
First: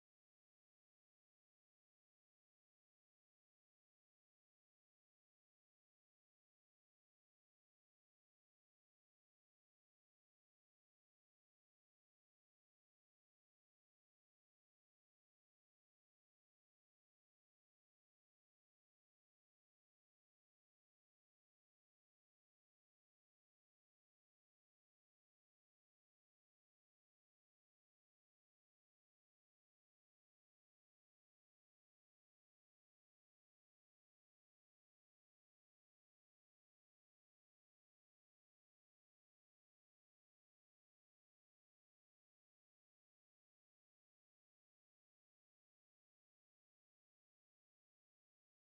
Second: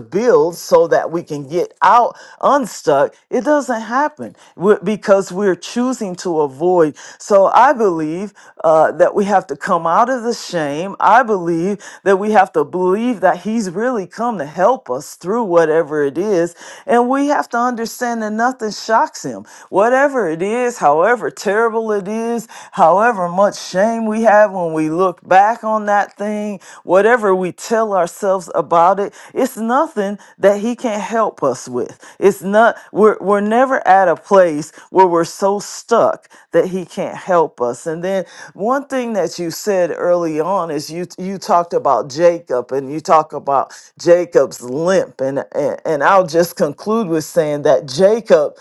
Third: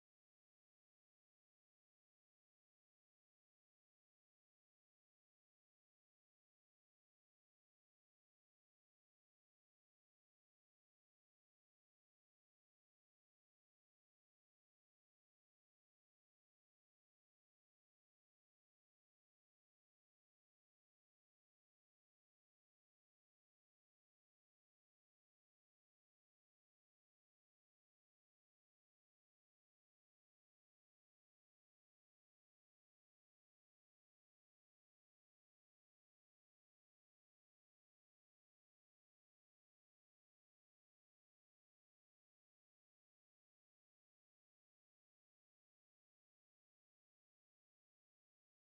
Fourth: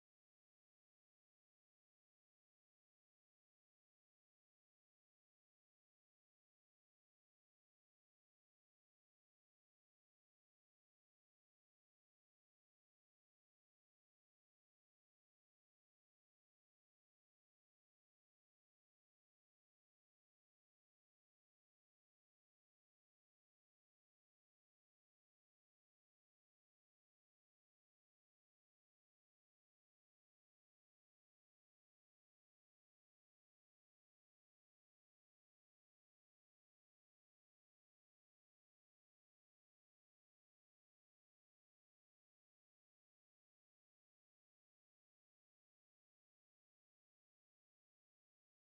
Speaker 3: build so that we can get out unstuck, it doesn't happen We're- because we're choosing to avoid. So I believe uh, that we have to come out of the shame. I believe that we have to believe that He's really come to help us through whatever it is. And we have to understand that nothing shocks Him. Whatever it is, however terrible it is, however much shame we have when we look back on that thing, thing, whatever we tell ourselves about it, it's nothing that he can't help us with. It's not we're we're never at a place where we're so stuck that he can't help us. And then one thing that you said early on is you you talked about Jacob and you talk about Jacob's limp and and, and I'll just conclude with saying that Jacob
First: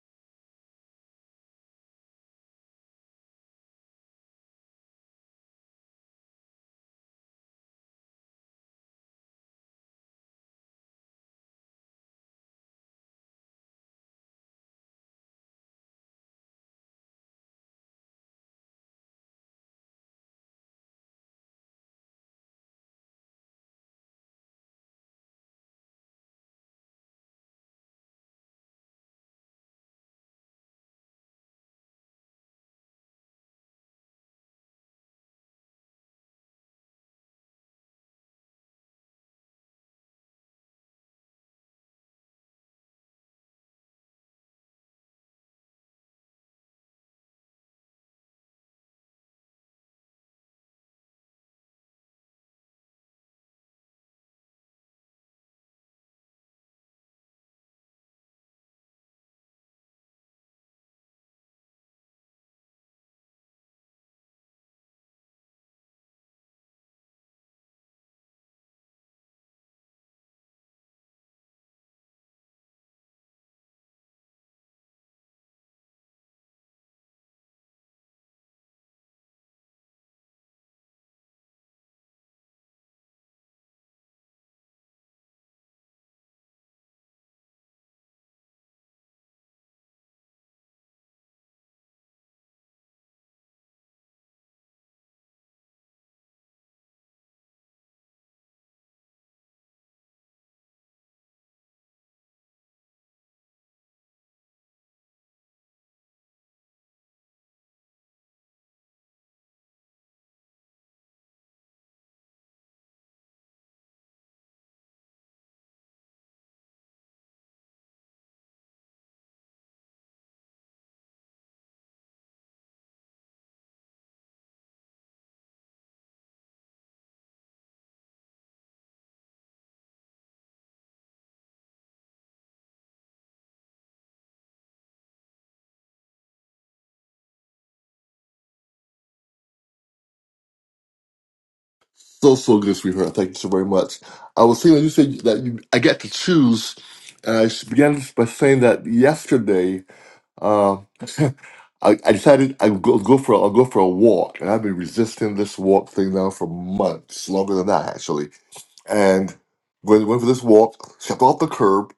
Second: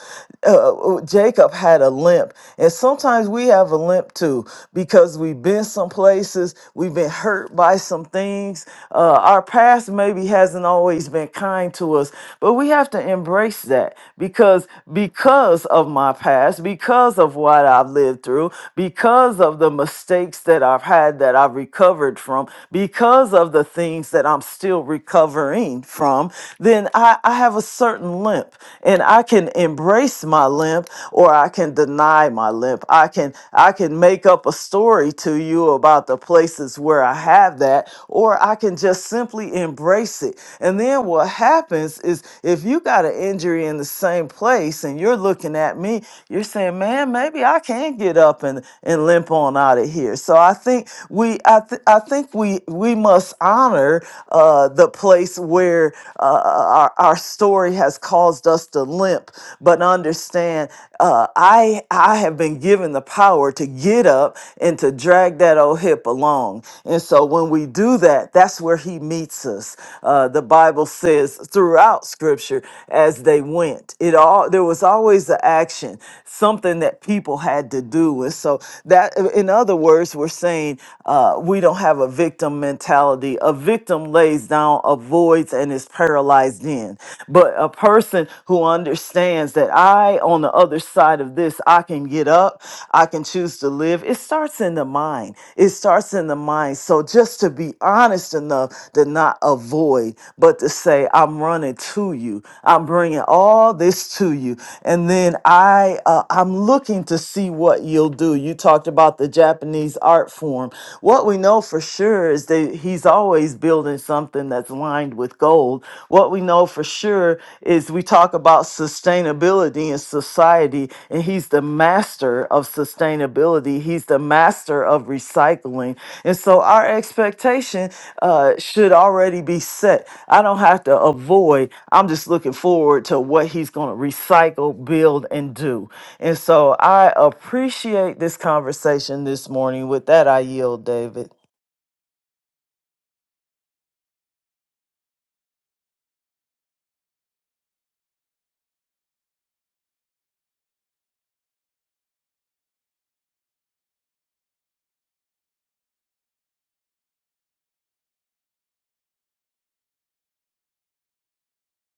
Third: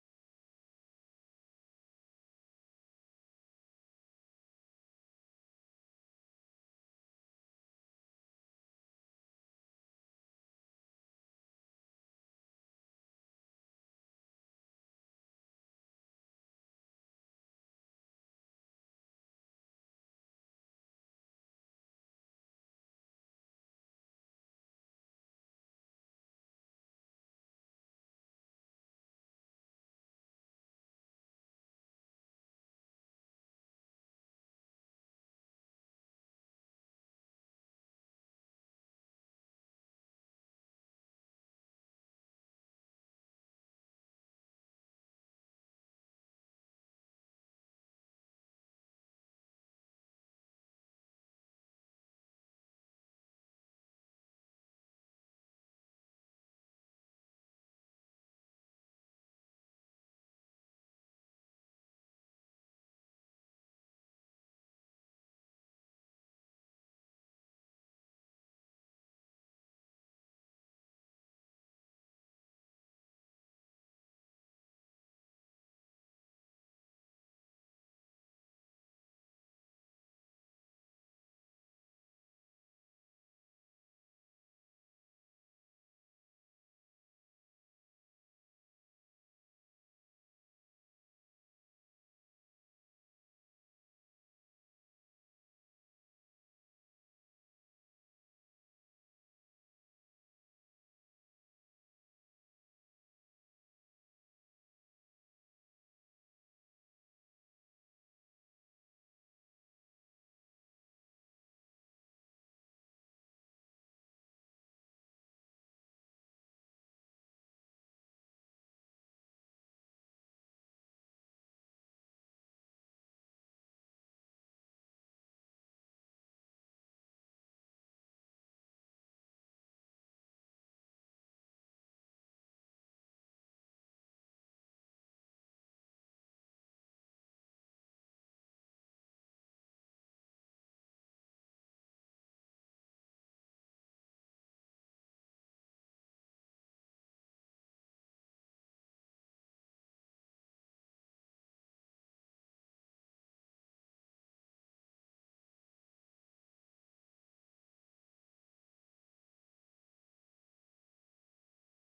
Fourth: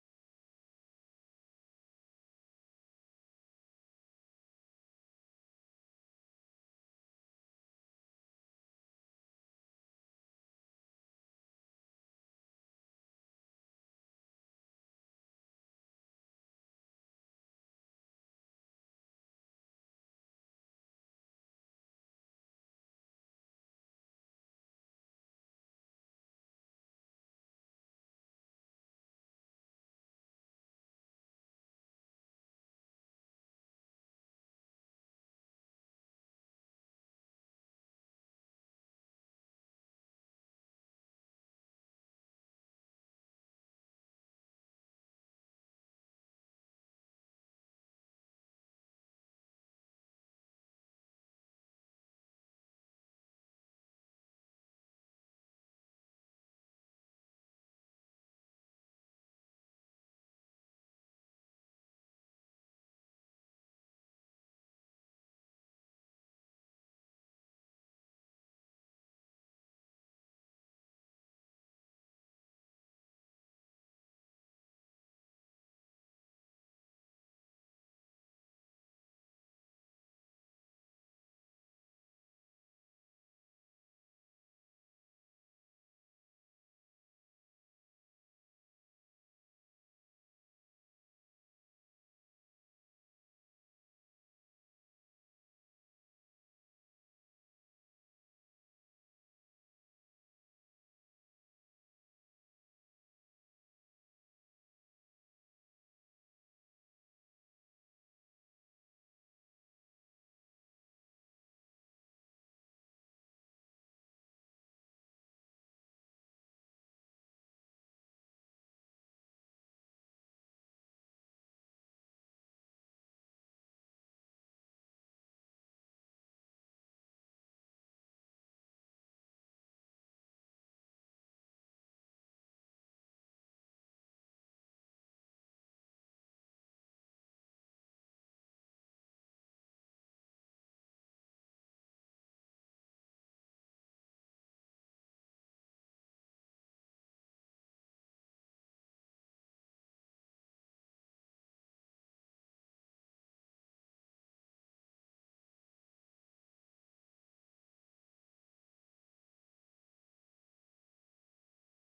Speaker 3: uh, Jacob had a limp and sometimes we have a limp too because because we've been some places, we've been hurt by some things. Uh, our past maybe hasn't always been kind to us, but we have to embrace that because because of my past, because of what I've lived through, because of the mistakes that I've had that I've recovered from, because of the things that I'm still recovering from, then I, I have a certain limp and I can embrace my limp or I can deny my lip. I can I can make up a story to you about the places where I have that or I can just simply embrace it. And then what happens is if you got an injury in the same place and you're looking at me, you're saying, "Man, maybe I can get up and and limp on out of here." So I think we I th- I think we we must honor uh the place where uh, our our story has caused us to limp but understand uh, I I have been given the power to get up and to drag that old hip along. And so when we do that, that's where he meets us. Uh, the Bible says throughout Scripture, as they went, it all there was always the action, something that people had to do. And so that, in other words, we're saying uh, we don't have a victim mentality. A victim lays down, avoids, and is paralyzed in. But a person who understands that I, on the other side of this, I can get up, I can choose to live, it starts in the mind. It starts in the mind. So just to be honest enough to not avoid, but to say, say, I'm running to you. I'm bringing all this to you. And then I, uh, I'm looking to see what you'll do. You talked about the Japanese art form. What we know for sure is that he's always building something that's lined with gold. What we know for sure is we talk about sustainability in society, and and he's the master of sustainability. He's the master of recycling. And so our expectation uh, should already be set. I don't have to avoid, I'm just looking forward to what he's going to recycle, build, and do. And so I appreciate this conversation this morning. With that, I yield, David.
Speaker 1: So, so good, sweetheart. Thank you so very much. I was saying that you said that you, I get to choose. And I began by saying that yesterday Uh, I, I decided I would go, go for a, I'll go for a walk, and I've been resisting this walk thing now for months, longer than that actually. And when went for this walk, stepped off the curb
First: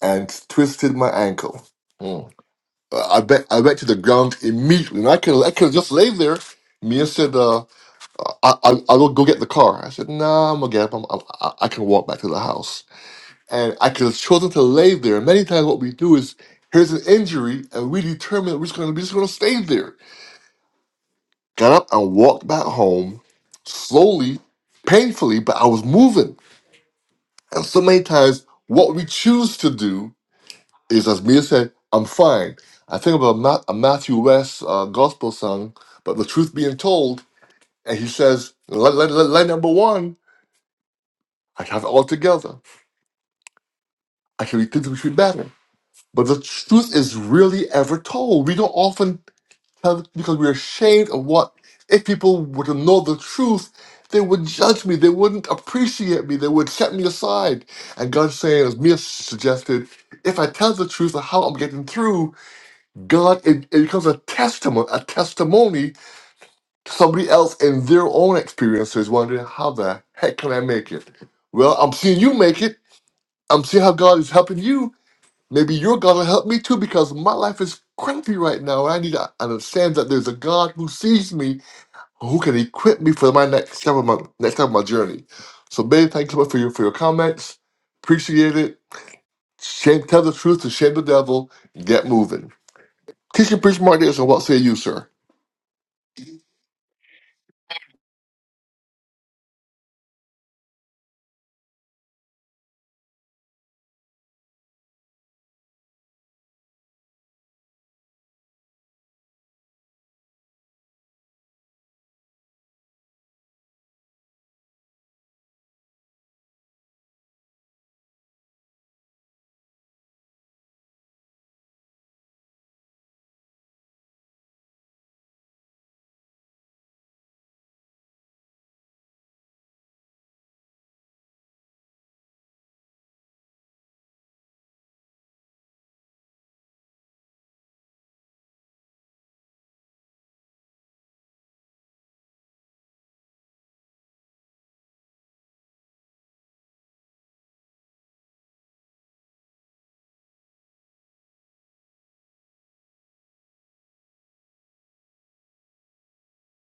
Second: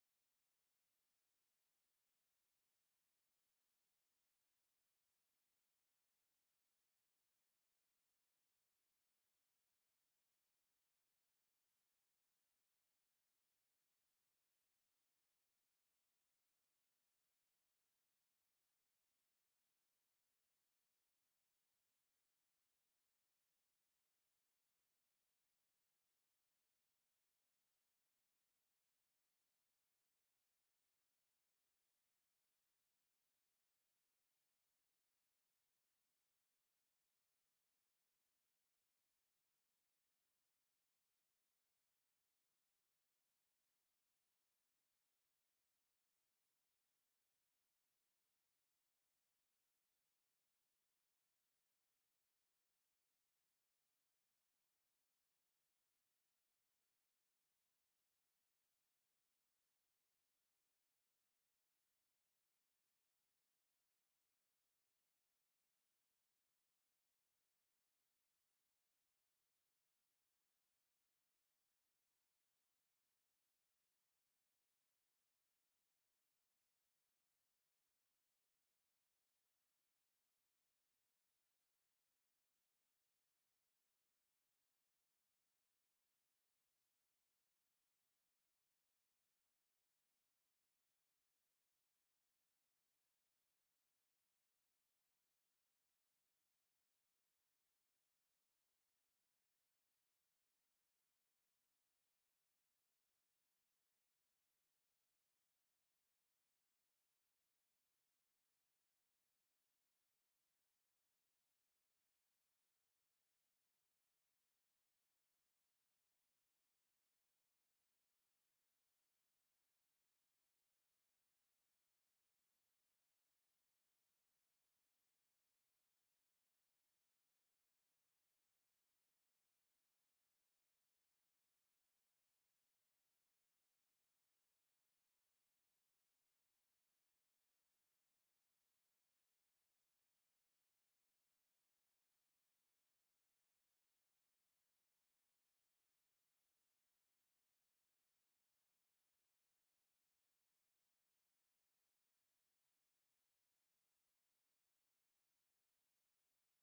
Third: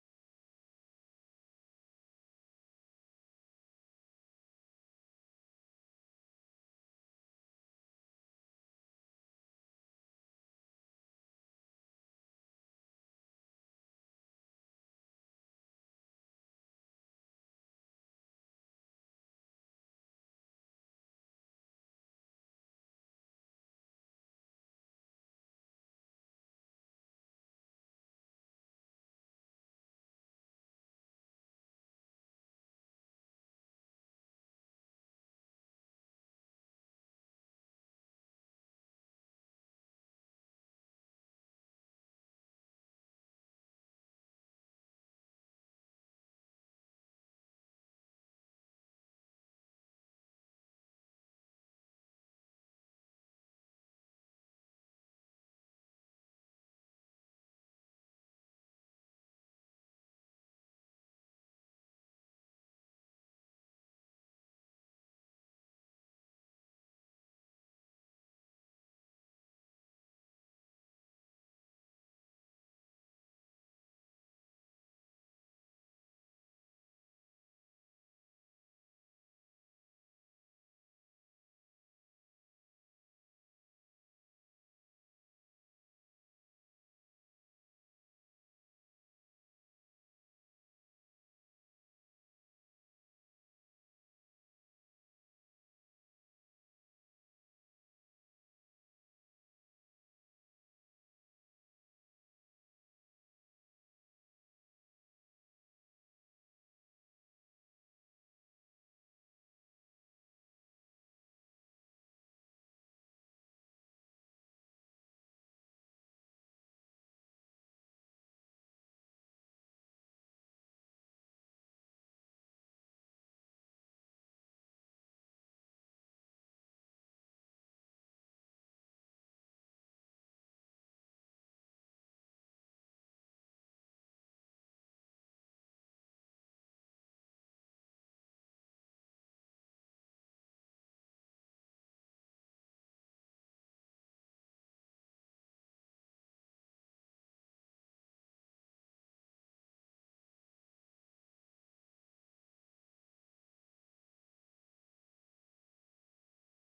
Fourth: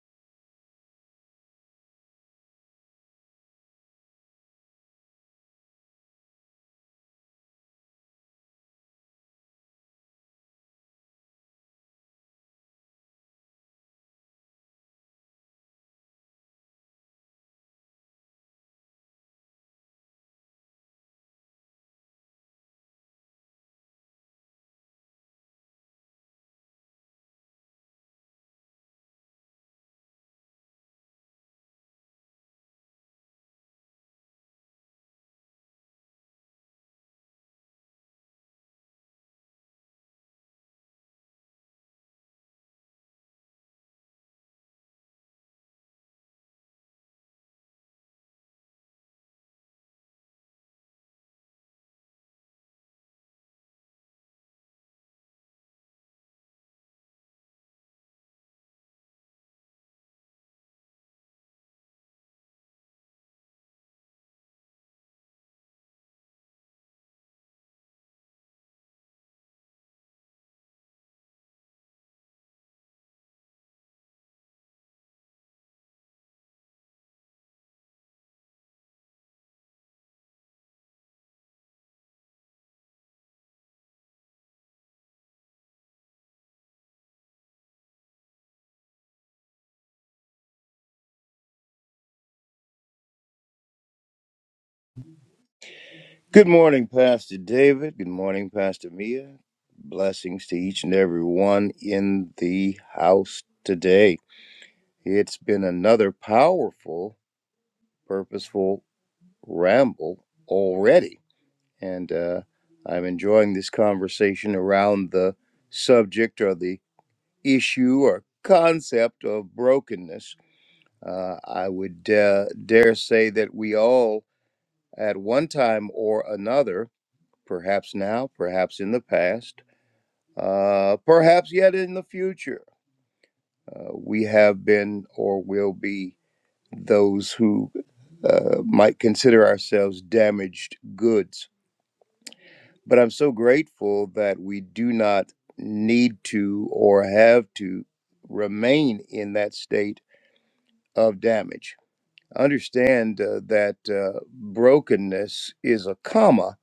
Speaker 1: and twisted my ankle. Mm. Uh, I bet I went to the ground immediately, and I could I could have just lay there. Mia said, uh, "I I I will go get the car." I said, "Nah, I'm gonna get up. I'm, I'm, I I can walk back to the house." and I could have chosen to lay there. Many times, what we do is here's an injury, and we determine we're just going to be just going to stay there. Got up and walked back home slowly, painfully, but I was moving. And so many times, what we choose to do is, as Mia said, "I'm fine." I think about Ma- a Matthew West uh, gospel song, but the truth being told, and he says, "Line line- line- line number one, I have it all together. I can be things we should be better." But the truth is really ever told. We don't often because because we're ashamed of what if people were to know the truth they would judge me they wouldn't appreciate me they would set me aside and god's saying as mia suggested if i tell the truth of how i'm getting through god it, it becomes a testimony a testimony to somebody else in their own experiences wondering how the heck can i make it well i'm seeing you make it i'm seeing how god is helping you maybe your God will help me too because my life is crappy right now. I need to understand that there's a God who sees me who can equip me for my next step of my next step of my journey. So Ben, thank you so much for your for your comments. Appreciate it. Shame, tell the truth to shame the devil. Get moving. Teaching priest Martinez, and what say you, sir?
Speaker 2: Good morning, Pastor David. Good morning, Pastor Mia. Blessings to each and every one in the house today. It's been another powerful, purposeful ramble already. And uh, I'm enjoying this conversation around the subject or the issue or concept of brokenness Uh, I would uh, dare say that we all, at one time or another, perhaps now, perhaps in the past, uh, perhaps yet in the future, uh, we have been or will be those who uh, might consider ourselves damaged goods. But I'm so grateful that we do not need to or have to remain in that state of damage understand uh, that uh, brokenness is a comma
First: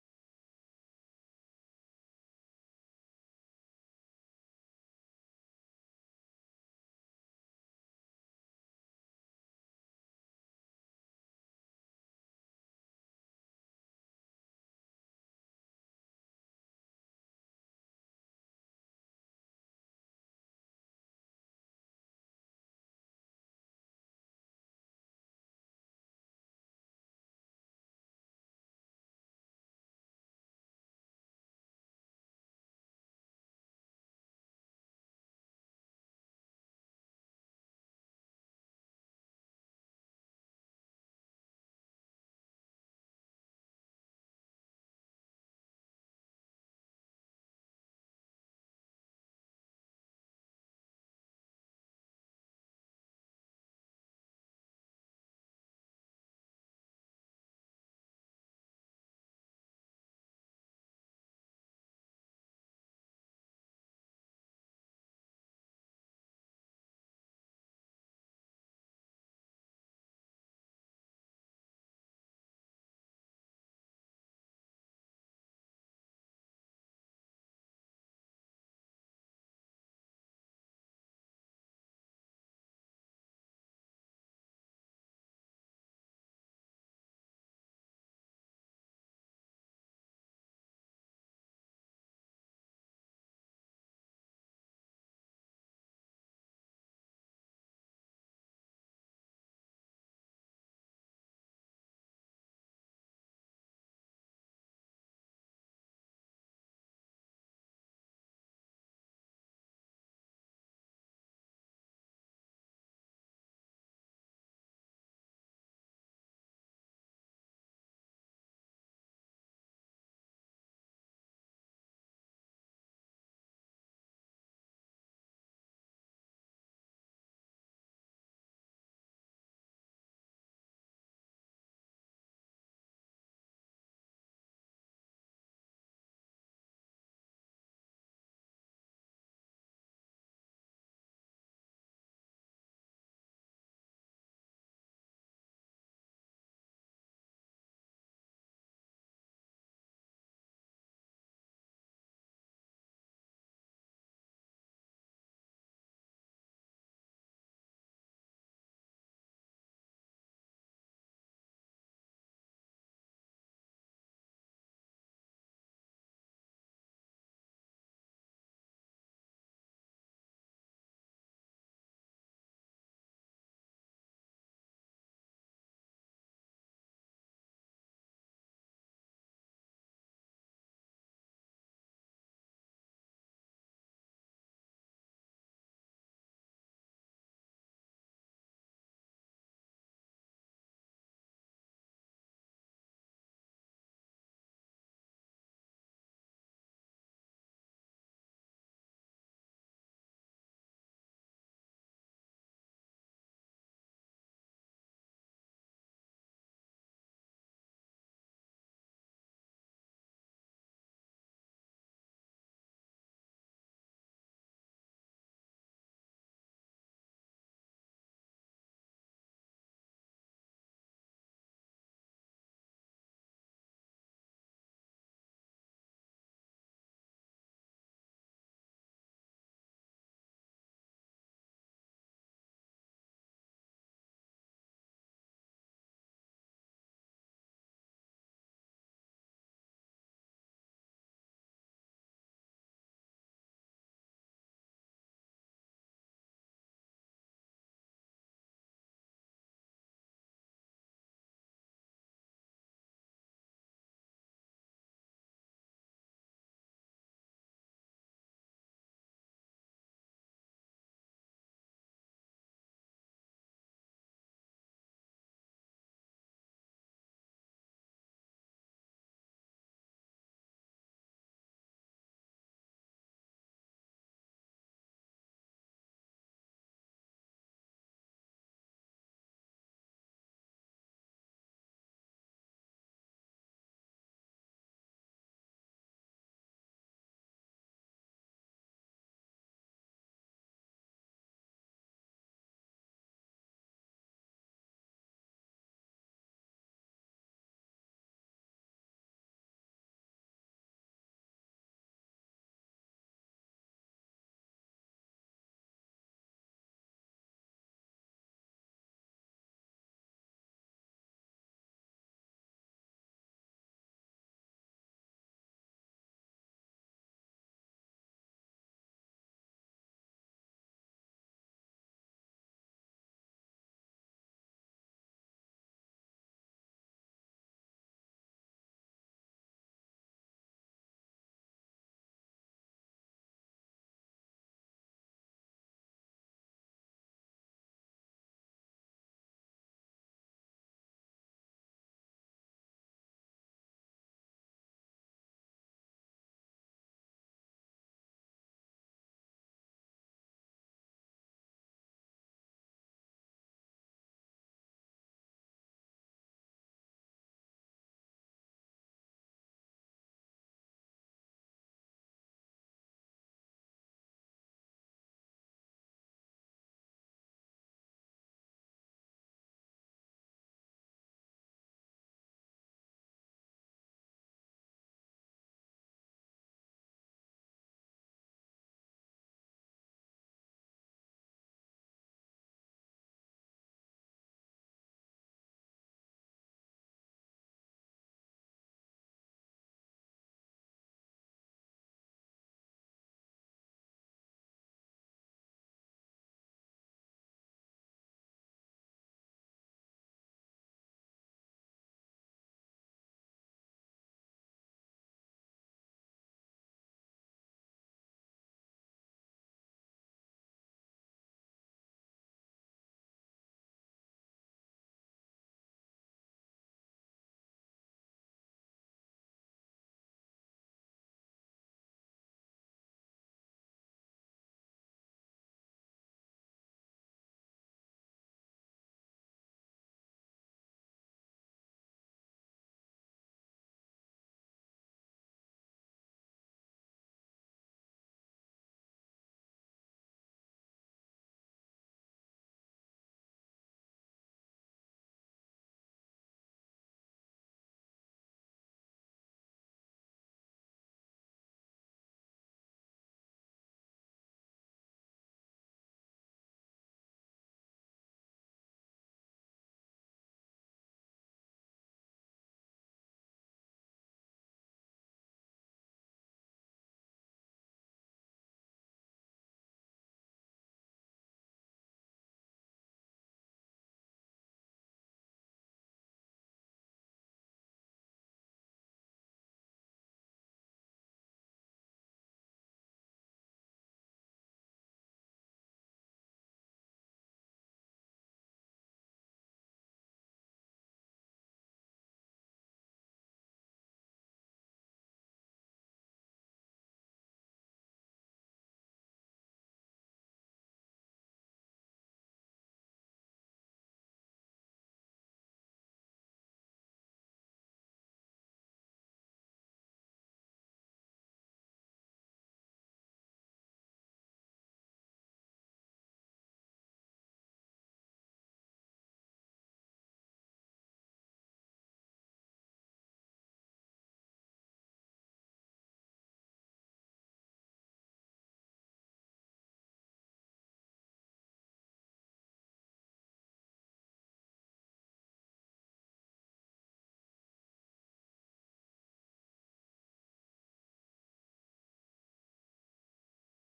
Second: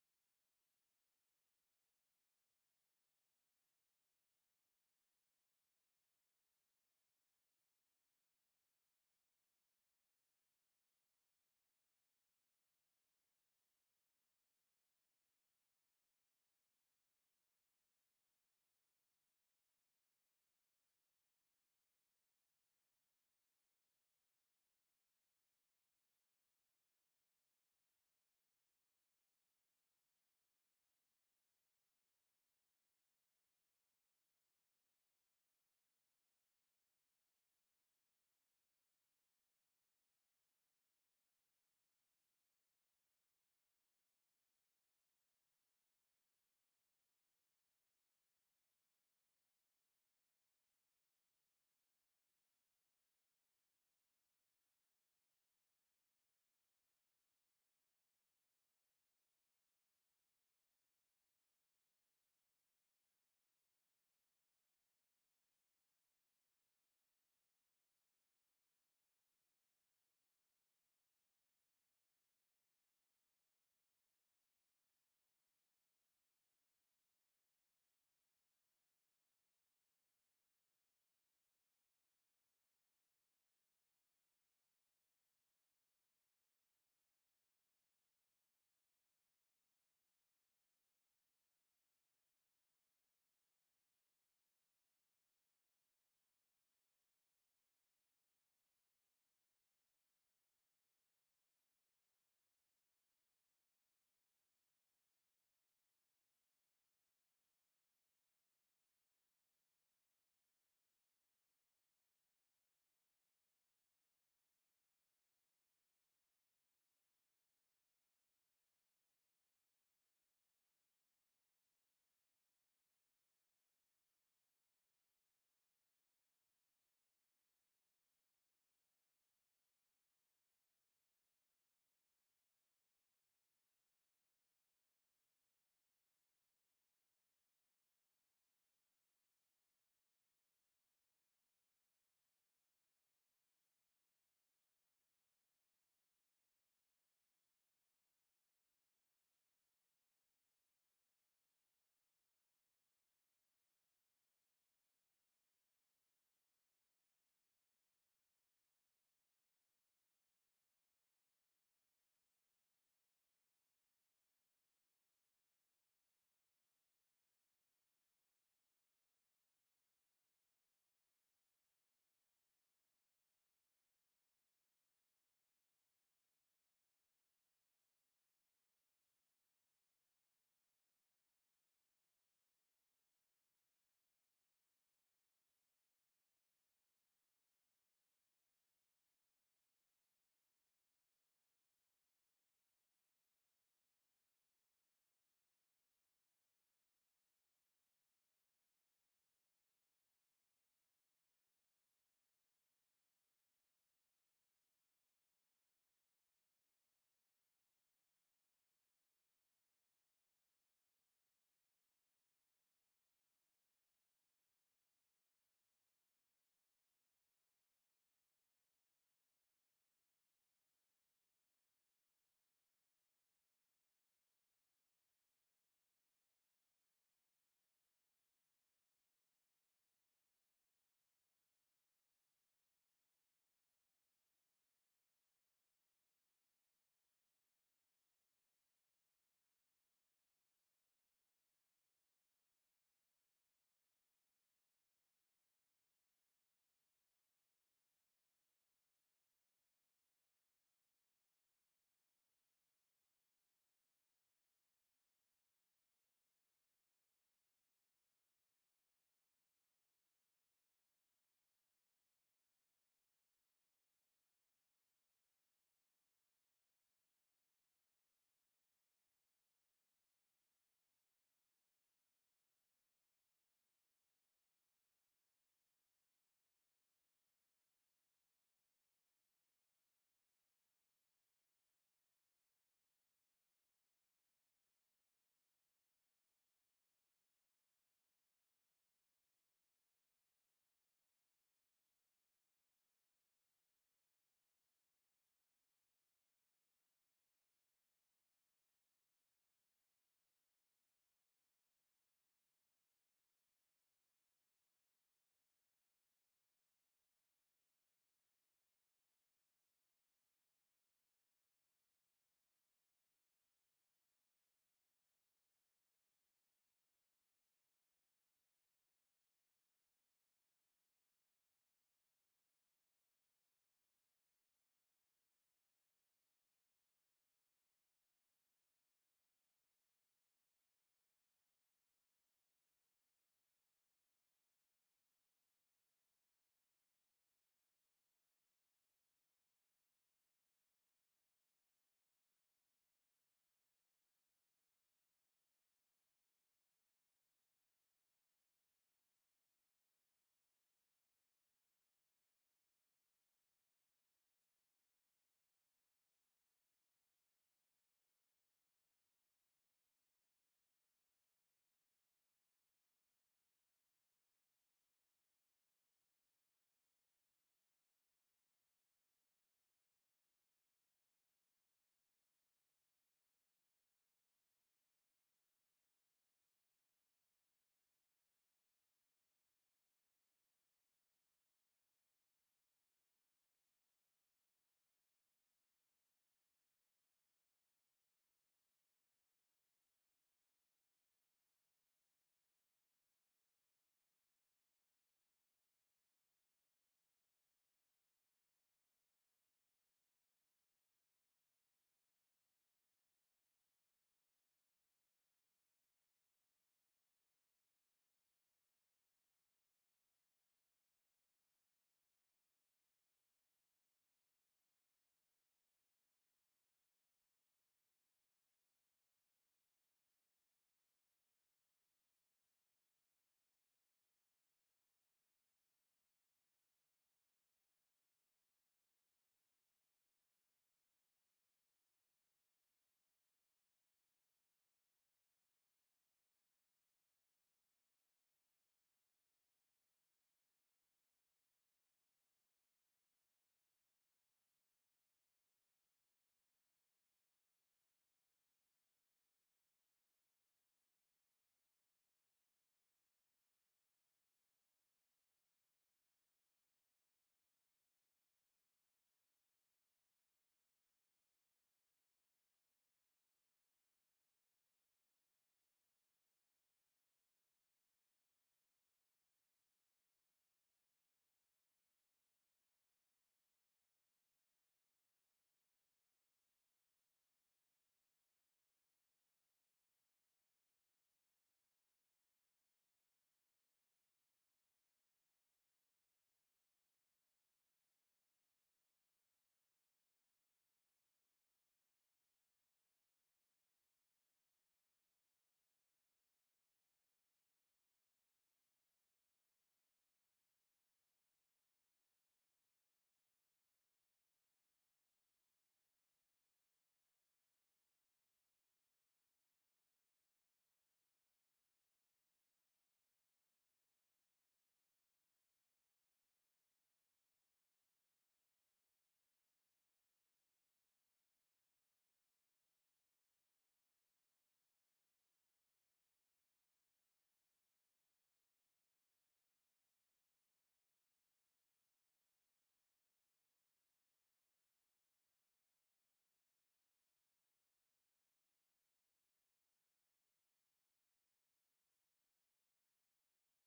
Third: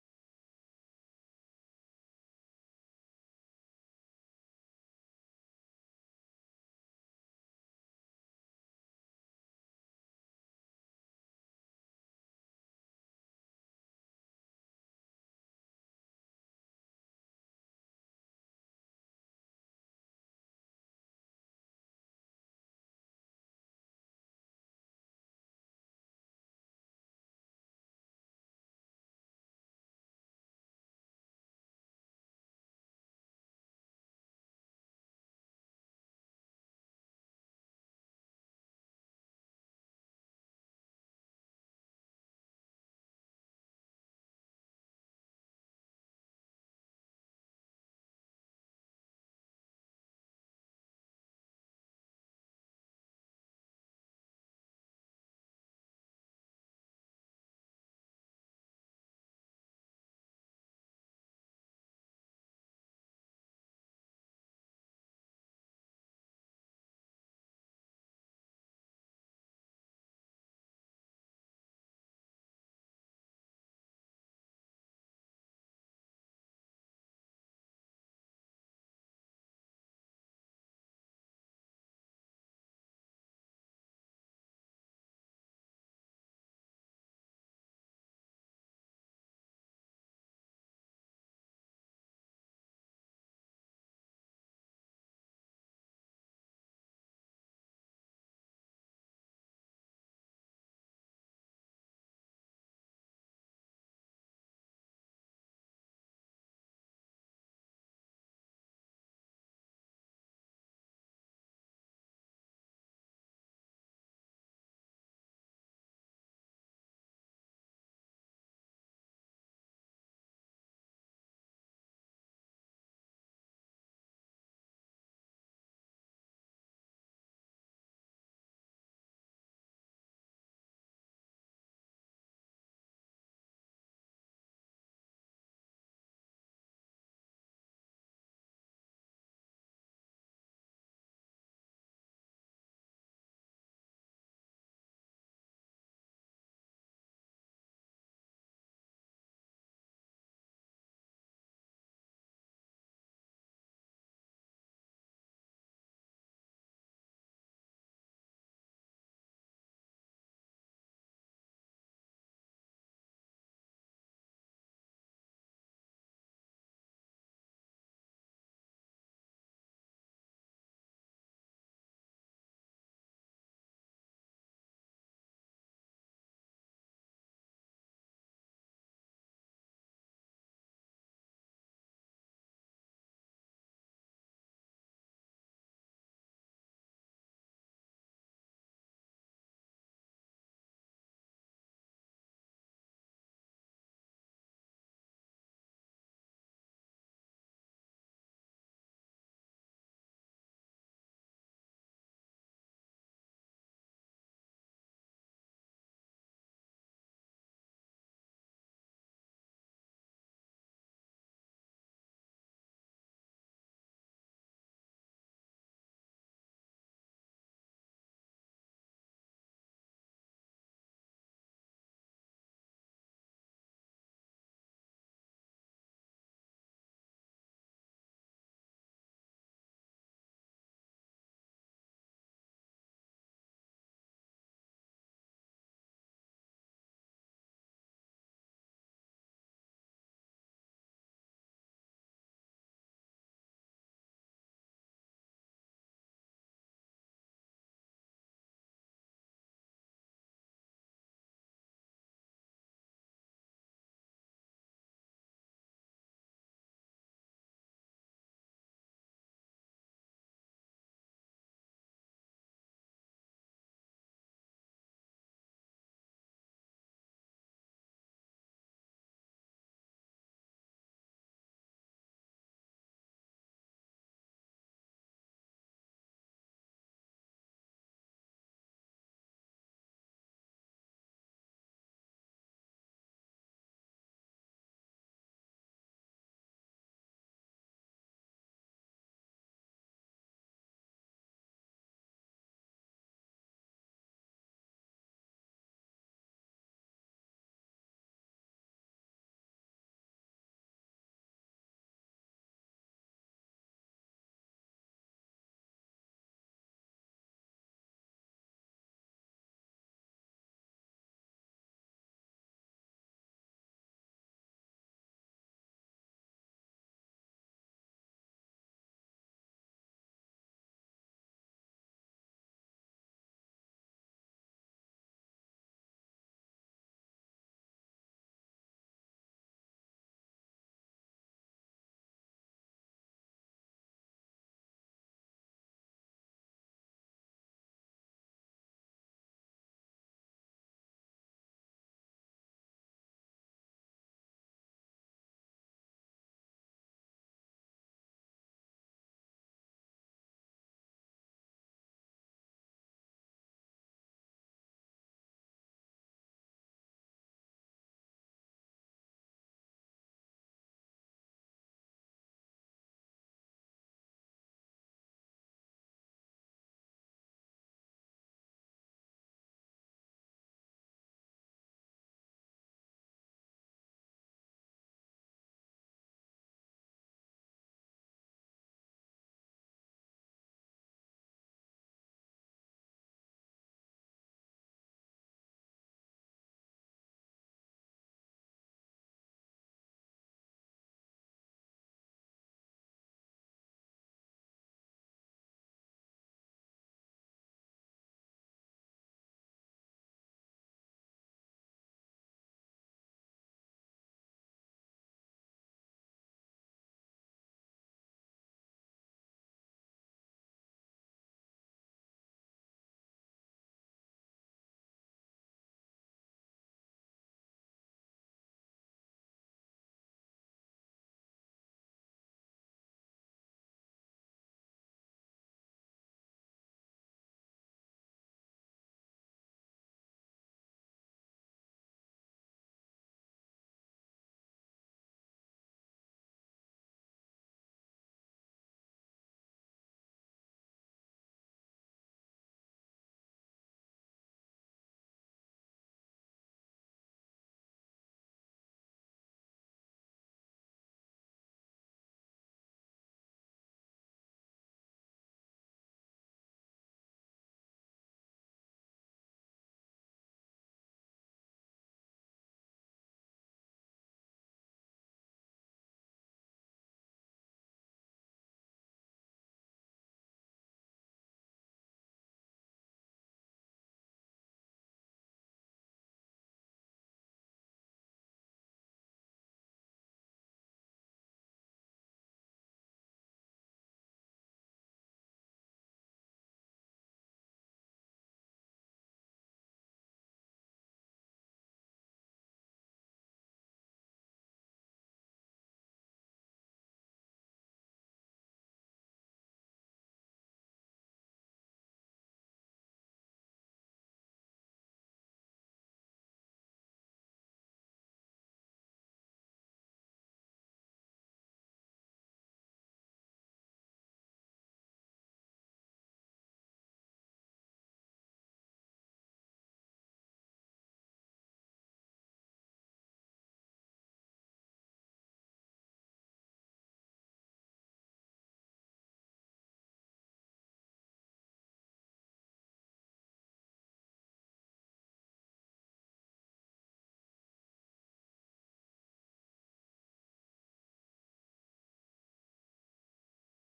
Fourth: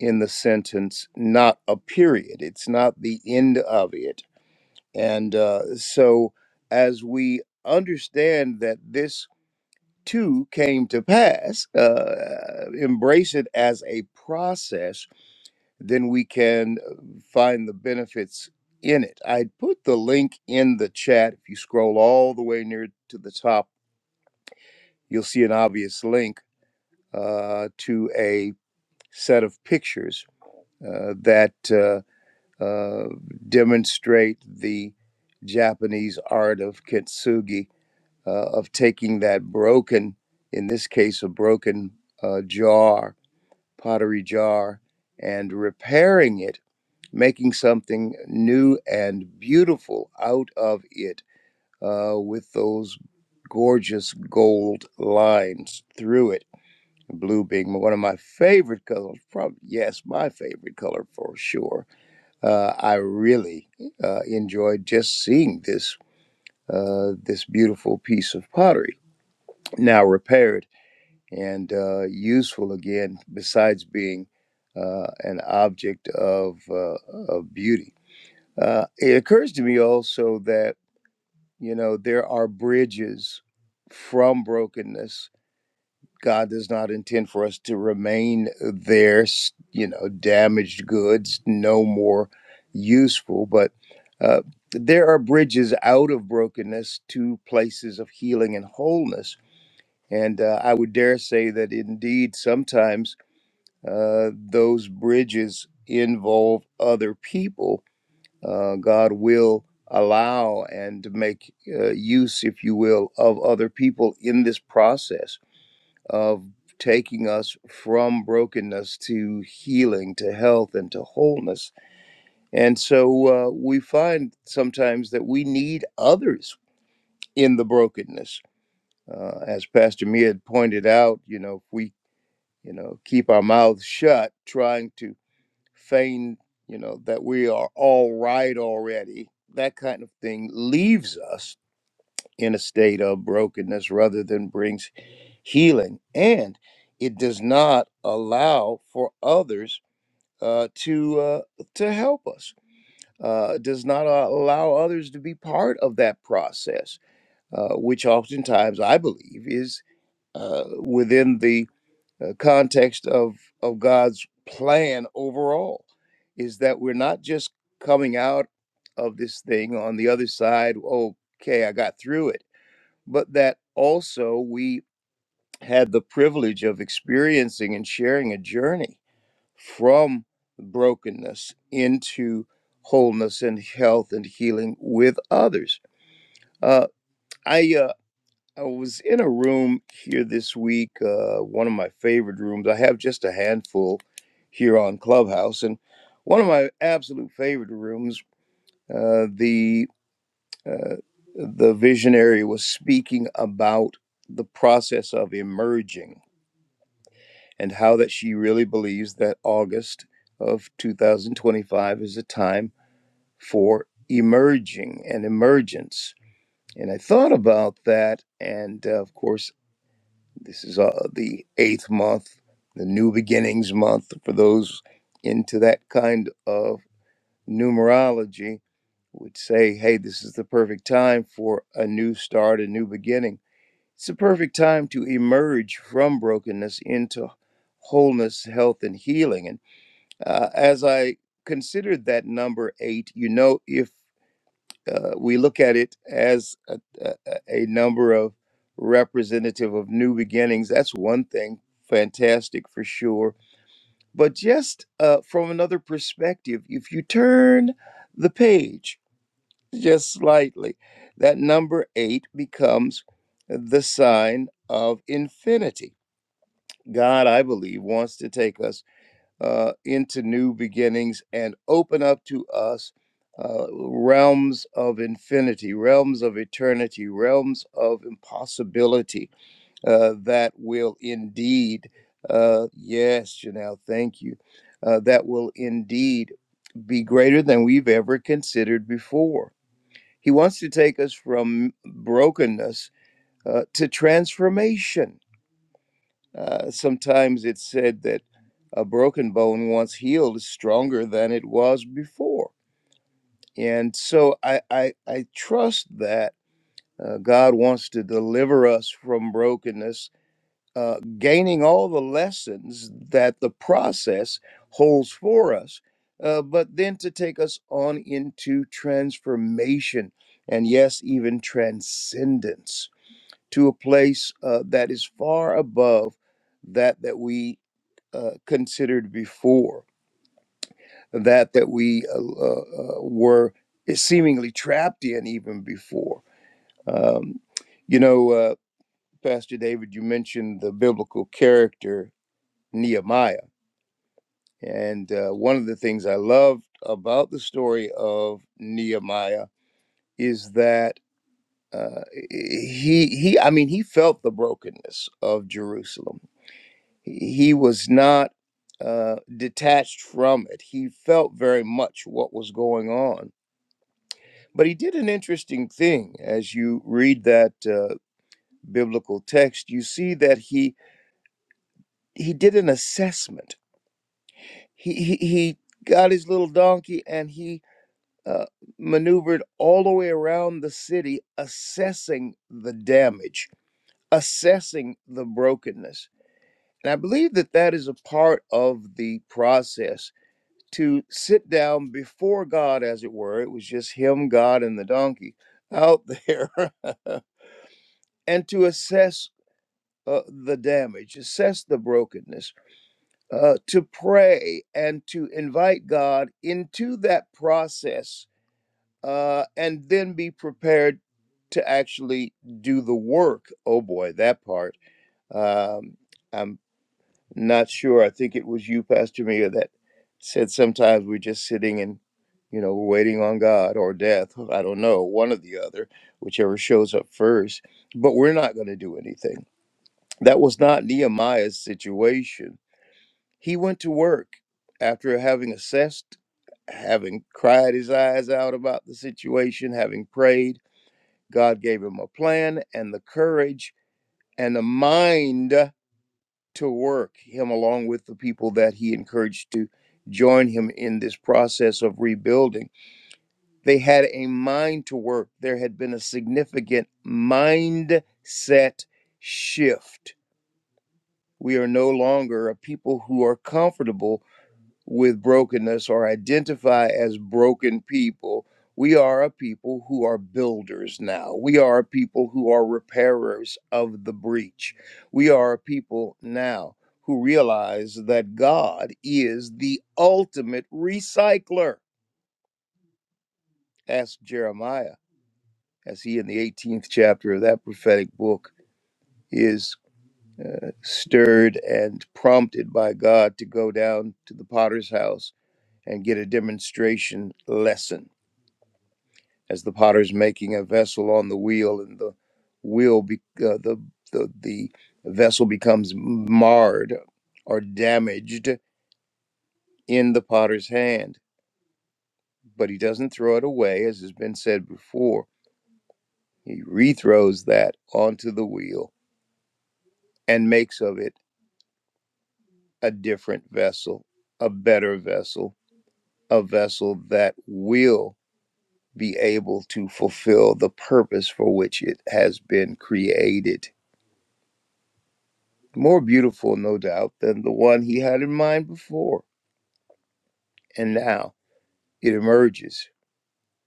Speaker 2: in the sentence, not a period. It's not the end of it. And uh, so, as we understand that this too came to pass, uh, embrace it as a process, then we can find the benefits in it. I put the link in the chat. If you scroll all the way near to the top, you'll see an obvious link uh, to a set of pictures uh, that uh, uh, demonstrate the Japanese art of kintsugi, uh, of taking that broken, in this case, a broken uh, jar, pottery jar, and repairing it, making something new and beautiful out of it uh, with those gorgeous gold lines through it Blue being one of my favorite colors, probably, yes, my favorite color for sure. Uh, I really uh, enjoyed just seeing this uh, this beautiful piece of pottery now repaired and uh, useful again. Besides being uh, an object of uh, of beauty, uh, it occurs to me also that you know there are bridges from brokenness God does not intend for us to remain there, you know, damaged goods, no more useful. But uh, there are bridges out of brokenness to places of healing and wholeness. And uh, I would dare say that indeed, sometimes uh, those bridges involve other people. Uh, God will allow and make uh, use, if you will, of other people in this process of taking us from brokenness to healing, to health, and to wholeness. And so uh, we find sometimes that we need others in the brokenness. Uh, as Pastor Mia had pointed out, you know, if we, you know, keep our mouths shut, trying to feign, you know, that we are all right already, that kind of thing leaves us in a state of brokenness rather than brings healing, and it does not allow for others uh, to uh, to help us. Uh, does not a- allow others to be part of that process, uh, which oftentimes I believe is uh, within the uh, context of of God's plan overall. Is that we're not just coming out of this thing on the other side. Okay, I got through it, but that also we had the privilege of experiencing and sharing a journey from brokenness into wholeness and health and healing with others. Uh, I uh, I was in a room here this week, uh, one of my favorite rooms. I have just a handful here on Clubhouse, and one of my absolute favorite rooms, uh, the uh, the visionary was speaking about the process of emerging and how that she really believes that August of 2025 is a time for emerging and emergence. And I thought about that, and uh, of course, this is uh, the eighth month, the new beginnings month for those into that kind of numerology would say, hey, this is the perfect time for a new start, a new beginning. It's the perfect time to emerge from brokenness into wholeness, health, and healing. And uh, as I considered that number eight, you know, if uh, we look at it as a, a, a number of representative of new beginnings, that's one thing, fantastic for sure. But just uh, from another perspective, if you turn the page just slightly, that number eight becomes the sign of infinity. God, I believe, wants to take us uh, into new beginnings and open up to us uh, realms of infinity, realms of eternity, realms of impossibility uh, that will indeed, uh, yes, Janelle, thank you, uh, that will indeed be greater than we've ever considered before. He wants to take us from brokenness uh, to transformation uh, sometimes it's said that a broken bone, once healed, is stronger than it was before. And so I, I, I trust that uh, God wants to deliver us from brokenness, uh, gaining all the lessons that the process holds for us, uh, but then to take us on into transformation and, yes, even transcendence to a place uh, that is far above that that we uh, considered before that that we uh, uh, uh, were seemingly trapped in even before. Um, you know, uh, Pastor David, you mentioned the biblical character Nehemiah, and uh, one of the things I loved about the story of Nehemiah is that uh, he he I mean he felt the brokenness of Jerusalem he was not uh, detached from it. He felt very much what was going on. But he did an interesting thing. As you read that uh, biblical text, you see that he he did an assessment. He he, he got his little donkey and he uh, maneuvered all the way around the city, assessing the damage, assessing the brokenness. And I believe that that is a part of the process to sit down before God, as it were. It was just him, God, and the donkey out there, and to assess uh, the damage, assess the brokenness, uh, to pray and to invite God into that process, uh, and then be prepared to actually do the work. Oh boy, that part. Um, I'm Not sure. I think it was you, Pastor Mia, that said sometimes we're just sitting and, you know, we're waiting on God or death. I don't know, one or the other, whichever shows up first. But we're not going to do anything. That was not Nehemiah's situation. He went to work after having assessed, having cried his eyes out about the situation, having prayed. God gave him a plan and the courage and the mind to work, him along with the people that he encouraged to join him in this process of rebuilding. They had a mind to work. There had been a significant mindset shift. We are no longer a people who are comfortable with brokenness or identify as broken people. We are a people who are builders now. We are a people who are repairers of the breach. We are a people now who realize that God is the ultimate recycler. Ask Jeremiah as he, in the 18th chapter of that prophetic book, is uh, stirred and prompted by God to go down to the potter's house and get a demonstration lesson as the potter's making a vessel on the wheel and the wheel be, uh, the, the the vessel becomes marred or damaged in the potter's hand but he doesn't throw it away as has been said before he rethrows that onto the wheel and makes of it a different vessel a better vessel a vessel that will be able to fulfill the purpose for which it has been created more beautiful, no doubt, than the one he had in mind before. And now it emerges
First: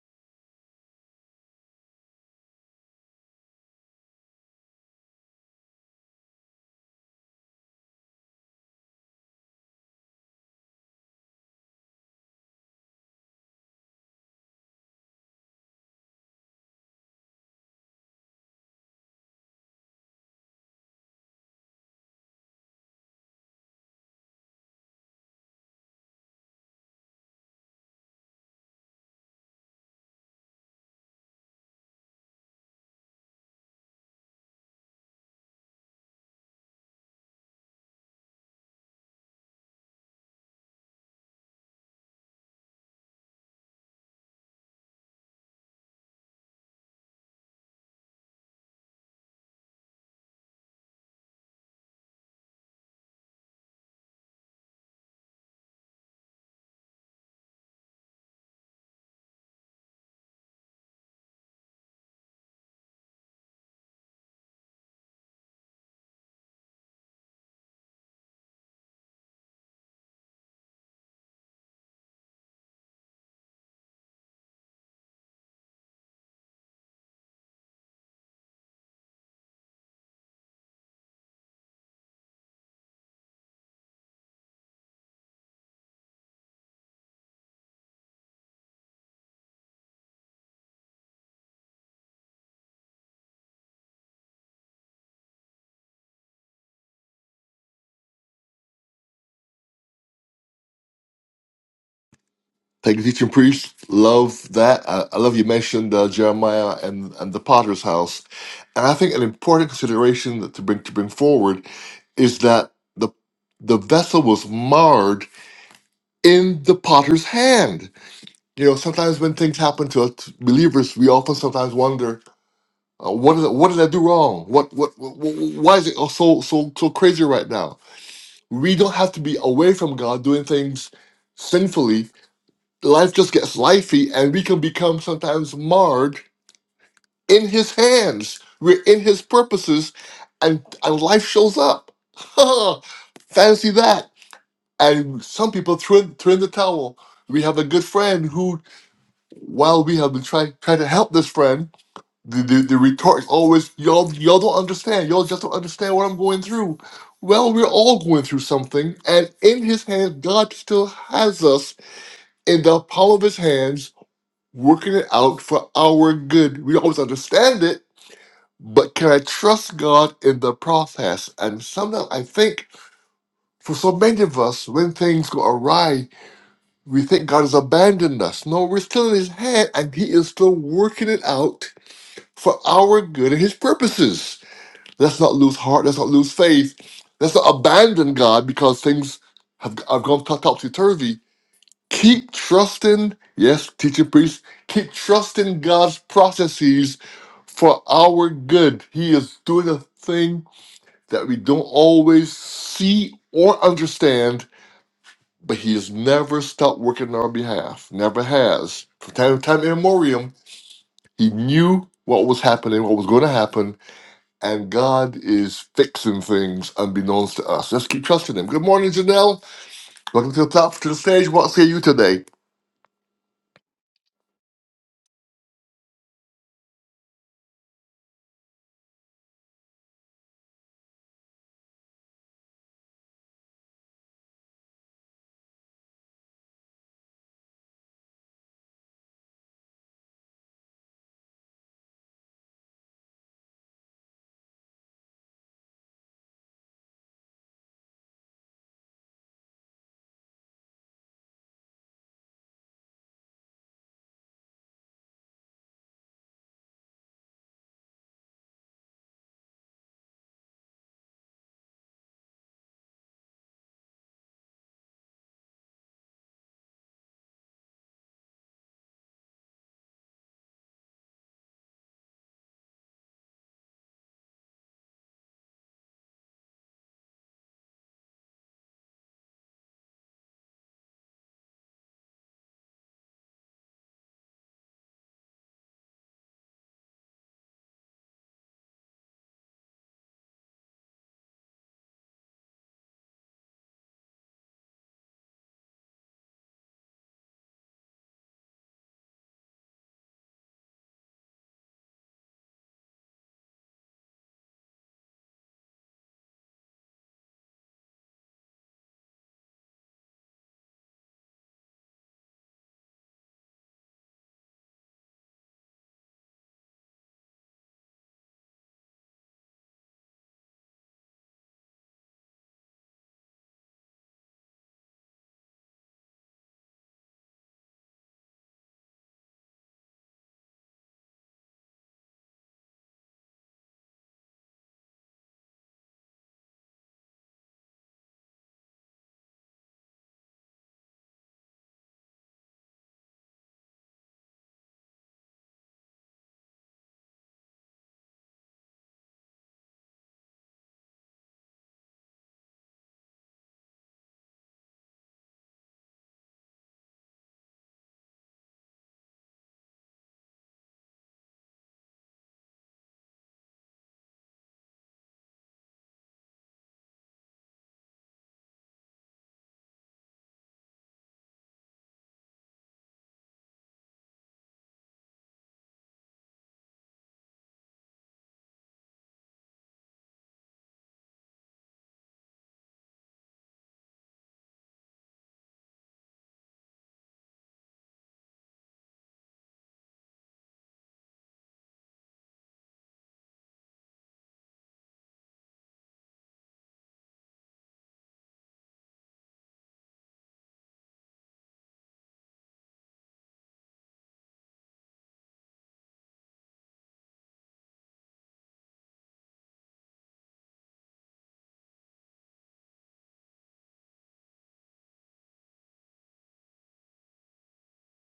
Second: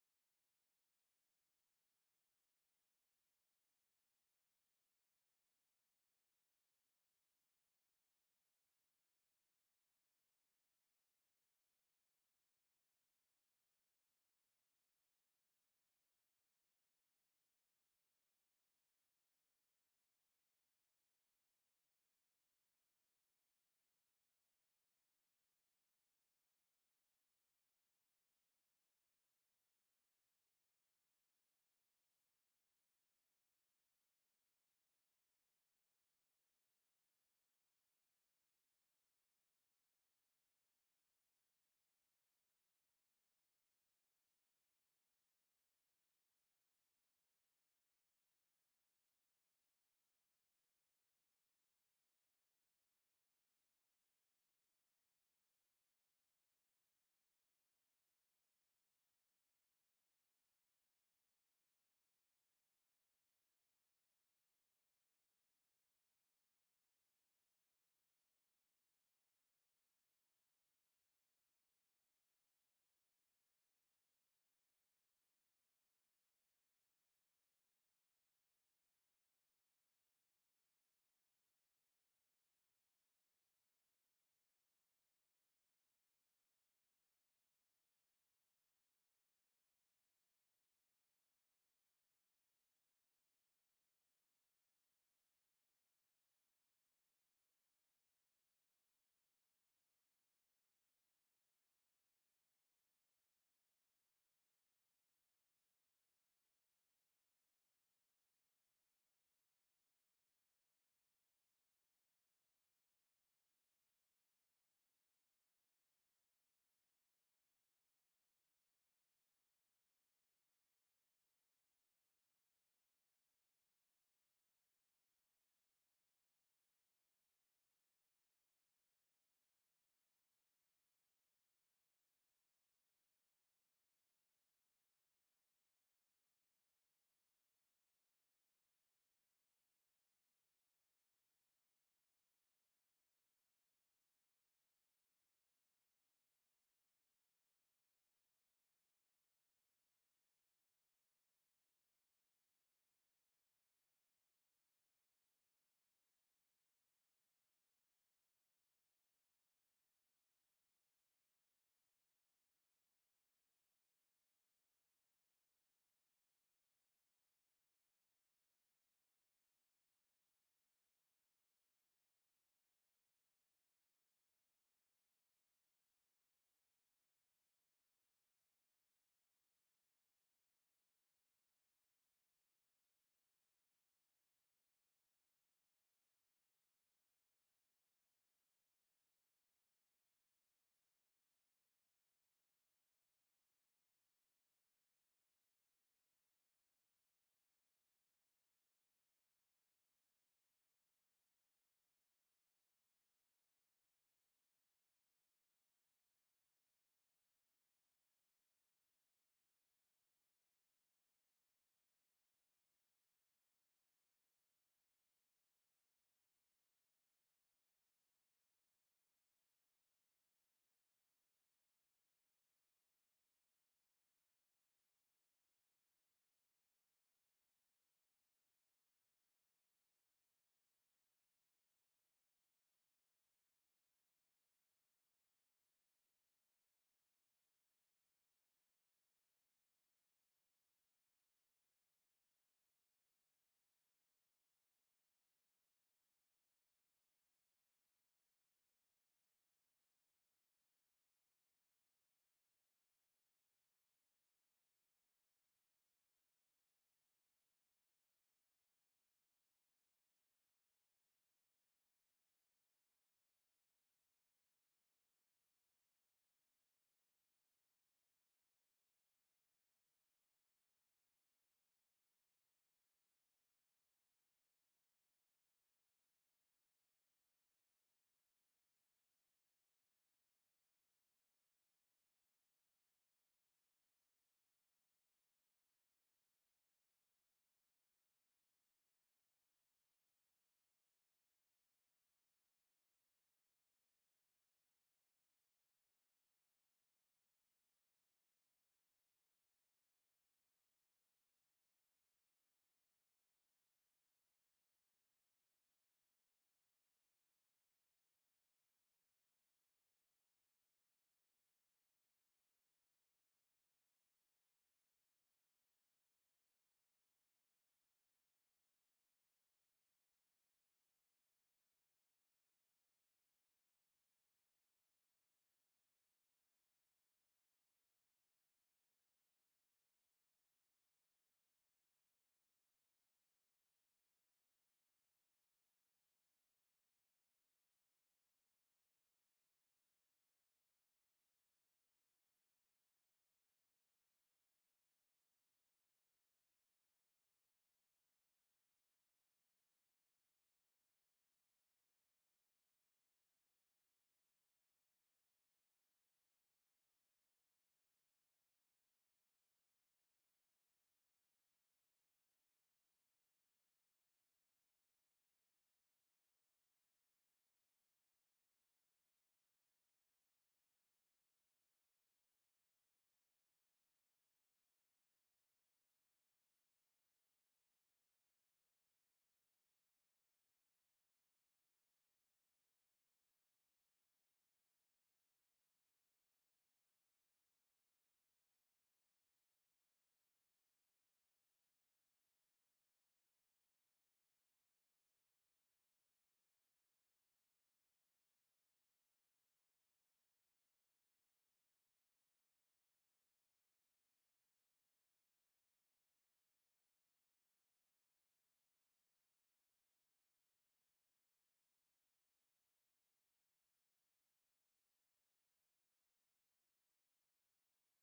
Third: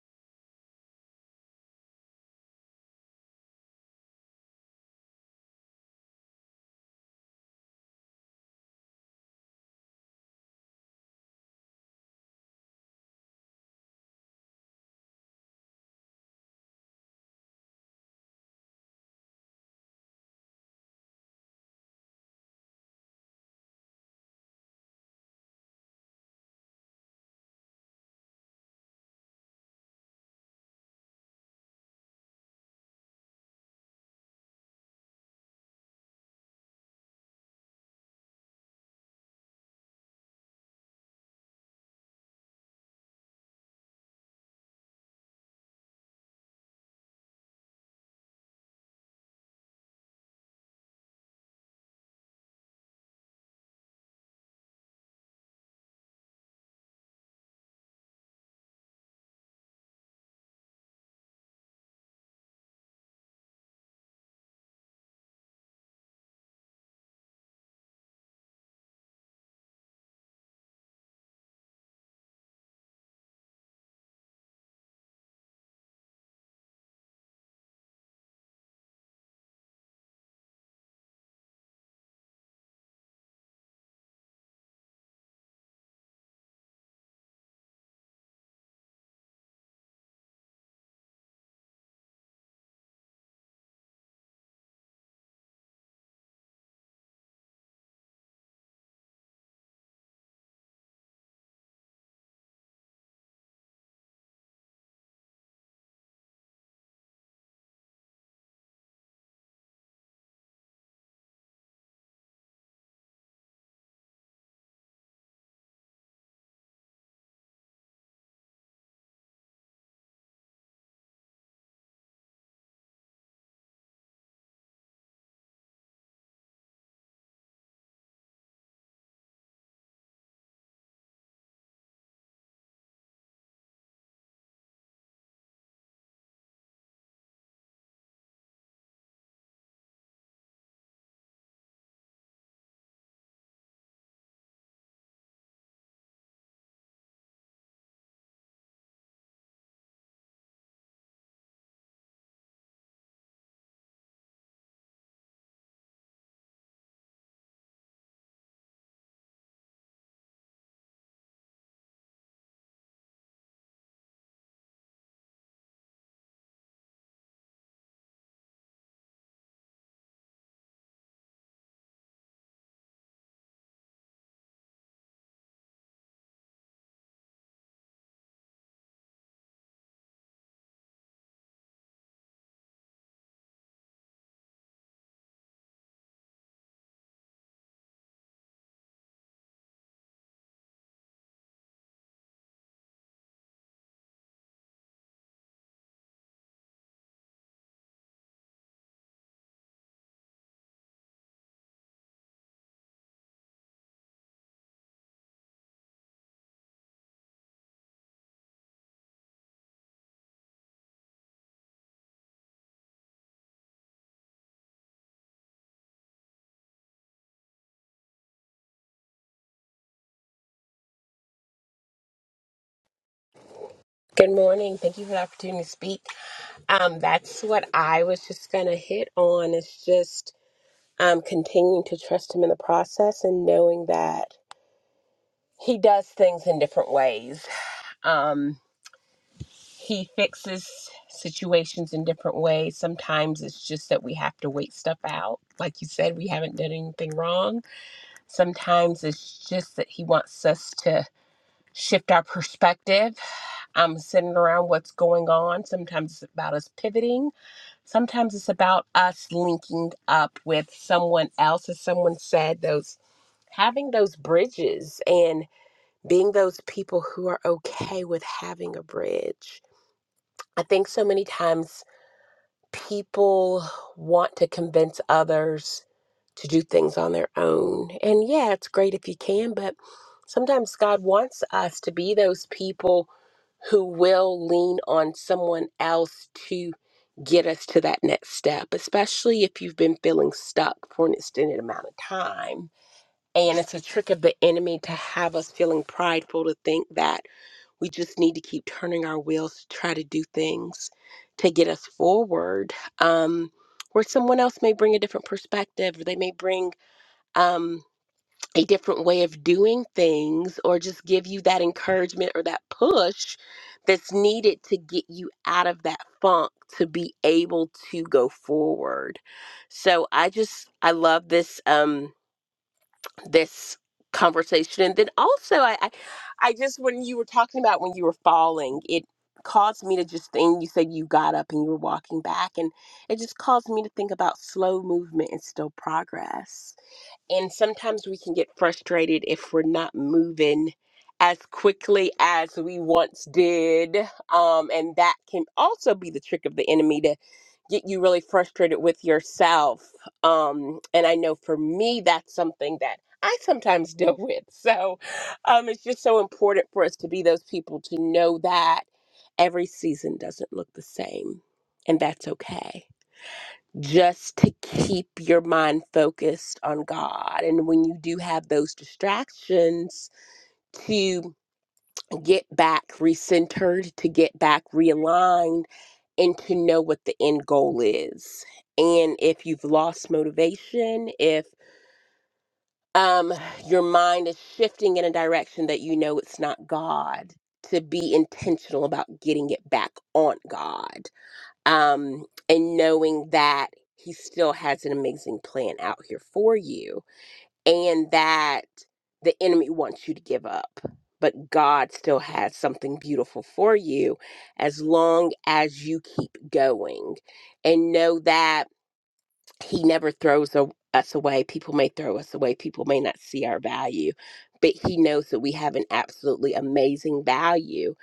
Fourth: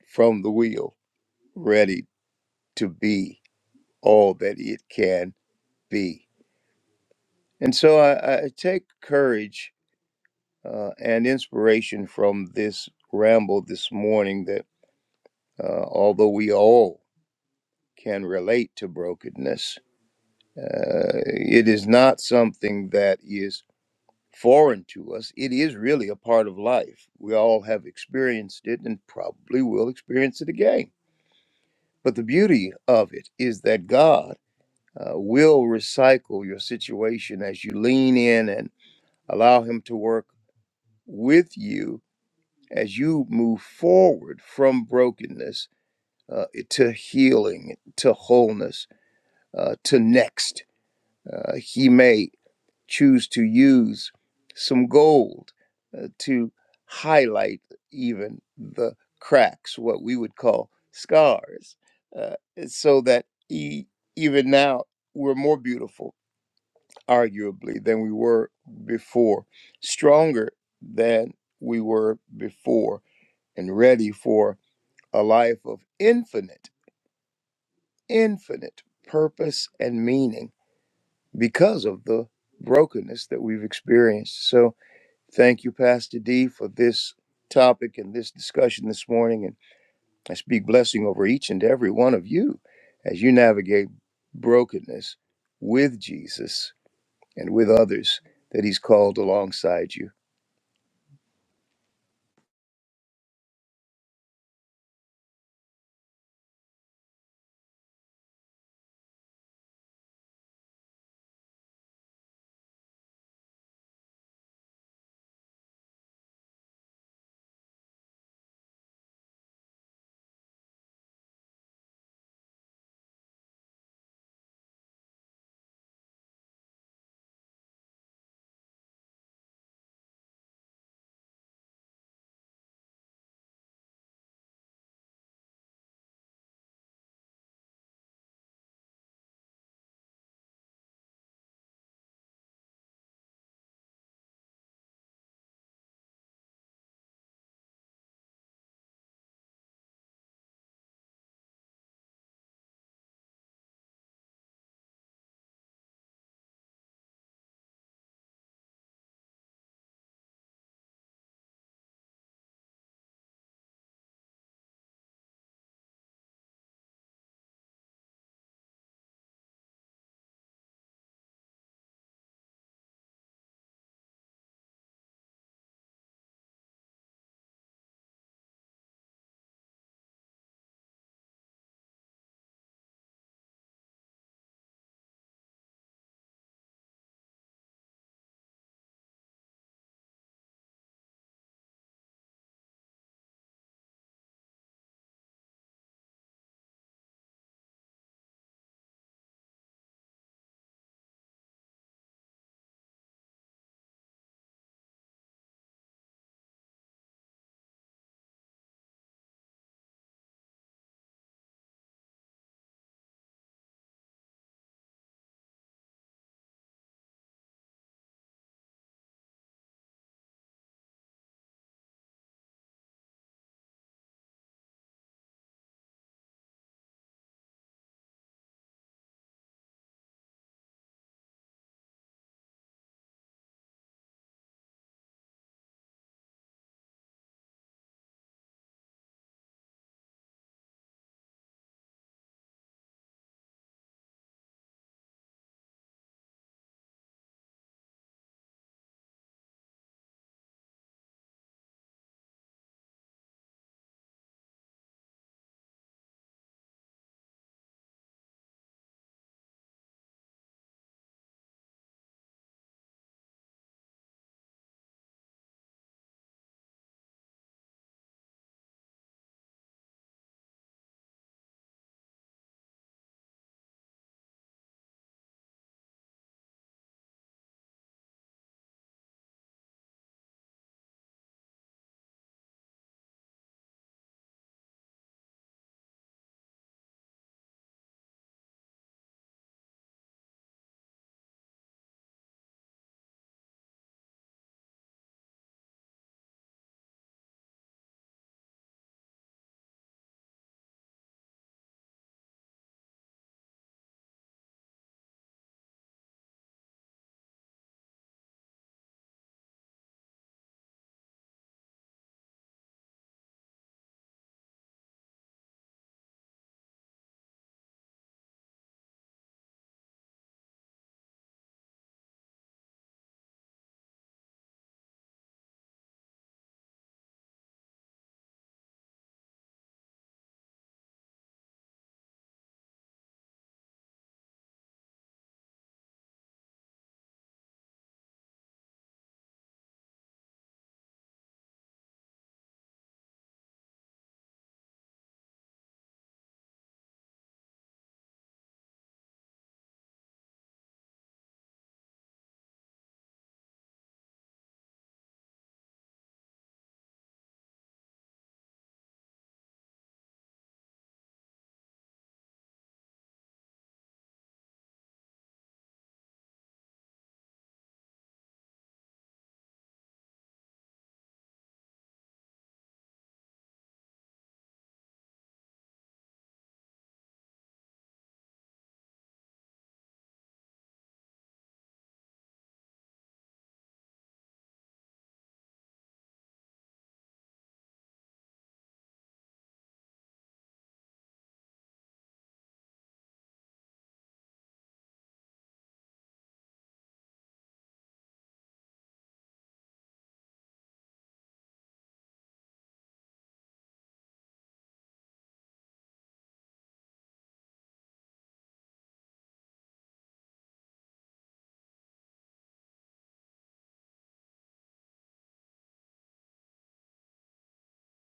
Speaker 2: from the wheel, ready to be all that it can be. And so I, I take courage uh, and inspiration from this ramble this morning that uh, although we all can relate to brokenness, uh, it is not something that is foreign to us. It is really a part of life. We all have experienced it and probably will experience it again. But the beauty of it is that God uh, will recycle your situation as you lean in and allow Him to work with you as you move forward from brokenness uh, to healing, to wholeness, uh, to next. Uh, he may choose to use some gold uh, to highlight even the cracks, what we would call scars, uh, so that e- even now we're more beautiful, arguably, than we were before, stronger than we were before, and ready for a life of infinite, infinite purpose and meaning because of the brokenness that we've experienced. So, Thank you, Pastor D, for this topic and this discussion this morning. And I speak blessing over each and every one of you as you navigate brokenness with Jesus and with others that He's called alongside you.
Speaker 1: Thank you, teaching priest. Love that. I, I love you mentioned uh, Jeremiah and, and the Potter's house, and I think an important consideration that to bring to bring forward is that the the vessel was marred in the Potter's hand You know, sometimes when things happen to us believers, we often sometimes wonder, uh, what did I, what did I do wrong? What what, what why is it all so so so crazy right now? We don't have to be away from God doing things sinfully. Life just gets lifey, and we can become sometimes marred in His hands. We're in His purposes, and and life shows up. Fancy that! And some people threw in, threw in the towel. We have a good friend who while we have been trying trying to help this friend, the the, the retort is always y'all y'all don't understand. Y'all just don't understand what I'm going through. Well, we're all going through something, and in His hands, God still has us in the palm of His hands, working it out for our good. We always understand it, but can I trust God in the process? And sometimes I think. For so many of us, when things go awry, we think God has abandoned us. No, we're still in His hand, and He is still working it out for our good and his purposes. Let's not lose heart. Let's not lose faith. Let's not abandon God because things have, have gone topsy turvy. Keep trusting, yes, teacher priest, keep trusting God's processes for our good. He is doing a thing that we don't always see or understand, but He has never stopped working on our behalf. Never has. From time to time immemorial, He knew what was happening, what was going to happen, and God is fixing things unbeknownst to us. Just keep trusting Him. Good morning, Janelle. Welcome to the top to the stage. What say you today?
Speaker 4: Good morning. Thank you for the opportunity to speak. Um, that's what I was just going to hit on is just um, continuing to trust him in the process and knowing that he does things in different ways. Um, he fixes situations in different ways. Sometimes it's just that we have to wait stuff out. Like you said, we haven't done anything wrong. Sometimes it's just that he wants us to shift our perspective I'm sitting around what's going on. Sometimes it's about us pivoting. Sometimes it's about us linking up with someone else, as someone said, those having those bridges and being those people who are okay with having a bridge. I think so many times people want to convince others to do things on their own. And yeah, it's great if you can, but sometimes God wants us to be those people who will lean on someone else to get us to that next step, especially if you've been feeling stuck for an extended amount of time. And it's a trick of the enemy to have us feeling prideful to think that. We just need to keep turning our wheels to try to do things to get us forward, um, where someone else may bring a different perspective, or they may bring um, a different way of doing things, or just give you that encouragement or that push that's needed to get you out of that funk to be able to go forward. So I just, I love this. Um, this conversation and then also I, I i just when you were talking about when you were falling it caused me to just think you said you got up and you were walking back and it just caused me to think about slow movement and still progress and sometimes we can get frustrated if we're not moving as quickly as we once did. Um, and that can also be the trick of the enemy to get you really frustrated with yourself. Um, and I know for me, that's something that I sometimes deal with. So um, it's just so important for us to be those people to know that every season doesn't look the same, and that's okay just to keep your mind focused on God. And when you do have those distractions, to get back recentered, to get back realigned, and to know what the end goal is. And if you've lost motivation, if um, your mind is shifting in a direction that you know it's not God, to be intentional about getting it back on God um, and knowing that he still has an amazing plan out here for you and that the enemy wants you to give up but god still has something beautiful for you as long as you keep going and know that he never throws a, us away. People may throw us away. People may not see our value, but he knows that we have an absolutely amazing value.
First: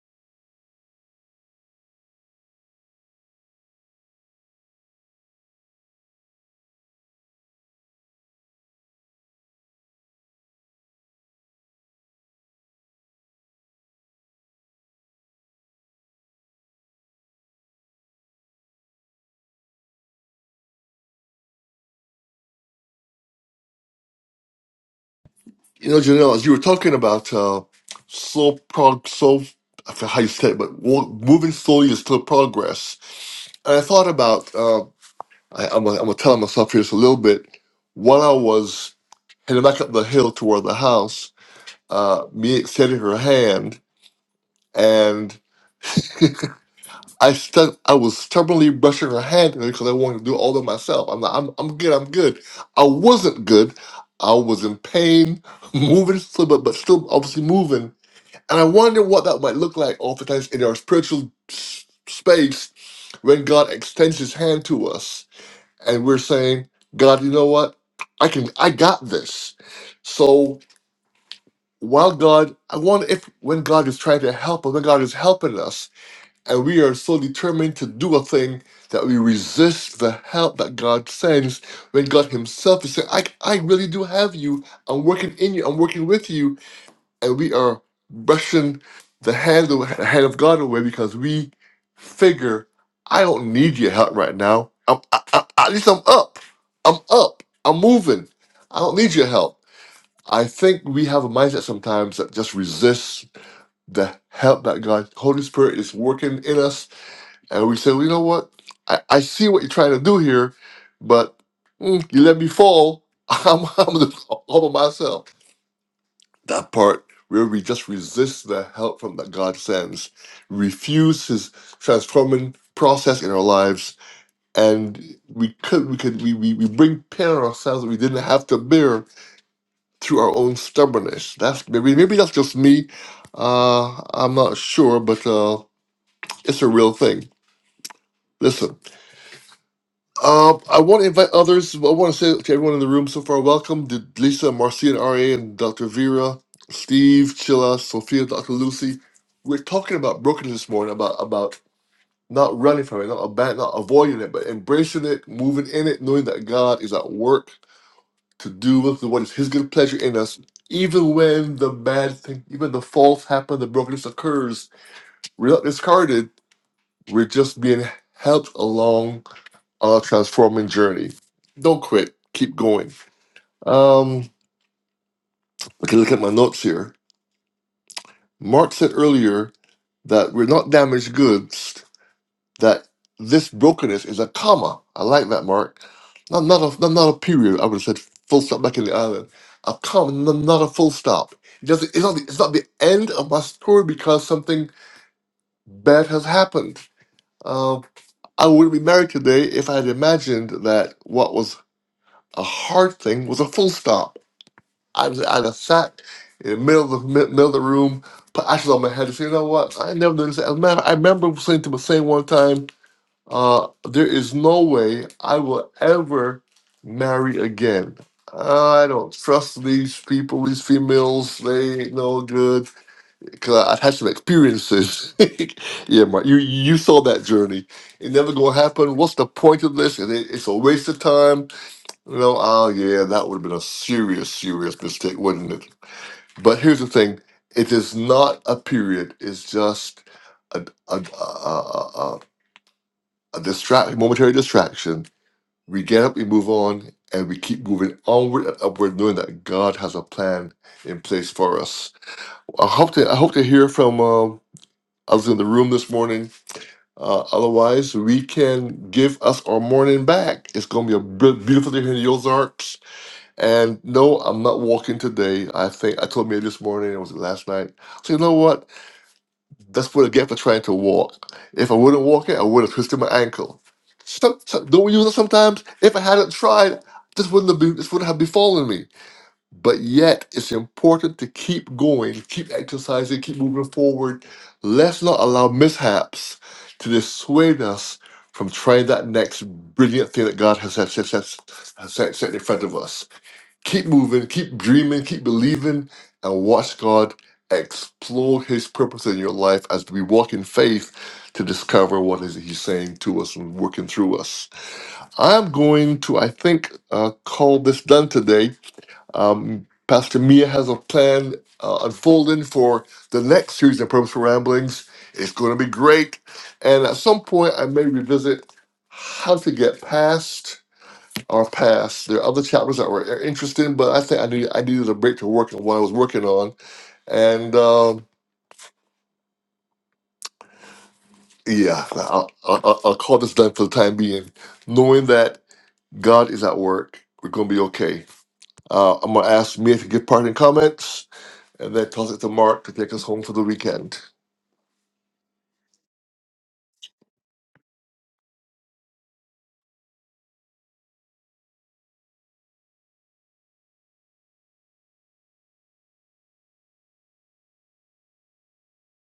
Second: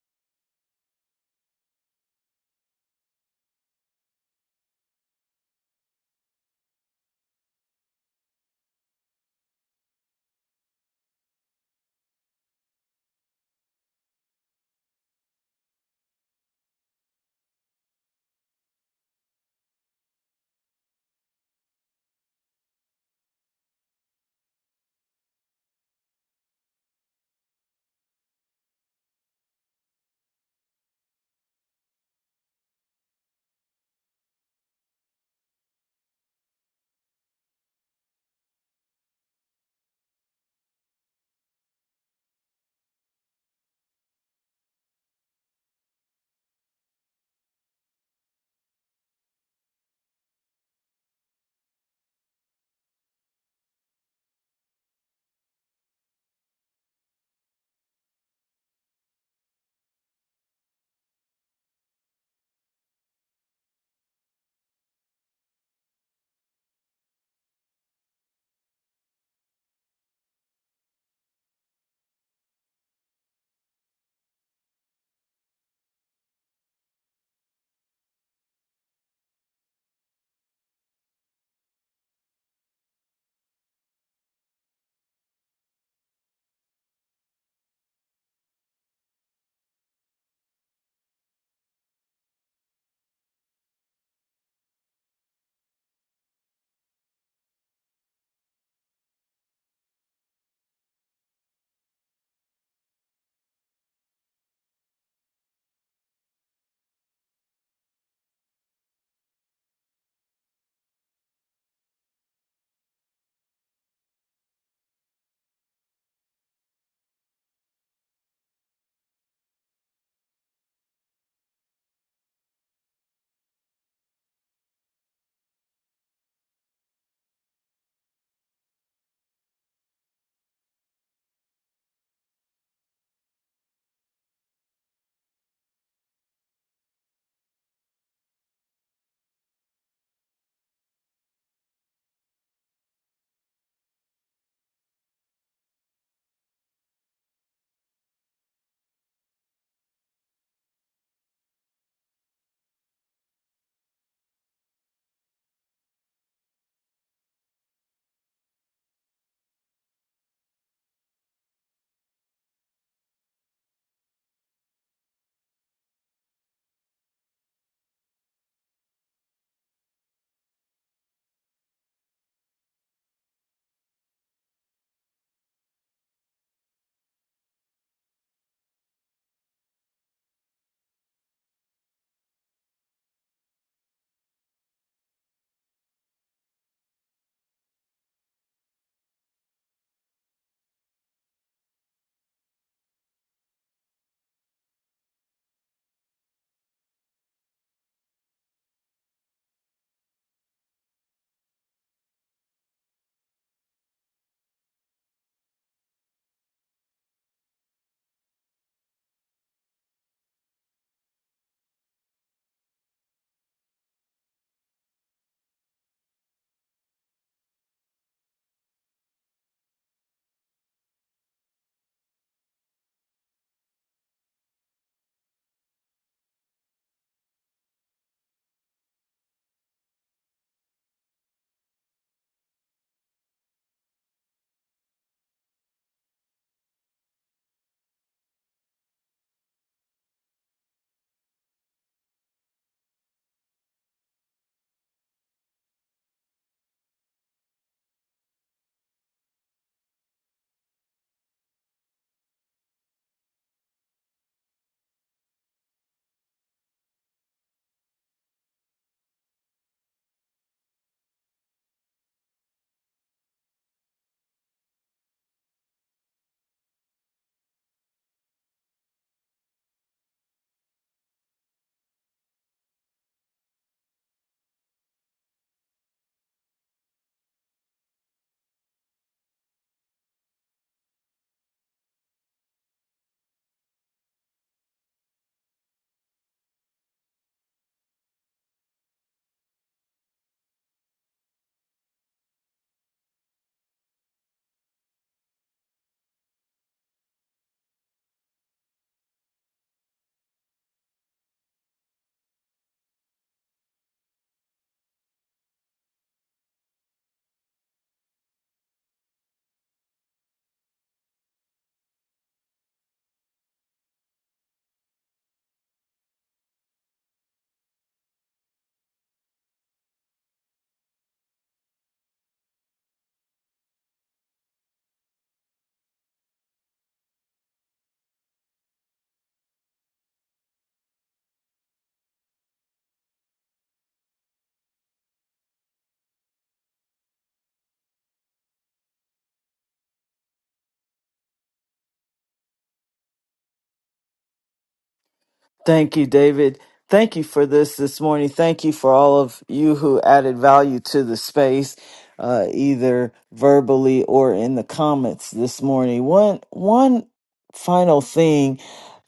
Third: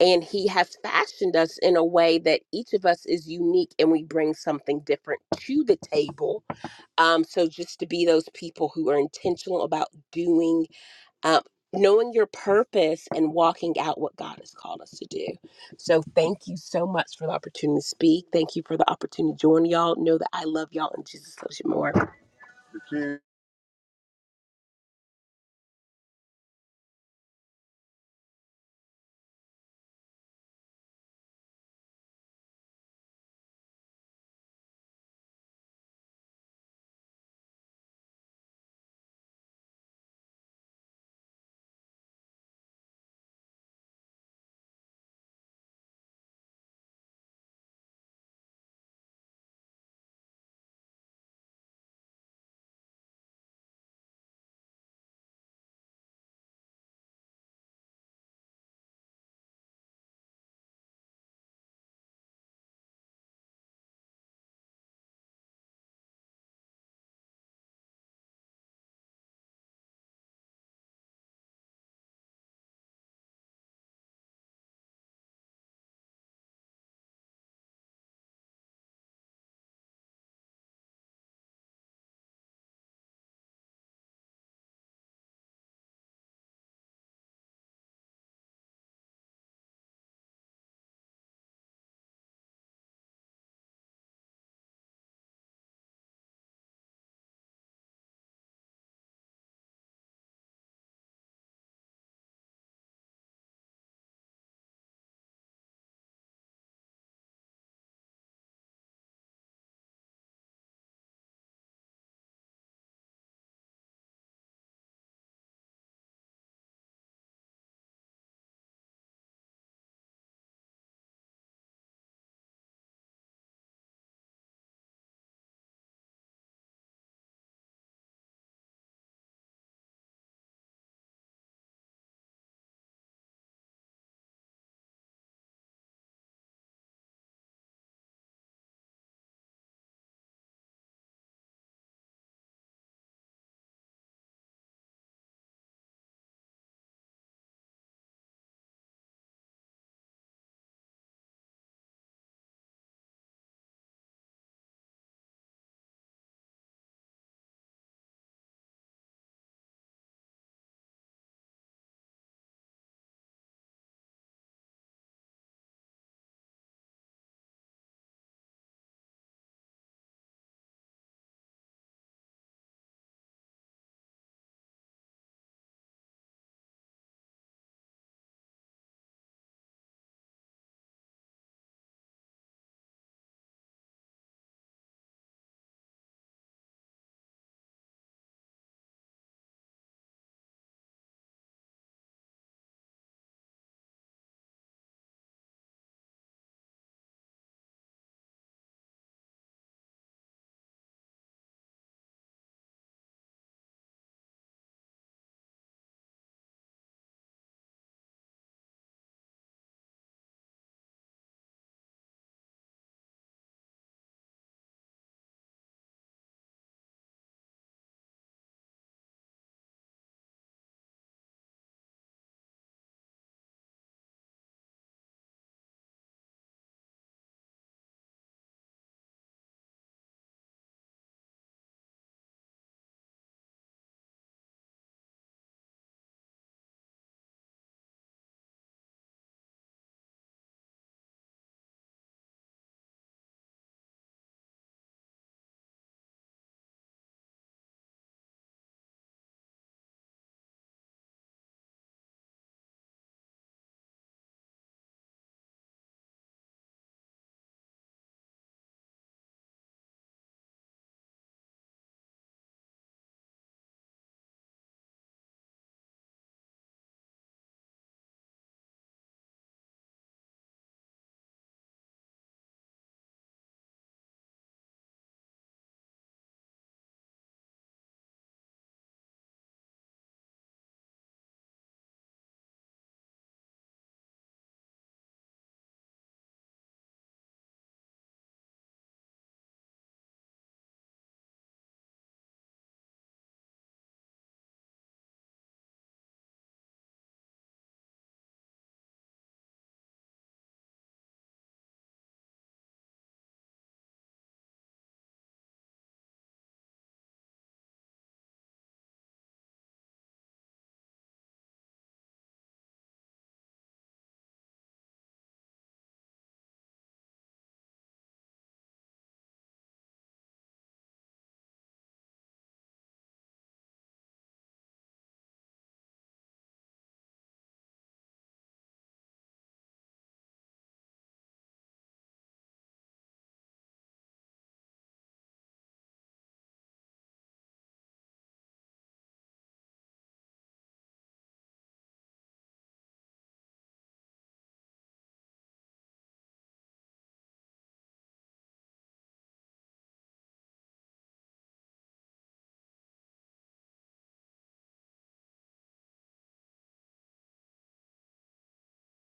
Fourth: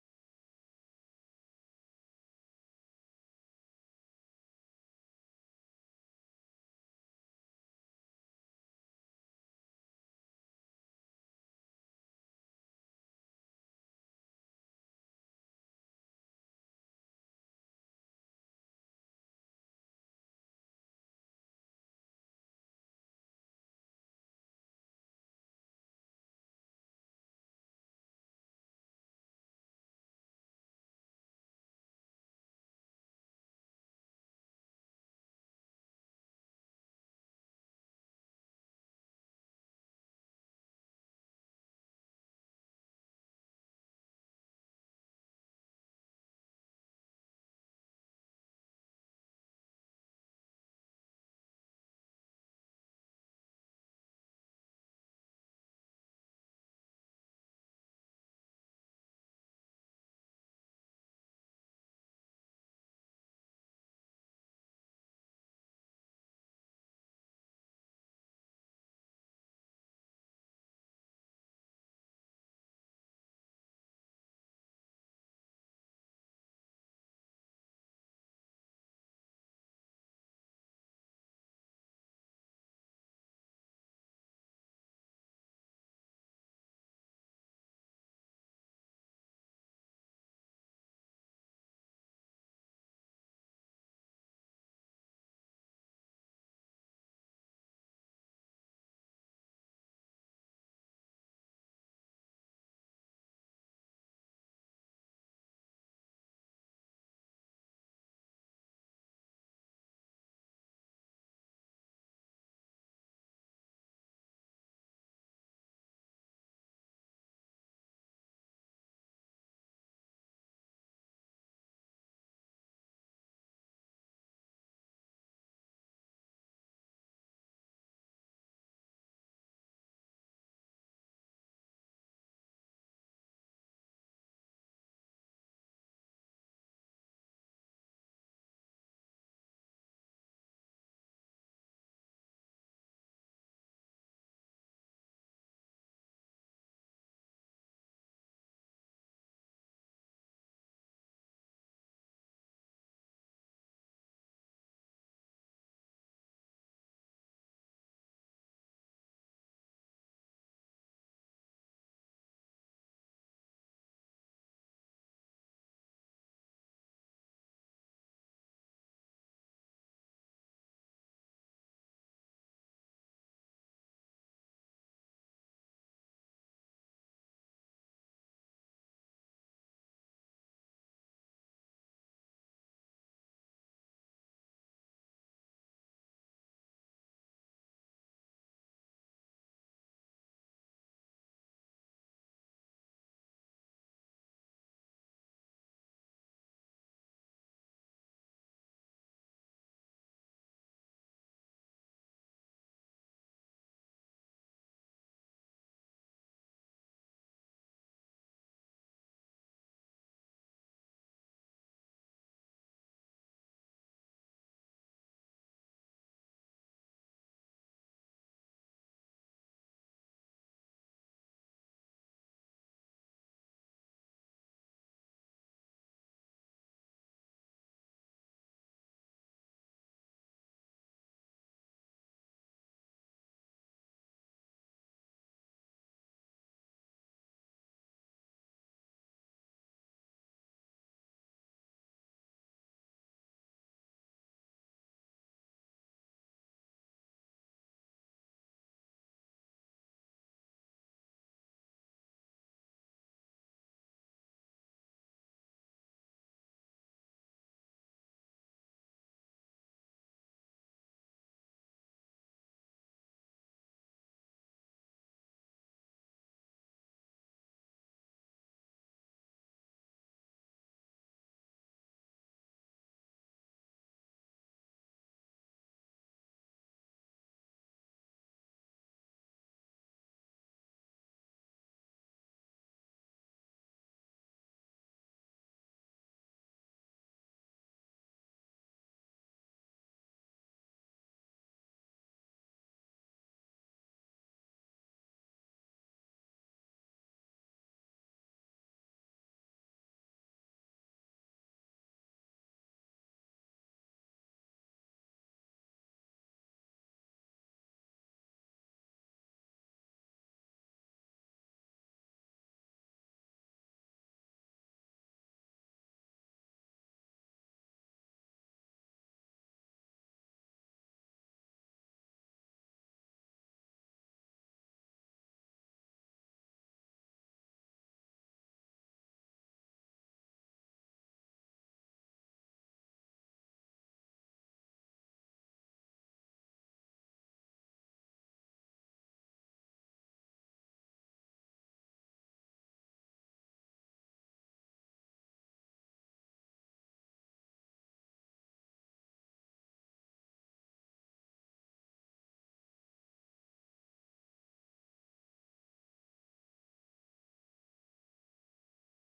Speaker 4: And he has fashioned us in a way that each of us is unique and we bring something different to the table. Um, so just to be those people who are intentional about doing um, knowing your purpose and walking out what God has called us to do. So, thank you so much for the opportunity to speak. Thank you for the opportunity to join y'all. Know that I love y'all and Jesus loves you more.
Speaker 1: You know, Janelle, as you were talking about uh, slow prog, slow. I forget how you said it, but wa- moving slowly is still progress. And I thought about. Uh, I, I'm gonna I'm gonna tell myself here just a little bit. While I was heading back up the hill toward the house, uh, Miek extended her hand, and I stu- I was stubbornly brushing her hand because I wanted to do all of it myself. I'm like, I'm, I'm good, I'm good. I wasn't good. I was in pain, moving slow, but, but still obviously moving. And I wonder what that might look like oftentimes in our spiritual s- space when God extends his hand to us and we're saying, God, you know what? I can, I got this. So while God, I wonder if when God is trying to help us, when God is helping us, and we are so determined to do a thing that we resist the help that God sends when God Himself is saying, I, I really do have you. I'm working in you. I'm working with you. And we are brushing the hand, the hand of God away because we figure, I don't need your help right now. I'm, I, I, at least I'm up. I'm up. I'm moving. I don't need your help. I think we have a mindset sometimes that just resists the help that God, Holy Spirit, is working in us and we said, well, you know what? I, I see what you're trying to do here, but mm, you let me fall. I'm, I'm gonna fall all by myself. That part where we just resist the help from that God sends, refuse His transforming process in our lives, and we could we could we we, we bring pain on ourselves that we didn't have to bear through our own stubbornness. That's maybe maybe that's just me. Uh, I'm not sure, but uh, it's a real thing. Listen. Um, I want to invite others. I want to say to everyone in the room so far, welcome to Lisa, Marcia, and Ra, and Dr. Vera, Steve, Chilla, Sophia, Dr. Lucy. We're talking about brokenness this morning, about about not running from it, not about not avoiding it, but embracing it, moving in it, knowing that God is at work to do with what is His good pleasure in us, even when the bad thing, even the faults happen, the brokenness occurs. We're not discarded. We're just being helped along on our transforming journey. Don't quit, keep going. Um, okay, look at my notes here. Mark said earlier that we're not damaged goods, that this brokenness is a comma. I like that, Mark. Not, not, a, not, not a period. I would have said full stop back in the island. A comma, not, not a full stop. It doesn't, it's, not the, it's not the end of my story because something bad has happened. Um, I wouldn't be married today if I had imagined that what was a hard thing was a full stop I was I just sat in the middle of the mi- middle of the room, put ashes on my head and said, you know what? I never done this. As a matter, I remember saying to myself one time, uh, there is no way I will ever marry again. Uh, I don't trust these people, these females. They ain't no good. Cause I've had some experiences. yeah, Mark, you you saw that journey. It never gonna happen. What's the point of this? And it, it's a waste of time. You know, oh yeah, that would have been a serious, serious mistake, wouldn't it? But here's the thing: it is not a period. It's just a a a, a, a, distract, momentary distraction. We get up, we move on, and we keep moving onward and upward, knowing that God has a plan in place for us. I hope to I hope to hear from um, others in the room this morning. Uh, otherwise, we can give us our morning back. It's going to be a br- beautiful day here in the Ozarks. And no, I'm not walking today. I think I told me this morning, it was last night. So you know what? That's what I get for trying to walk. If I wouldn't walk it, I would have twisted my ankle. So, so- don't we use it sometimes? If I hadn't tried, this wouldn't have been, this wouldn't have befallen me. But yet, it's important to keep going, keep exercising, keep moving forward. Let's not allow mishaps to dissuade us from trying that next brilliant thing that God has set, set, set, has set, set in front of us keep moving, keep dreaming, keep believing, and watch God explore His purpose in your life as we walk in faith to discover what is He's saying to us and working through us. I'm going to, I think, uh, call this done today. Um, Pastor Mia has a plan uh, unfolding for the next series of Purposeful Ramblings. It's going to be great, and at some point, I may revisit how to get past are past. There are other chapters that were interesting, but I think I need I needed a break to work on what I was working on. And um, yeah, I'll, I'll, I'll call this done for the time being, knowing that God is at work. We're gonna be okay. Uh, I'm gonna ask Mia to give parting comments, and then toss it to Mark to take us home for the weekend.
Speaker 3: Thank you, David. Thank you for this this morning. Thank you for all of you who added value to the space, uh, either verbally or in the comments this morning. One, one final thing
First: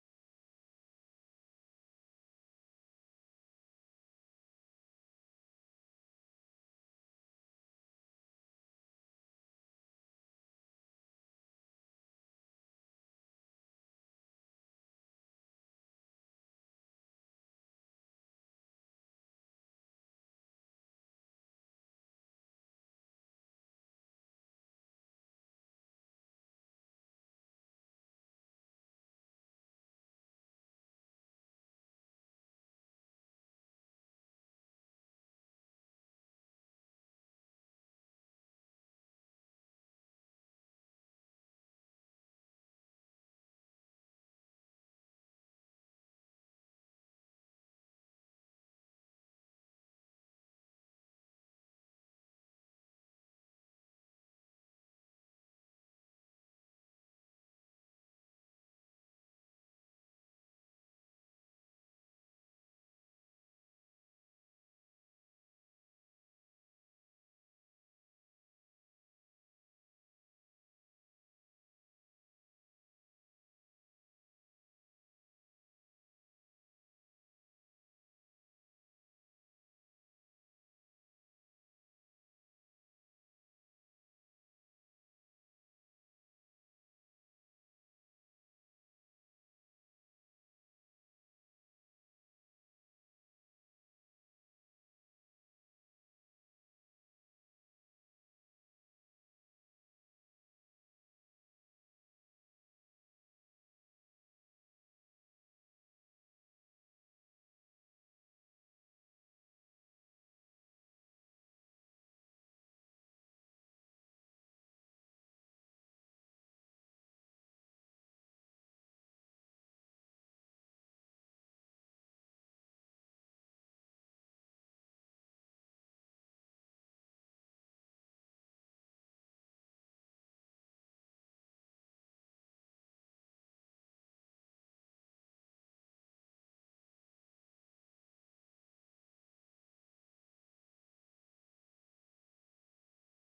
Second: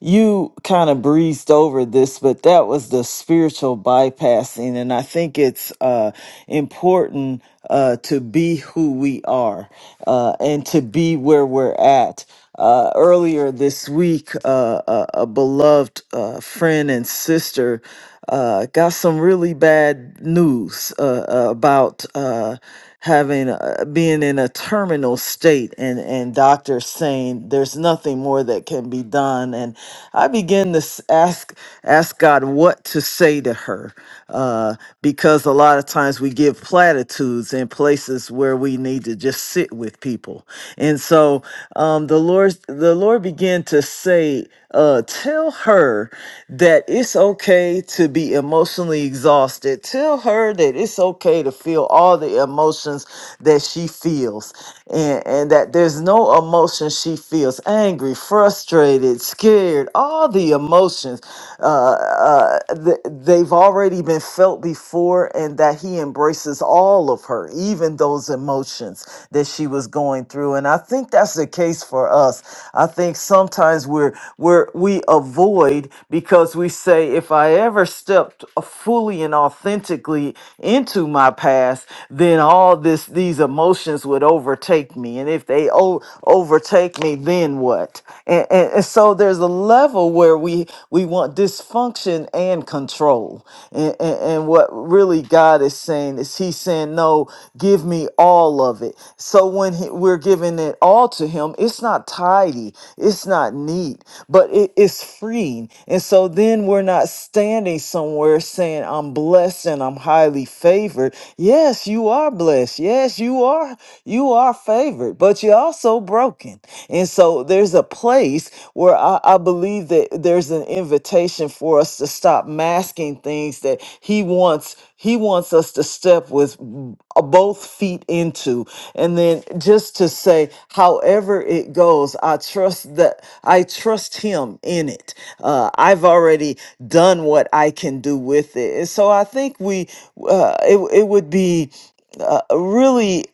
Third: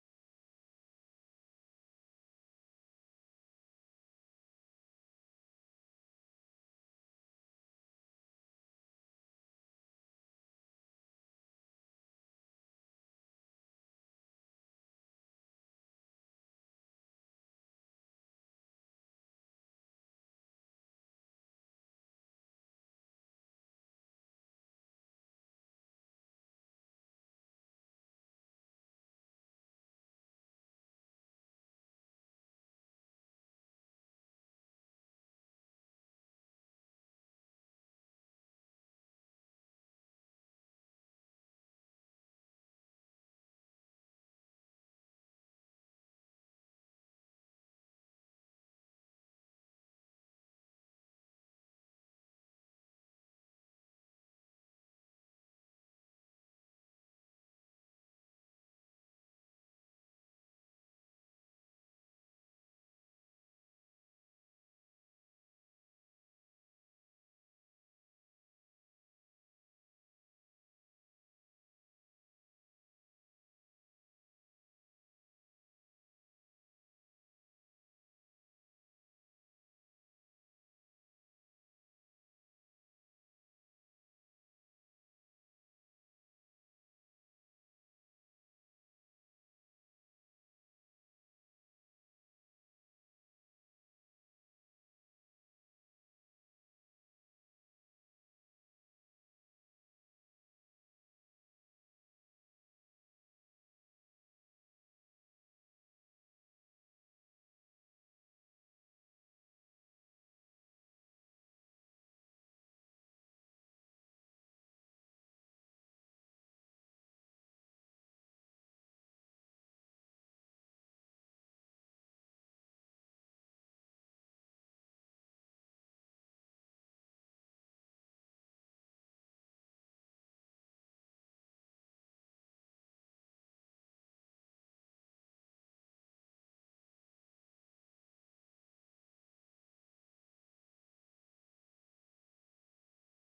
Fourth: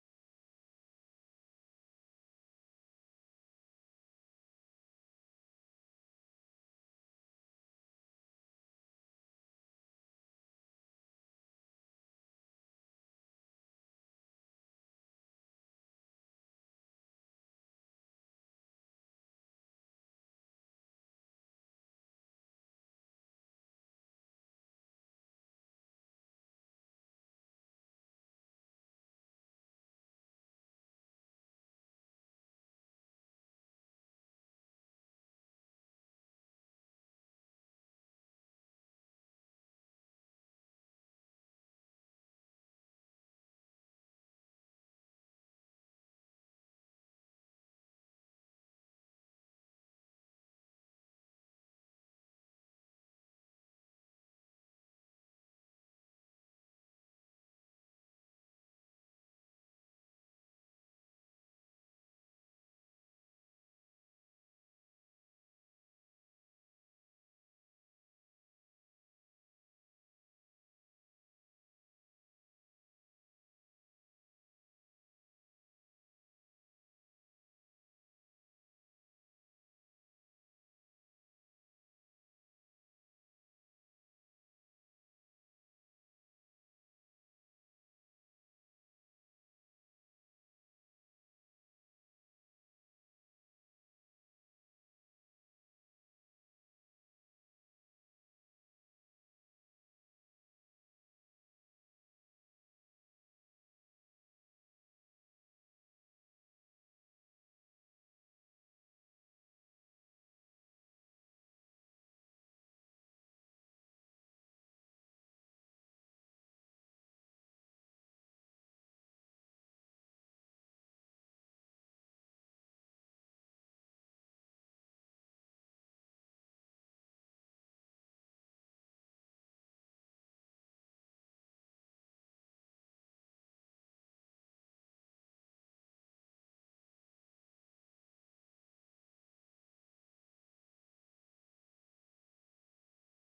Speaker 3: you kind of breezed over this but that was the spiritual bypassing and i think it's uh important uh to be who we are uh and to be where we're at uh earlier this week uh a, a beloved uh friend and sister uh got some really bad news uh, uh, about uh having uh, being in a terminal state and and doctors saying there's nothing more that can be done and i begin to s- ask ask god what to say to her uh because a lot of times we give platitudes in places where we need to just sit with people and so um the lord the lord began to say uh, tell her that it's okay to be emotionally exhausted. Tell her that it's okay to feel all the emotions that she feels, and, and that there's no emotion she feels angry, frustrated, scared, all the emotions. Uh, uh, th- they've already been felt before, and that he embraces all of her, even those emotions that she was going through. And I think that's the case for for us. I think sometimes we're we're we avoid because we say if I ever stepped fully and authentically into my past, then all this these emotions would overtake me. And if they o- overtake me, then what? And, and, and so there's a level where we we want dysfunction and control. And, and, and what really God is saying is He's saying, No, give me all of it. So when he, we're giving it all to him, it's not tidy, it's not neat, but it is freeing. And so then we're not standing somewhere saying, I'm blessed and I'm highly favored. Yes, you are blessed. Yes, you are. You are favored, but you're also broken. And so there's a place where I, I believe that there's an invitation for us to stop masking things that he wants he wants us to step with b- both feet into. And then just to say, however it goes, I trust that I trust him in it. Uh, I've already done what I can do with it. And so I think we, uh, it, it would be uh, really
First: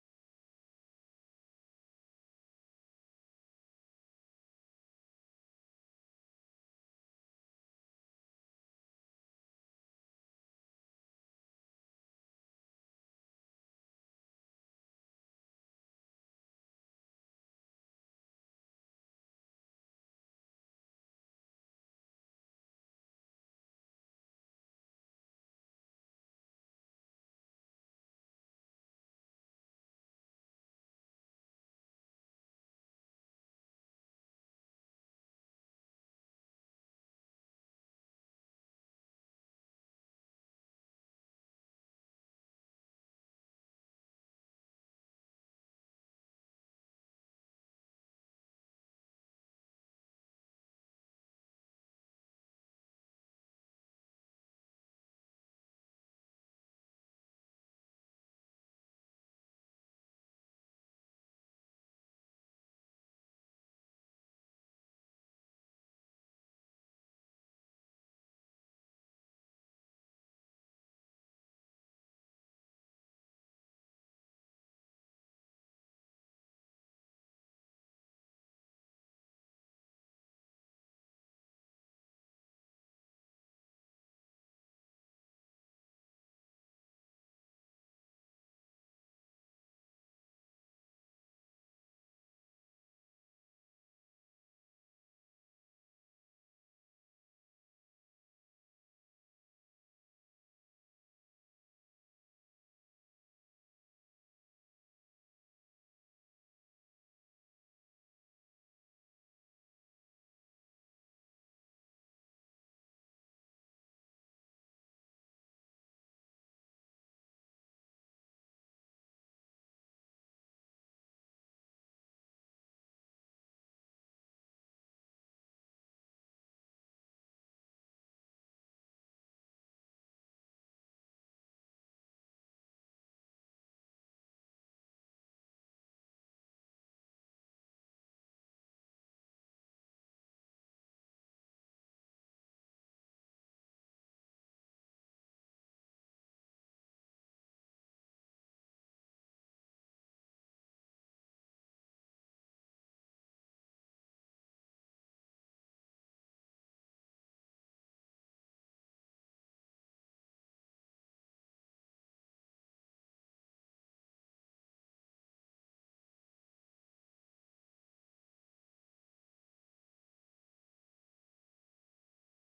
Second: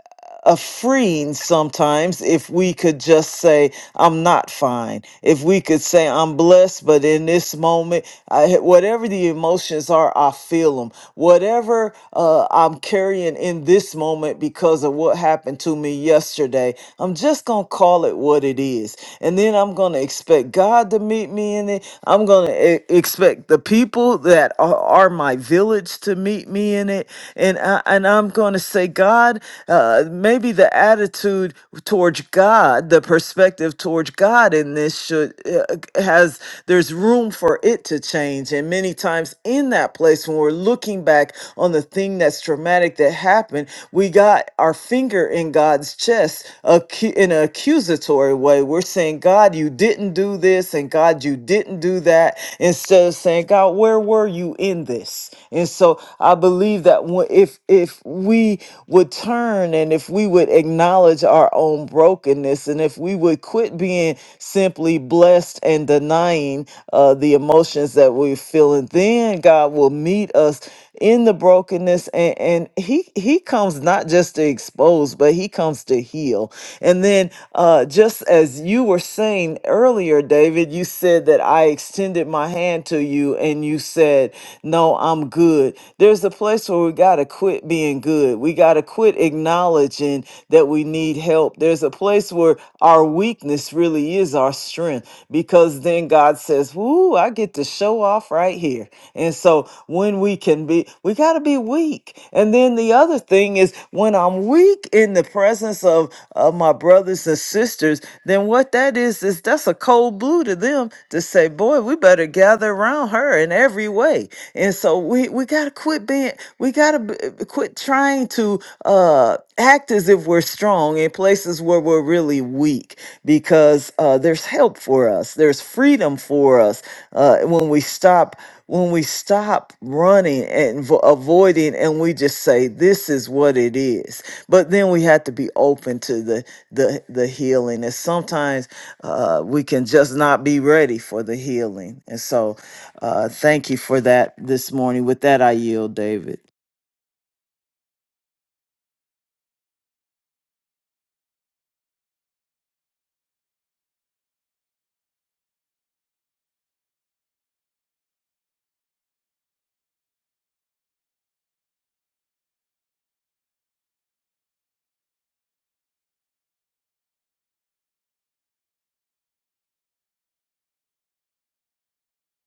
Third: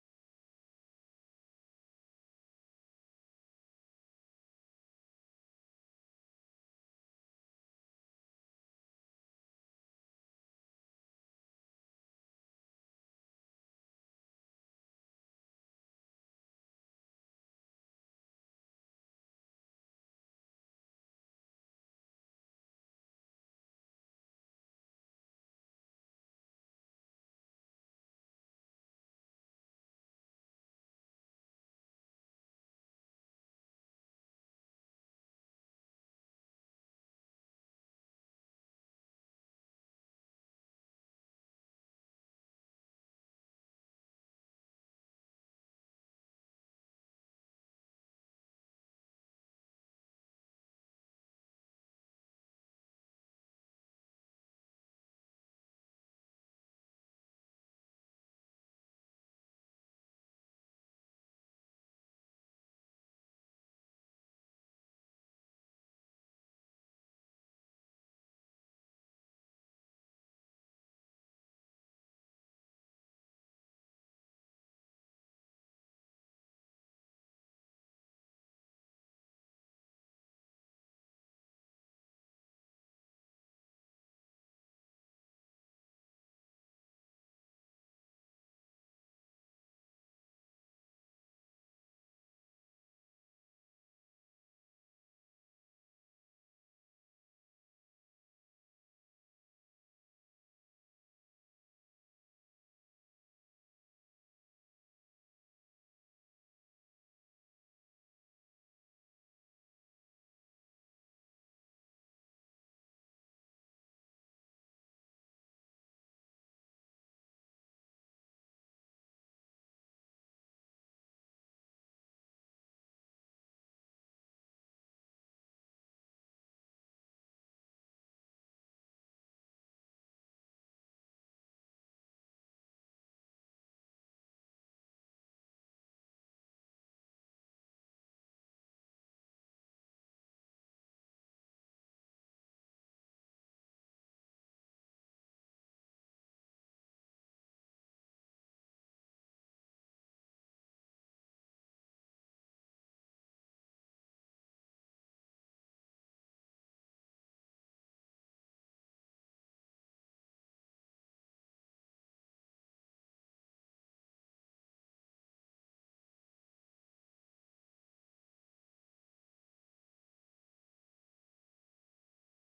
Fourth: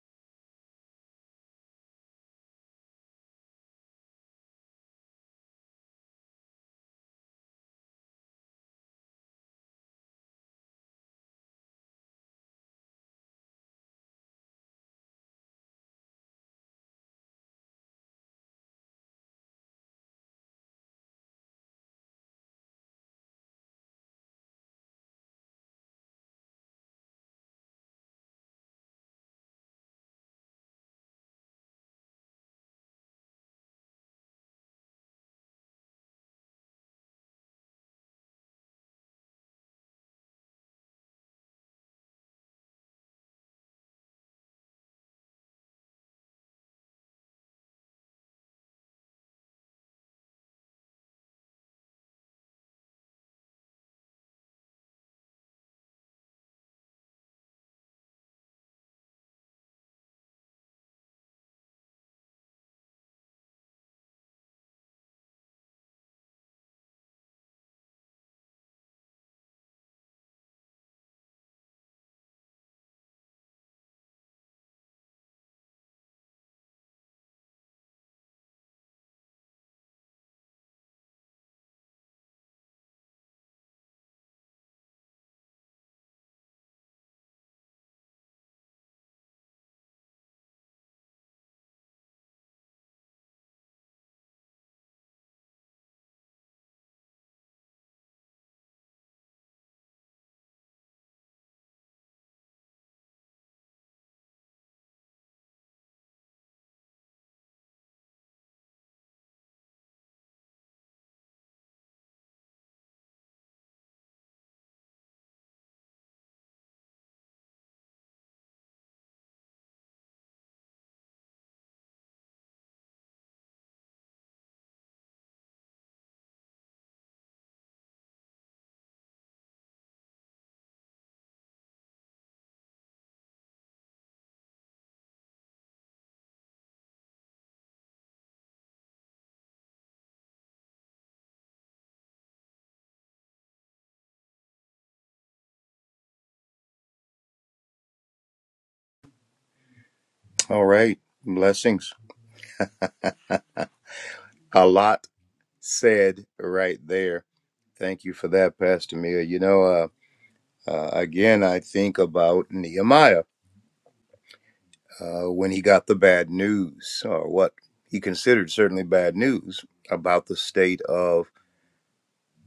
Speaker 3: a freeing sometimes if we could just say i'm not fine if we could say i'm blessed but in this moment I, whatever the emotions are i feel them whatever uh, i'm carrying in this moment because of what happened to me yesterday i'm just gonna call it what it is and then i'm gonna expect god to meet me in it i'm gonna e- expect the people that are, are my village to meet me in it and I, and i'm gonna say god uh, maybe the attitude towards God, the perspective towards God in this should uh, has there's room for it to change. And many times in that place, when we're looking back on the thing that's traumatic that happened, we got our finger in God's chest acu- in an accusatory way. We're saying, God, you didn't do this, and God, you didn't do that. Instead of saying, God, where were you in this? And so I believe that when- if if we would turn and if we would acknowledge our own brokenness and if we would quit being simply blessed and denying uh, the emotions that we're feeling, then God will meet us in the brokenness and, and he he comes not just to expose but he comes to heal and then uh just as you were saying earlier david you said that i extended my hand to you and you said no i'm good there's a place where we got to quit being being good. We got to quit acknowledging that we need help. There's a place where our weakness really is our strength because then God says, Woo, I get to show off right here. And so when we can be, we got to be weak. And then the other thing is when I'm weak in the presence of, of my brothers and sisters, then what that is, is that's a cold blue to them to say, Boy, we better gather around her in every way. And so we, we got to quit being, we got to b- quit trying to uh, act as if we're strong in places where we're really weak because uh, there's help for us there's freedom for us uh, when we stop when we stop running and vo- avoiding and we just say this is what it is but then we have to be open to the the, the healing and sometimes uh, we can just not be ready for the healing and so uh, thank you for that this morning with that i yield david
Speaker 2: All right. Blessings. A lot said right there. Thank you for that, Pastor Mia. You know, uh, uh, again, I think about Nehemiah. uh, when he got the bad news, or what he considered certainly bad news, about the state of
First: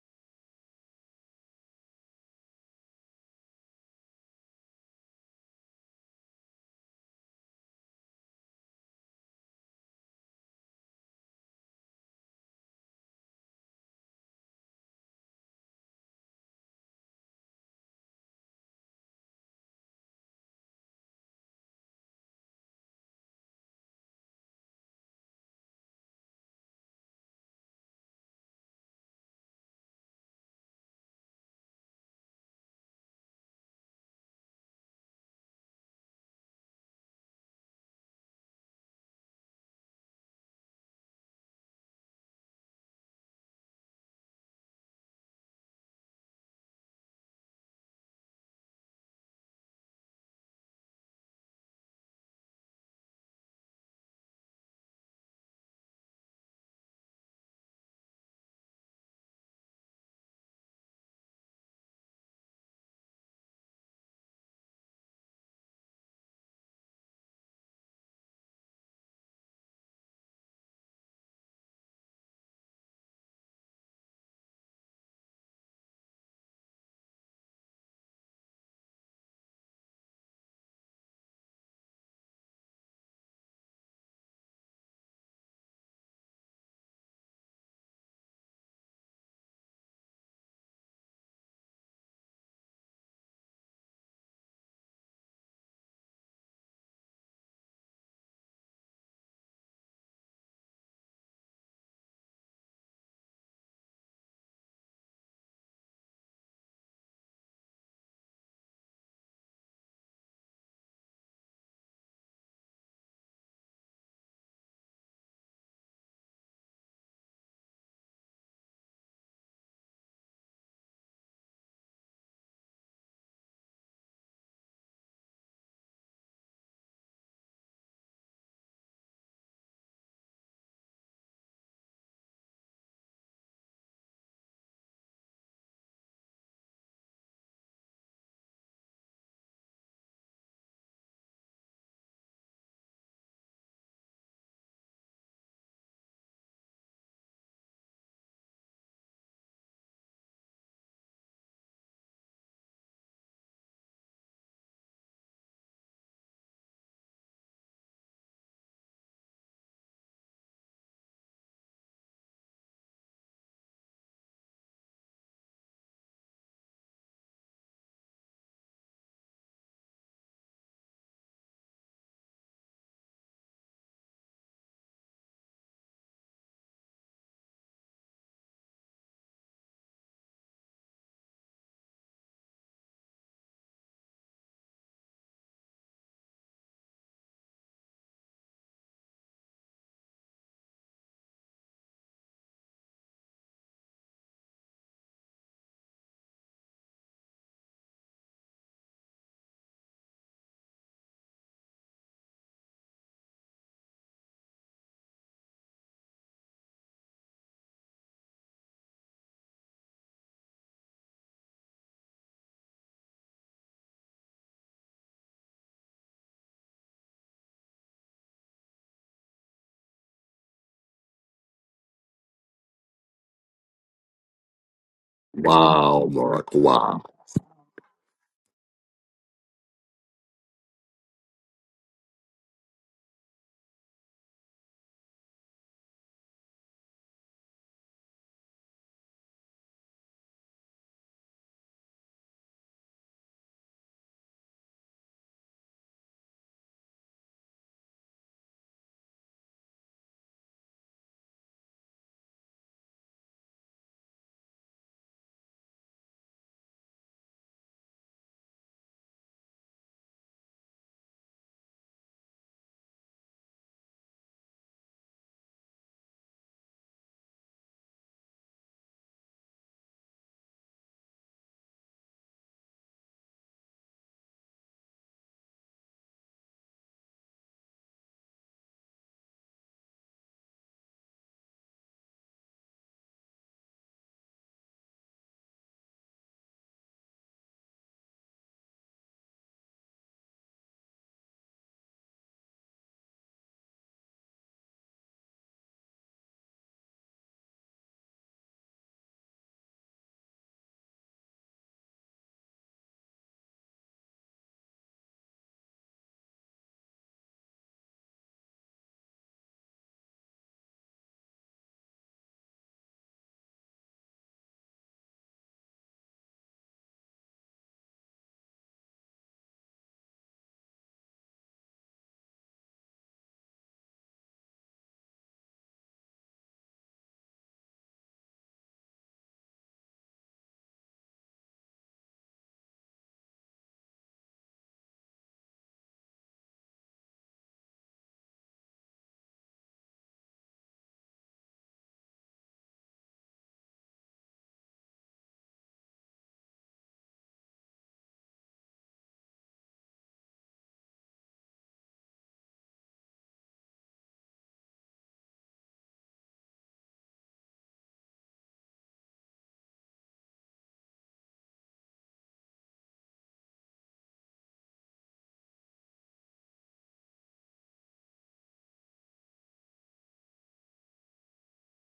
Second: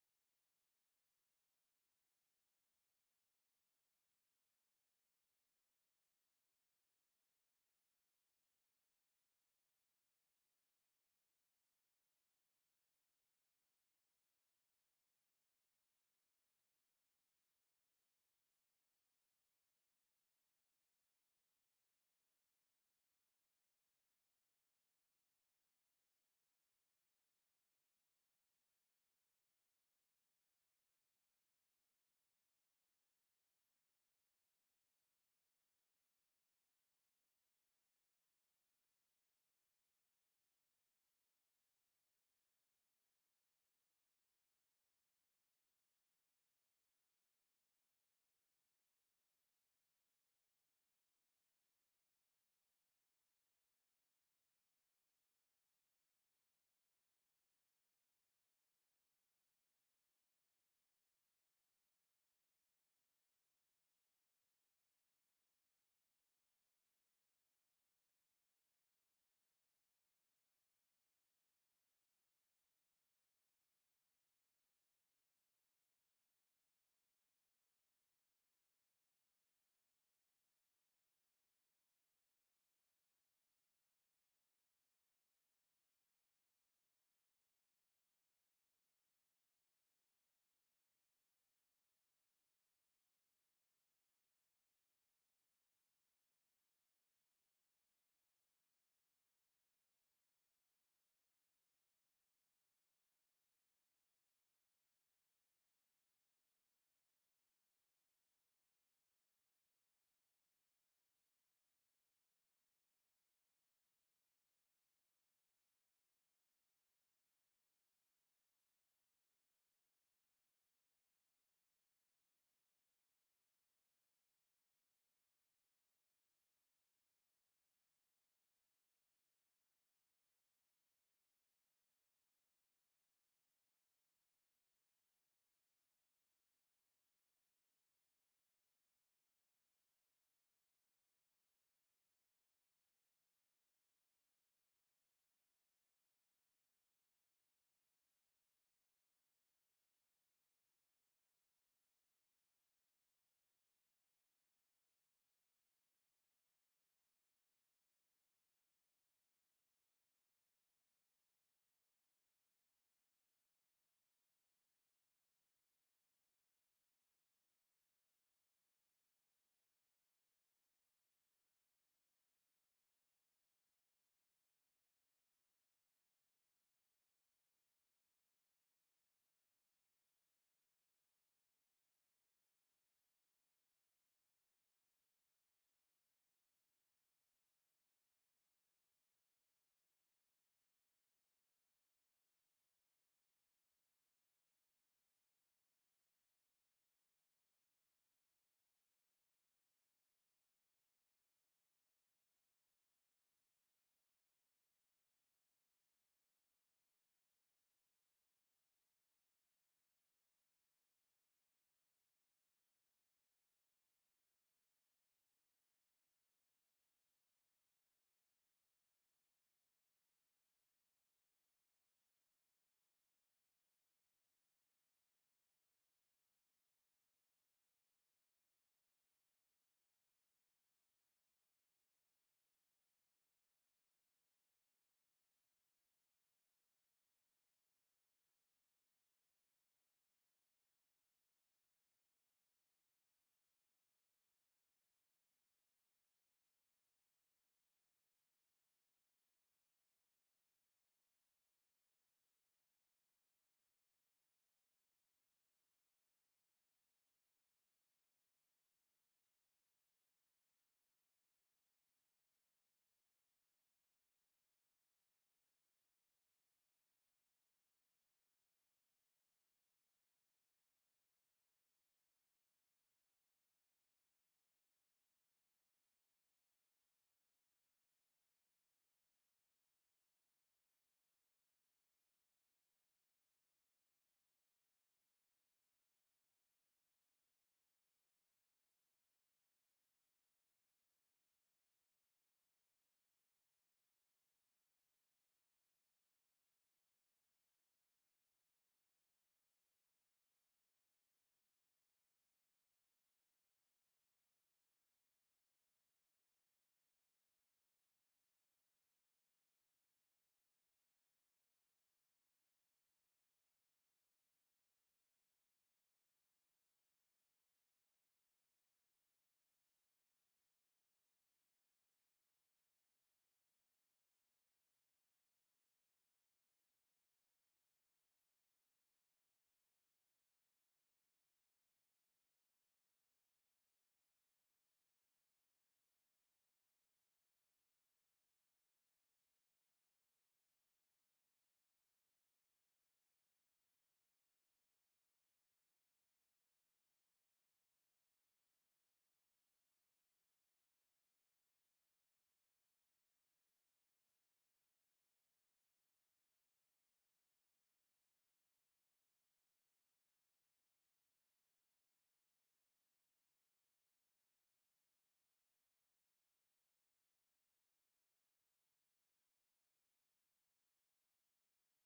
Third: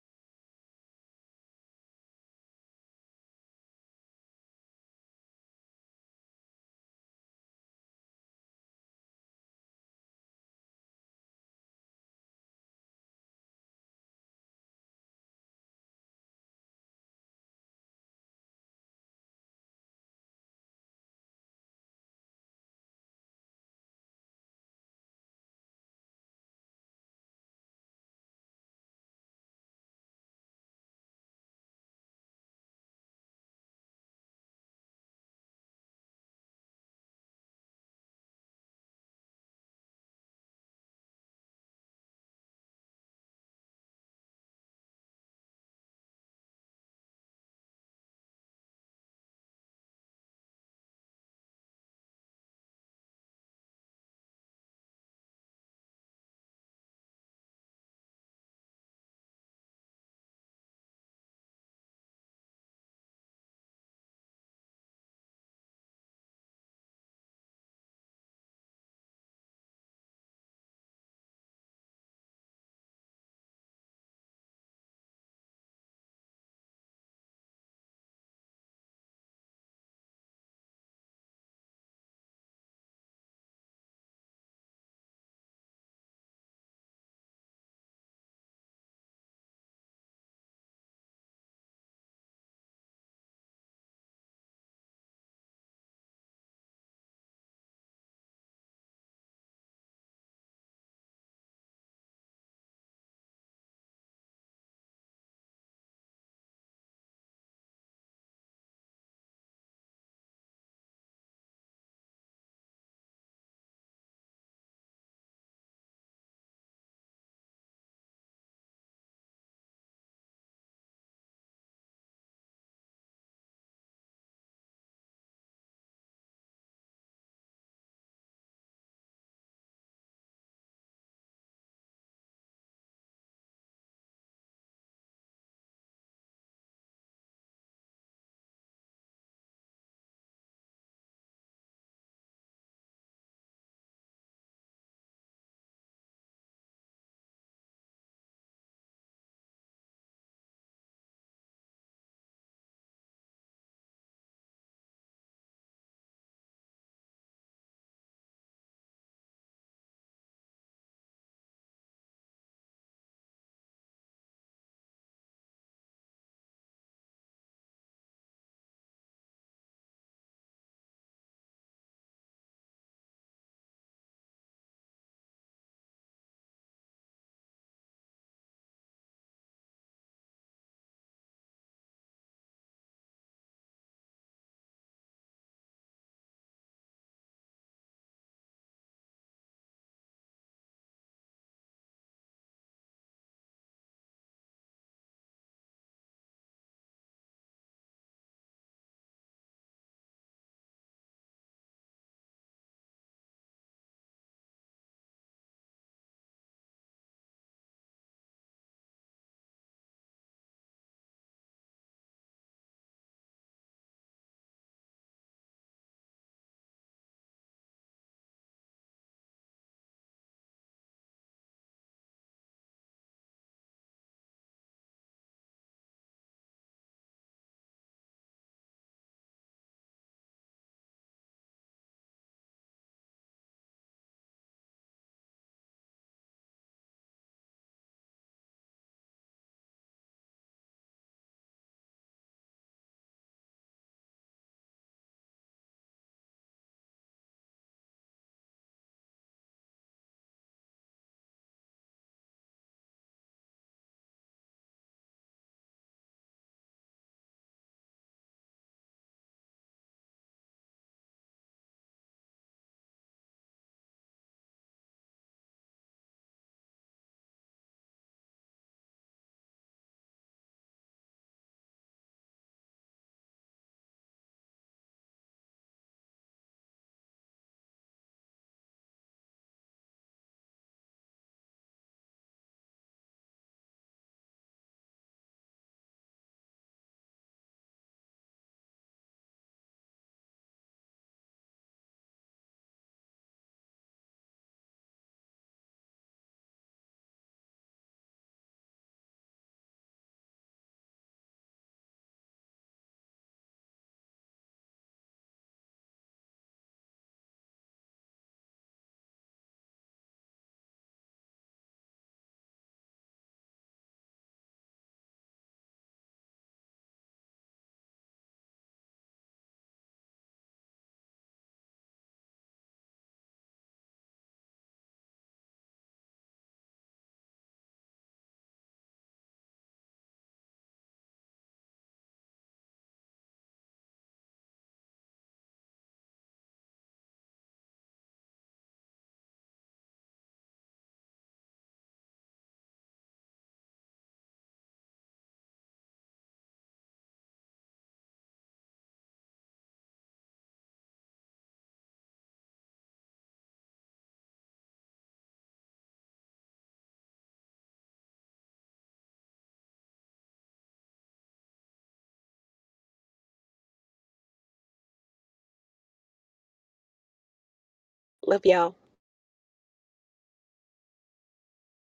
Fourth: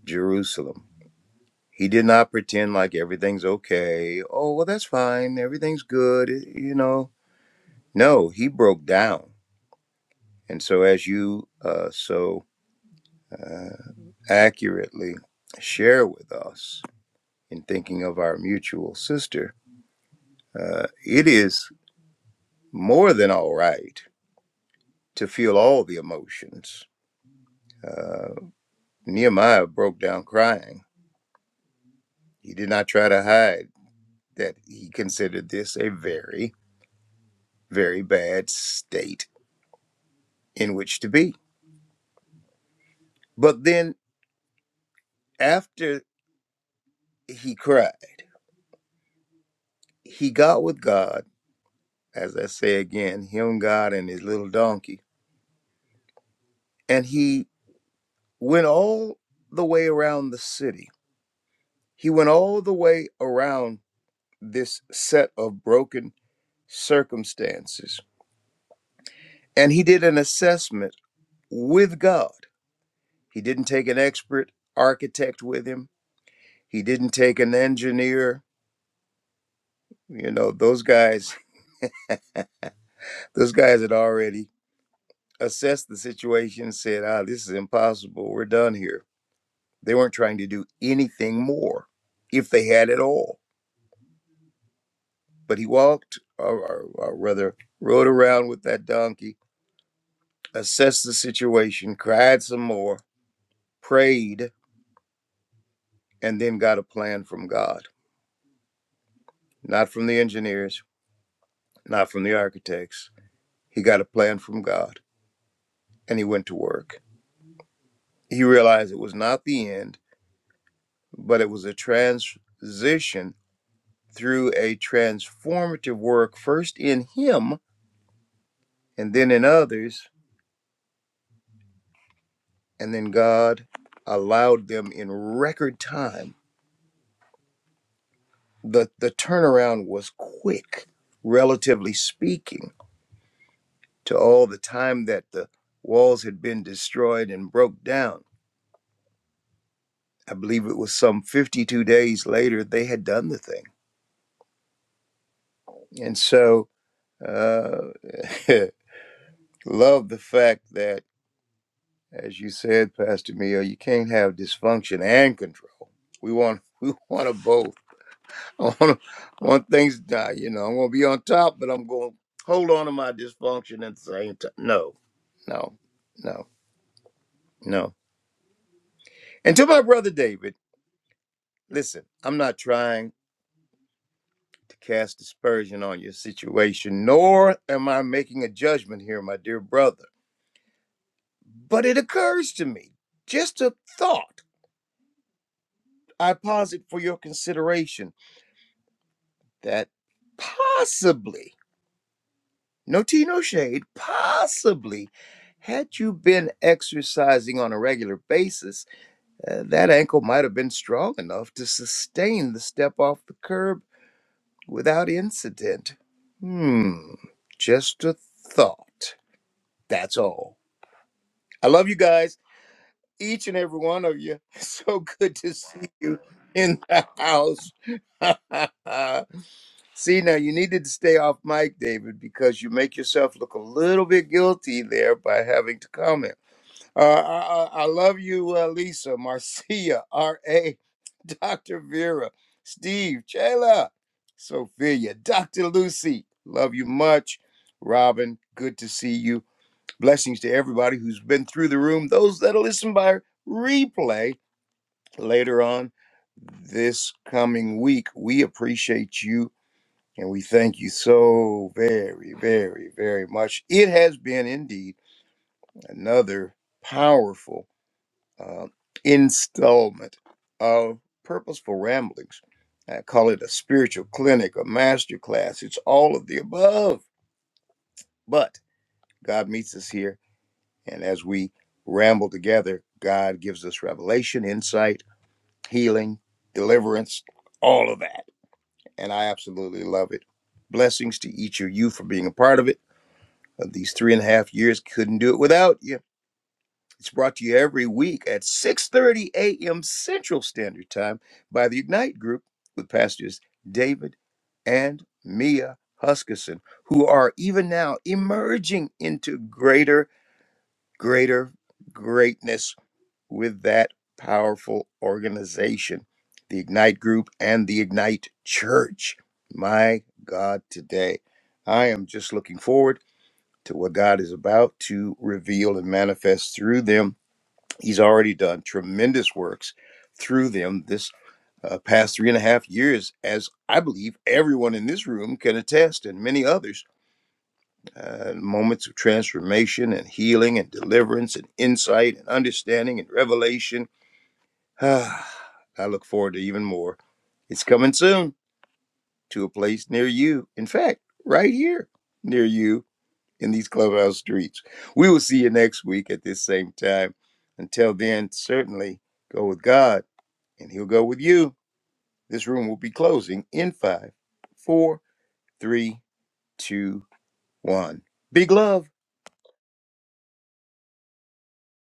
Speaker 2: Jerusalem. He did not pretend like everything's okay. Oh, well, that's fine. Everything's good. You know, no, he broke down. And so, as you uh, so uh, accurately share with us in thinking of our mutual sister, uh, it is more than all right to feel all the emotions uh, Nehemiah broke down crying. He did not try to hide that he considered this a very, very bad state in which to be. But then after he cried, he got with God, as I say again, him, God, and his little donkey, and he went all the way around the city. He went all the way around this set of broken circumstances, and he did an assessment with God He didn't take an expert architect with him. He didn't take an engineer. You know, those guys, those guys had already assessed the situation and said, ah, this is impossible. We're done here. They weren't trying to do anything more if they had at all. But he walked, or, or, or rather, rode around with that donkey, assessed the situation, cried some more, prayed, and then got a plan from God. Not from the engineers, not from the architects. He got a plan from God and he went to work. He realized it was not the end, but it was a transition through a transformative work, first in him and then in others. And then God allowed them in record time. The, the turnaround was quick, relatively speaking, to all the time that the walls had been destroyed and broke down. I believe it was some 52 days later they had done the thing. And so uh, Love the fact that, as you said, Pastor Mia, you can't have dysfunction and control. We want we want to both. I want to, want things to die. You know, I'm going to be on top, but I'm going to hold on to my dysfunction at the same time. No, no, no, no. And to my brother David, listen, I'm not trying to cast dispersion on your situation, nor am I making a judgment here, my dear brother. But it occurs to me, just a thought I posit for your consideration that possibly, no tea, no shade, possibly, had you been exercising on a regular basis, uh, that ankle might have been strong enough to sustain the step off the curb without incident. Hmm, just a thought. That's all. I love you guys, each and every one of you. So good to see you in the house. See, now you needed to stay off mic, David, because you make yourself look a little bit guilty there by having to comment. Uh, I, I I love you, uh, Lisa, Marcia, R.A., Dr. Vera, Steve, Jayla, Sophia, Dr. Lucy. Love you much. Robin, good to see you. Blessings to everybody who's been through the room, those that'll listen by replay later on this coming week. We appreciate you and we thank you so very, very, very much. It has been indeed another powerful uh, installment of Purposeful Ramblings. I call it a spiritual clinic, a master class. It's all of the above. But God meets us here. And as we ramble together, God gives us revelation, insight, healing, deliverance, all of that. And I absolutely love it. Blessings to each of you for being a part of it. Uh, these three and a half years couldn't do it without you. It's brought to you every week at 6:30 a.m. Central Standard Time by the Ignite Group with pastors David and Mia Huskisson, who are even now emerging into greater, greater greatness with that powerful organization, the Ignite Group and the Ignite Church. My God, today I am just looking forward to what God is about to reveal and manifest through them. He's already done tremendous works through them this uh, past three and a half years, as I believe everyone in this room can attest, and many others. Uh, moments of transformation and healing and deliverance and insight and understanding and revelation. I look forward to even more. It's coming soon to a place near you. In fact, right here near you in these clubhouse streets. We will see you next week at this same time. Until then, certainly go with God and He'll go with you. This room will be closing in five, four, three, two, one.
Speaker 4: Love
Speaker 2: Big
Speaker 4: y'all.
Speaker 2: love.